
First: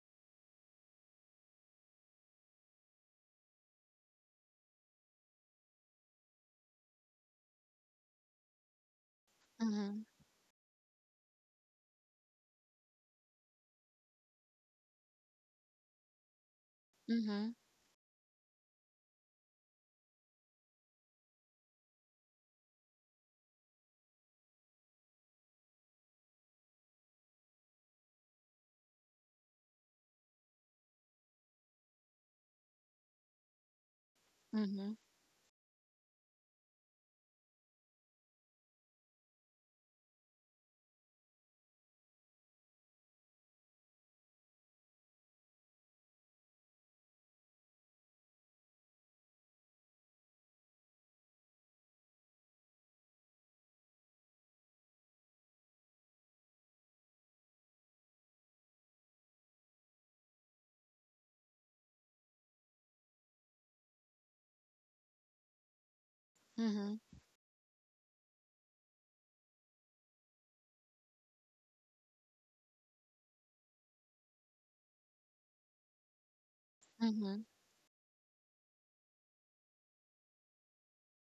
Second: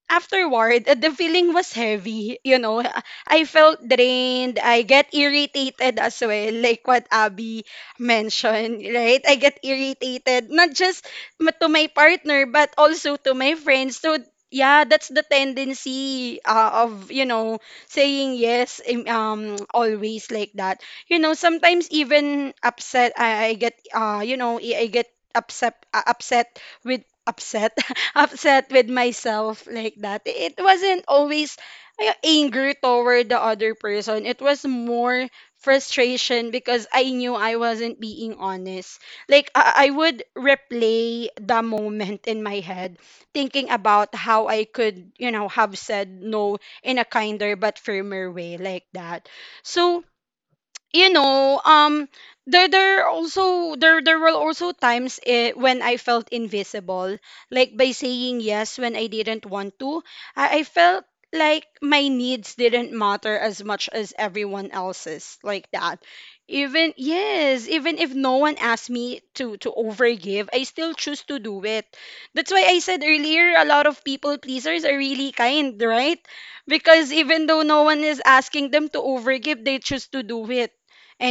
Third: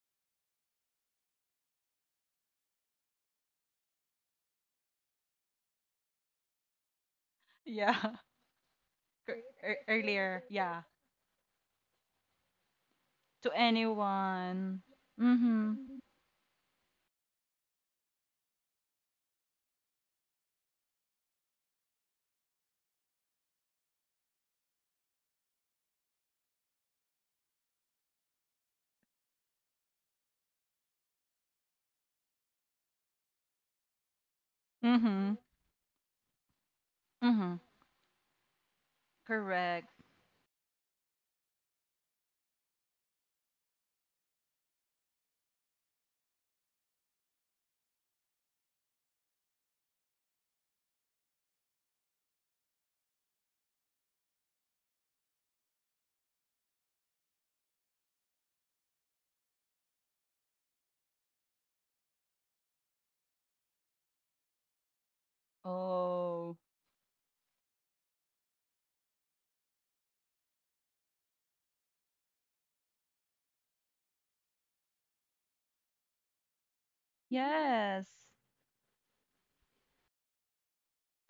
Speaker 1: afterward, uh, the feeling was heavy. You know, Uh, I felt drained. I get irritated as well, like what Abby
Speaker 2: Yeah,
Speaker 1: mentioned, right? I
Speaker 2: Cor-
Speaker 1: get
Speaker 2: ear-
Speaker 3: Mhm.
Speaker 2: earlier.
Speaker 1: irritated, not
Speaker 2: Yeah,
Speaker 1: just ma- to my partner, but also to
Speaker 2: to
Speaker 1: my friends. So,
Speaker 2: anyone.
Speaker 1: yeah, that's the
Speaker 2: Mhm.
Speaker 1: tendency uh, of, you
Speaker 3: Mhm.
Speaker 1: know, saying yes, im- um, always like that. You know, sometimes even upset, I, I get, uh, you know, I I get upset, uh, upset with upset upset with myself like that. It wasn't always uh, anger toward the other person. It was
Speaker 3: Mhm.
Speaker 1: more
Speaker 2: Mhm.
Speaker 1: frustration because I knew I
Speaker 2: Mhm.
Speaker 1: wasn't being honest. Like I, I
Speaker 2: Correct.
Speaker 1: would replay the moment in my head, thinking about how I could, you know, have said no in a kinder but firmer way like that. So you know, um, there there also there there were also times eh, when I felt invisible, like by saying yes when I didn't want to. I, I felt like my needs didn't matter as much as everyone else's, like that.
Speaker 2: Oh,
Speaker 1: Even
Speaker 3: Mhm.
Speaker 1: yes, even if no one asked me to to overgive, I still choose to do it. That's why I said earlier, a lot of people pleasers are really kind, right? Because
Speaker 3: Mhm.
Speaker 1: even though no one
Speaker 2: yes.
Speaker 1: is asking them to overgive, they choose to do it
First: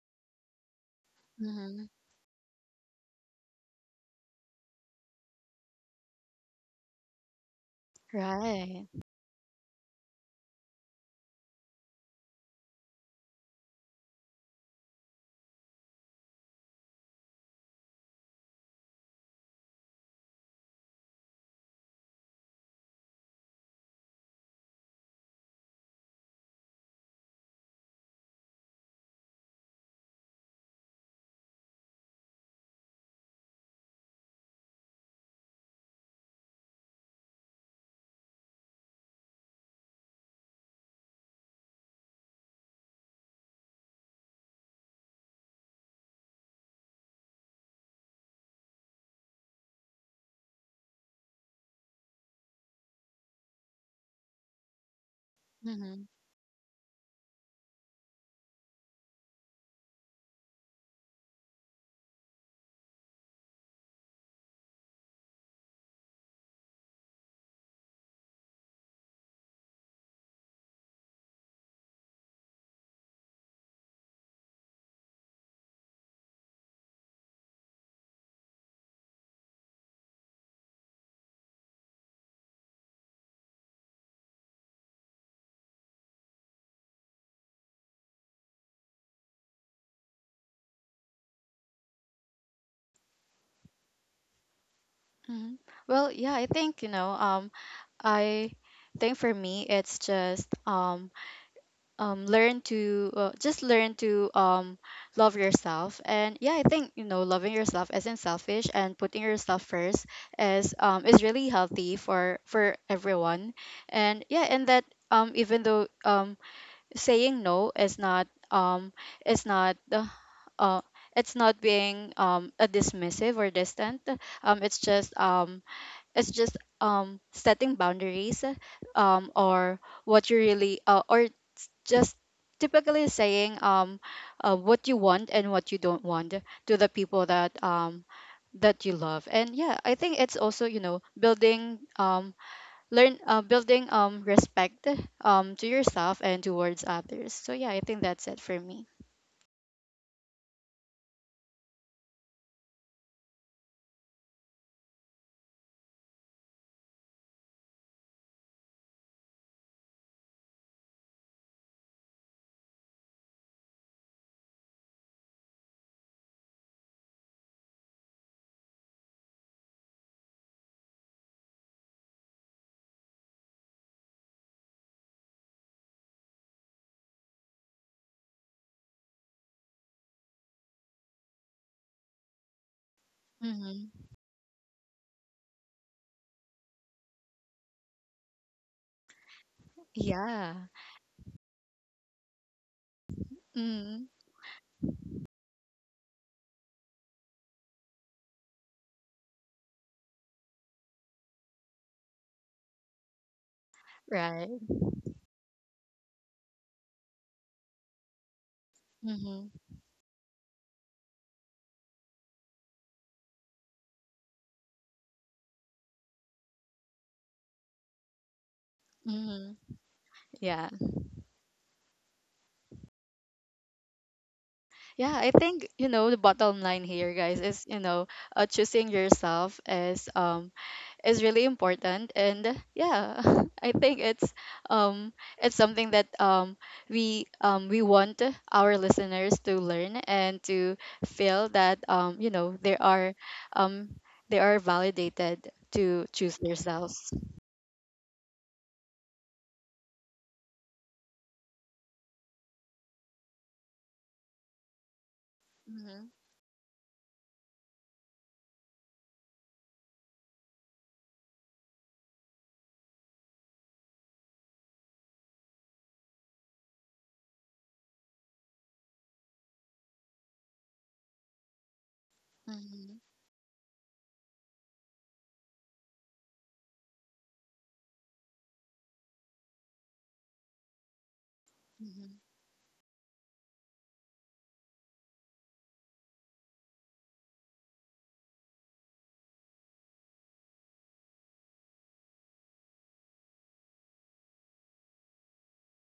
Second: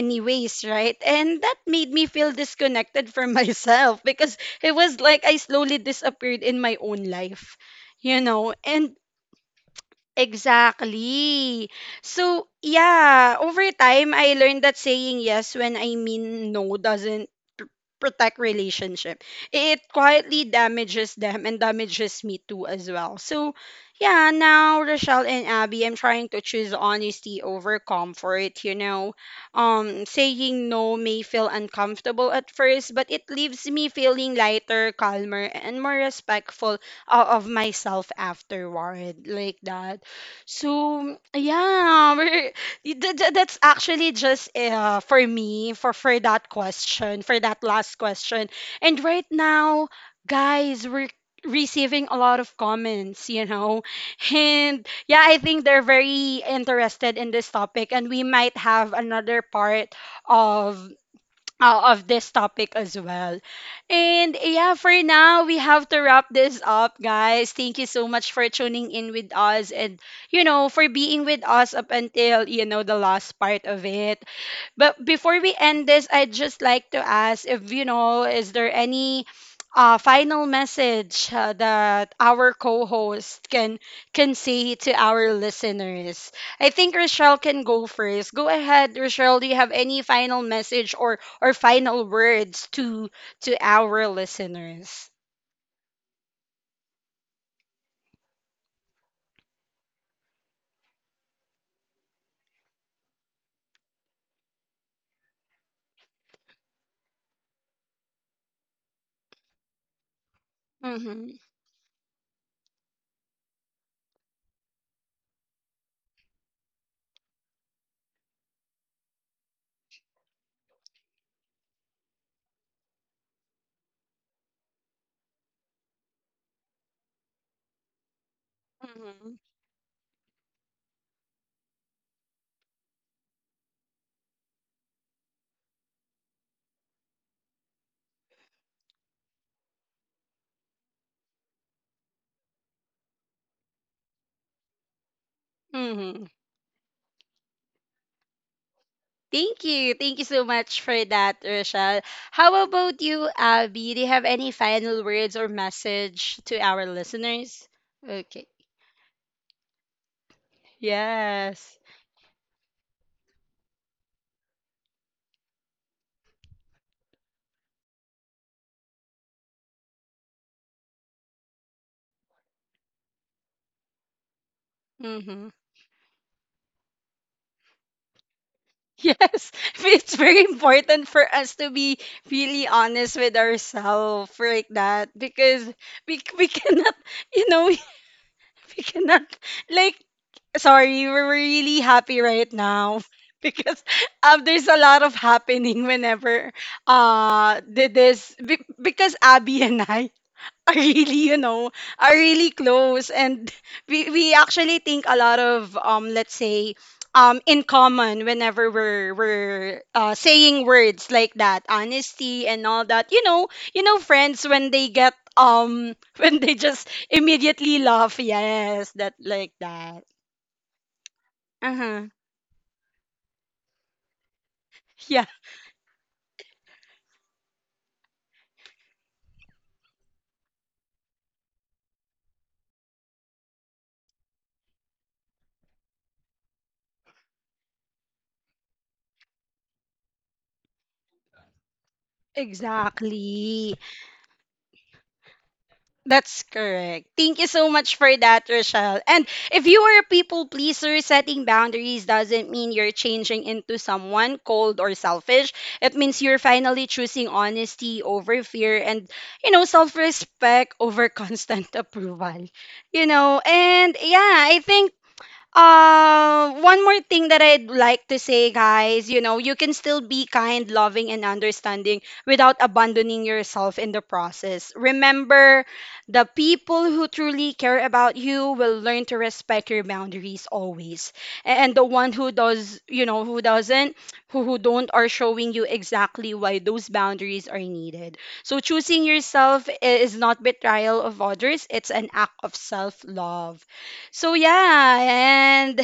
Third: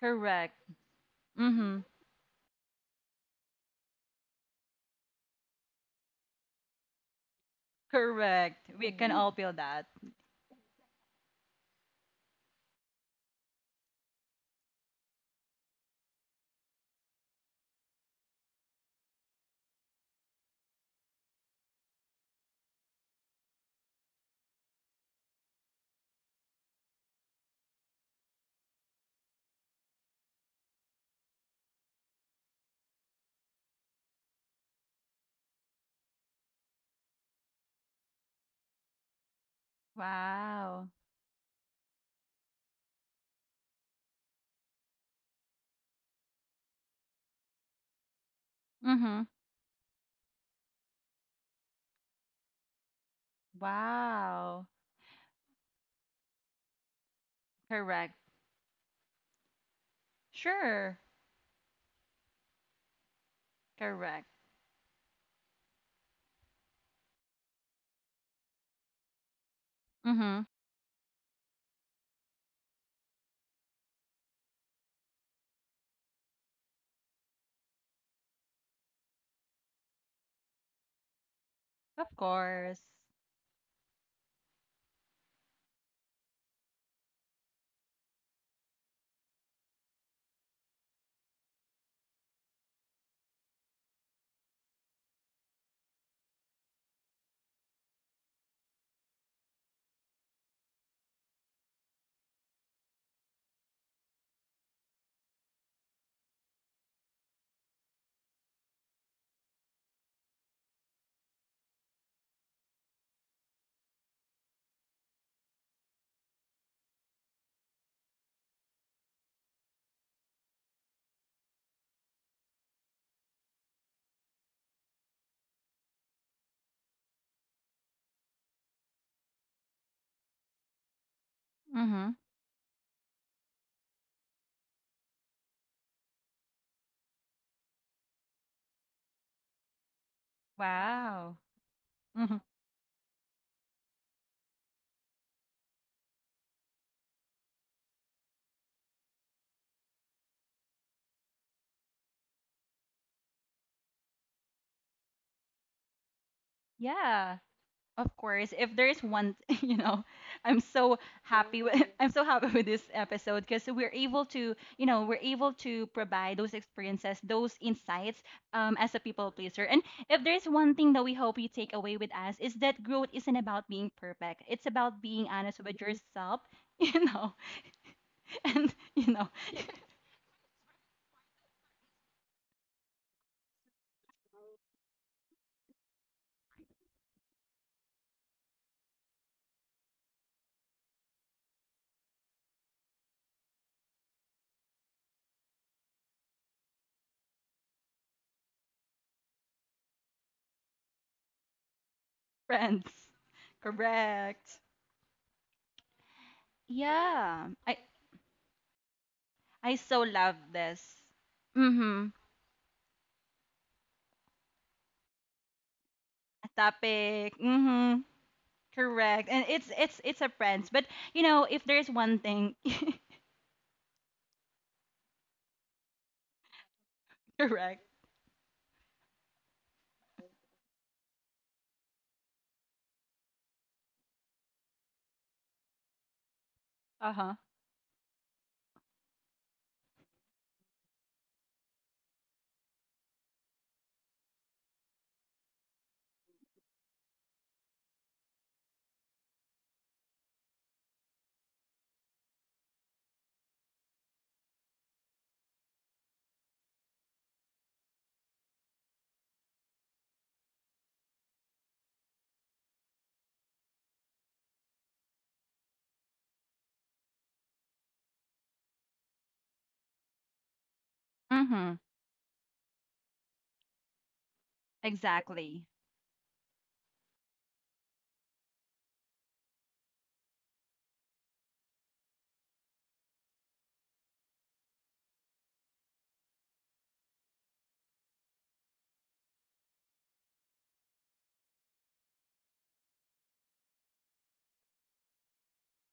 Speaker 2: Correct.
Speaker 1: right? And that
Speaker 2: Mhm.
Speaker 3: Mhm.
Speaker 1: made me feel disconnected from myself, because it was like I slowly disappeared in my own life, you know?
Speaker 2: Correct. We
Speaker 3: Right.
Speaker 1: And
Speaker 2: can all feel that.
Speaker 1: exactly. So, yeah, over time, I learned that saying yes when I mean no doesn't pr- protect relationship. It quietly damages them and damages me too as well. So, yeah, now Rochelle and Abby, I'm trying to choose honesty over comfort, you know. Um, saying no may feel uncomfortable at first, but it leaves me feeling lighter, calmer, and more respectful uh, of myself afterward, like that.
Speaker 2: Wow.
Speaker 1: So yeah, we're, y- th- th- that's actually just uh, for me, for for that question, for that last question. And
Speaker 2: Mhm.
Speaker 1: right now, guys, we're receiving a lot of comments, you know,
Speaker 2: Wow.
Speaker 1: and yeah, I think they're
Speaker 3: Mhm.
Speaker 1: very interested in this topic, and
Speaker 2: Correct.
Speaker 1: we might have another part of
Speaker 2: Sure.
Speaker 1: uh, of this topic as well.
Speaker 2: Correct.
Speaker 1: And yeah, for now, we have to wrap this up, guys. Thank you so much for tuning in with us and, you
Speaker 2: Mhm.
Speaker 1: know, for being with us up until, you know, the last part of it. But before we end this, I'd just like to ask, if you know, is there any uh, final message uh,
Speaker 2: Of
Speaker 1: that our
Speaker 2: course.
Speaker 1: co-host can can say to our listeners? I think Rochelle can go first. Go ahead, Rochelle. Do you have any final message or or final words to to our listeners?
Speaker 3: Mhm. Well, yeah, I think, you know, um, I think for me it's just, um um learn to, uh, just learn to um love yourself. And yeah, I think, you know, loving yourself isn't selfish, and putting yourself first is um is
Speaker 1: Mm-hmm.
Speaker 3: really healthy for for everyone. And yeah, and that, um even though um saying no is not, um is not uh, uh it's not being um a dismissive or distant, um it's just um it's just, um setting boundaries, um or what you really, uh, or
Speaker 2: Mhm.
Speaker 3: just typically saying, um uh, what you want and what you don't want to the people that, um that you love. And yeah, I think it's also, you know,
Speaker 2: Wow.
Speaker 3: building, um
Speaker 2: Mhm.
Speaker 3: learn uh, building um respect um to yourself
Speaker 1: Mm-hmm.
Speaker 3: and towards others. So yeah, I think that's it for me.
Speaker 1: Thank you. Thank you so much for that, Rochelle. How about you, Abby? Do you have any final words or message to our
Speaker 2: Yeah.
Speaker 1: listeners?
Speaker 2: Of
Speaker 1: Okay.
Speaker 2: course, if there's one, you know, I'm so happy with
Speaker 1: Yes.
Speaker 2: I'm so happy with this episode because we're able to, you know, we're able to provide those experiences, those insights um as a people pleaser. And if there's one thing that we hope you take away with us is that growth isn't about being perfect. It's about being honest
Speaker 1: Mm-hmm.
Speaker 2: with yourself, you know, and you know,
Speaker 1: Yes. It's very important for us to be really honest with
Speaker 3: mm-hmm.
Speaker 1: ourselves like that because we, we cannot, you know, we cannot like
Speaker 3: Yeah.
Speaker 1: sorry, we're really happy right now because
Speaker 3: mm
Speaker 1: um there's a lot of happening whenever uh did this be- because Abby and I are really, you know, are really
Speaker 2: friends.
Speaker 1: close. And we, we
Speaker 3: right.
Speaker 2: Correct.
Speaker 1: actually think a lot of, um, let's say,
Speaker 2: Yeah.
Speaker 1: um, in
Speaker 2: I
Speaker 1: common whenever we're,
Speaker 3: mm-hmm.
Speaker 2: I
Speaker 1: we're
Speaker 2: so
Speaker 1: uh,
Speaker 2: love
Speaker 1: saying
Speaker 2: this.
Speaker 1: words like that,
Speaker 2: Mhm.
Speaker 1: honesty and all that. You know, you know, friends, when they get, um, when they just
Speaker 2: Topic.
Speaker 1: immediately
Speaker 2: Mhm.
Speaker 1: laugh, yes, that
Speaker 2: Correct. And
Speaker 3: Mm-hmm.
Speaker 1: like
Speaker 2: it's it's
Speaker 1: that.
Speaker 2: it's a friends.
Speaker 3: Yeah.
Speaker 2: But you know, if there's
Speaker 1: Uh-huh.
Speaker 2: one thing
Speaker 3: Yeah,
Speaker 1: Yeah,
Speaker 3: I think you know the bottom line here, guys, is
Speaker 2: correct.
Speaker 3: you know, uh, choosing yourself is um is really important, and yeah, I think it's um it's something that um we
Speaker 2: Uh-huh.
Speaker 3: um we want our listeners to learn, and to feel that, um you know, they are,
Speaker 1: exactly.
Speaker 3: um they are validated to choose
Speaker 1: That's
Speaker 3: themselves.
Speaker 1: correct. Thank you so much for that, Rochelle. And if you are a people pleaser, setting boundaries doesn't mean you're changing into someone cold or selfish. It
Speaker 3: Mm-hmm.
Speaker 1: means you're finally choosing honesty over fear and, you know, self respect over constant approval. You know, and yeah, I think uh, one more thing that I'd like to say, guys, you know, you can still be kind, loving, and
Speaker 2: Mm-hmm.
Speaker 1: understanding without abandoning yourself in the process.
Speaker 2: Exactly.
Speaker 1: Remember, the people who truly care about you will learn to respect your boundaries always. A- And the one who does, you know, who doesn't, who, who don't, are showing you exactly why those boundaries are needed. So choosing yourself i- is not betrayal of others, it's an act of self love. So yeah, and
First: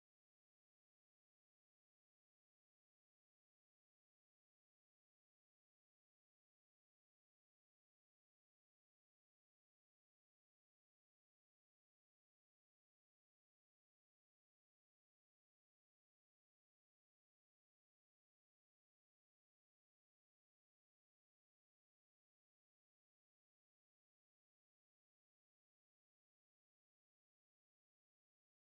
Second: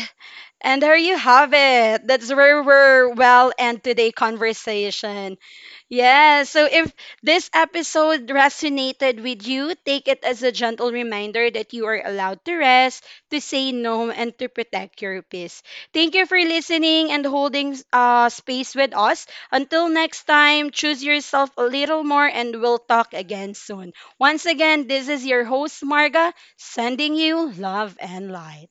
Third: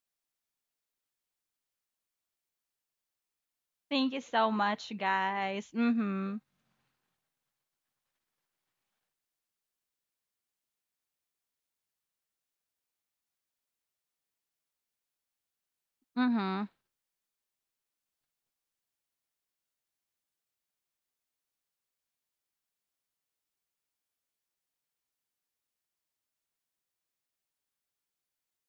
Speaker 1: and there you have it. That's where we're well and today
Speaker 2: Thank you so much,
Speaker 1: conversation.
Speaker 2: guys. Mm-hmm.
Speaker 1: Yeah, so if this episode resonated with you, take it as a gentle reminder that you are allowed to rest, to say no, and to protect your peace. Thank you for
Speaker 2: Mm-hmm.
Speaker 1: listening and holding uh, space with us. Until next time, choose yourself a little more, and we'll talk again soon. Once again, this is your host, Marga, sending you love and light.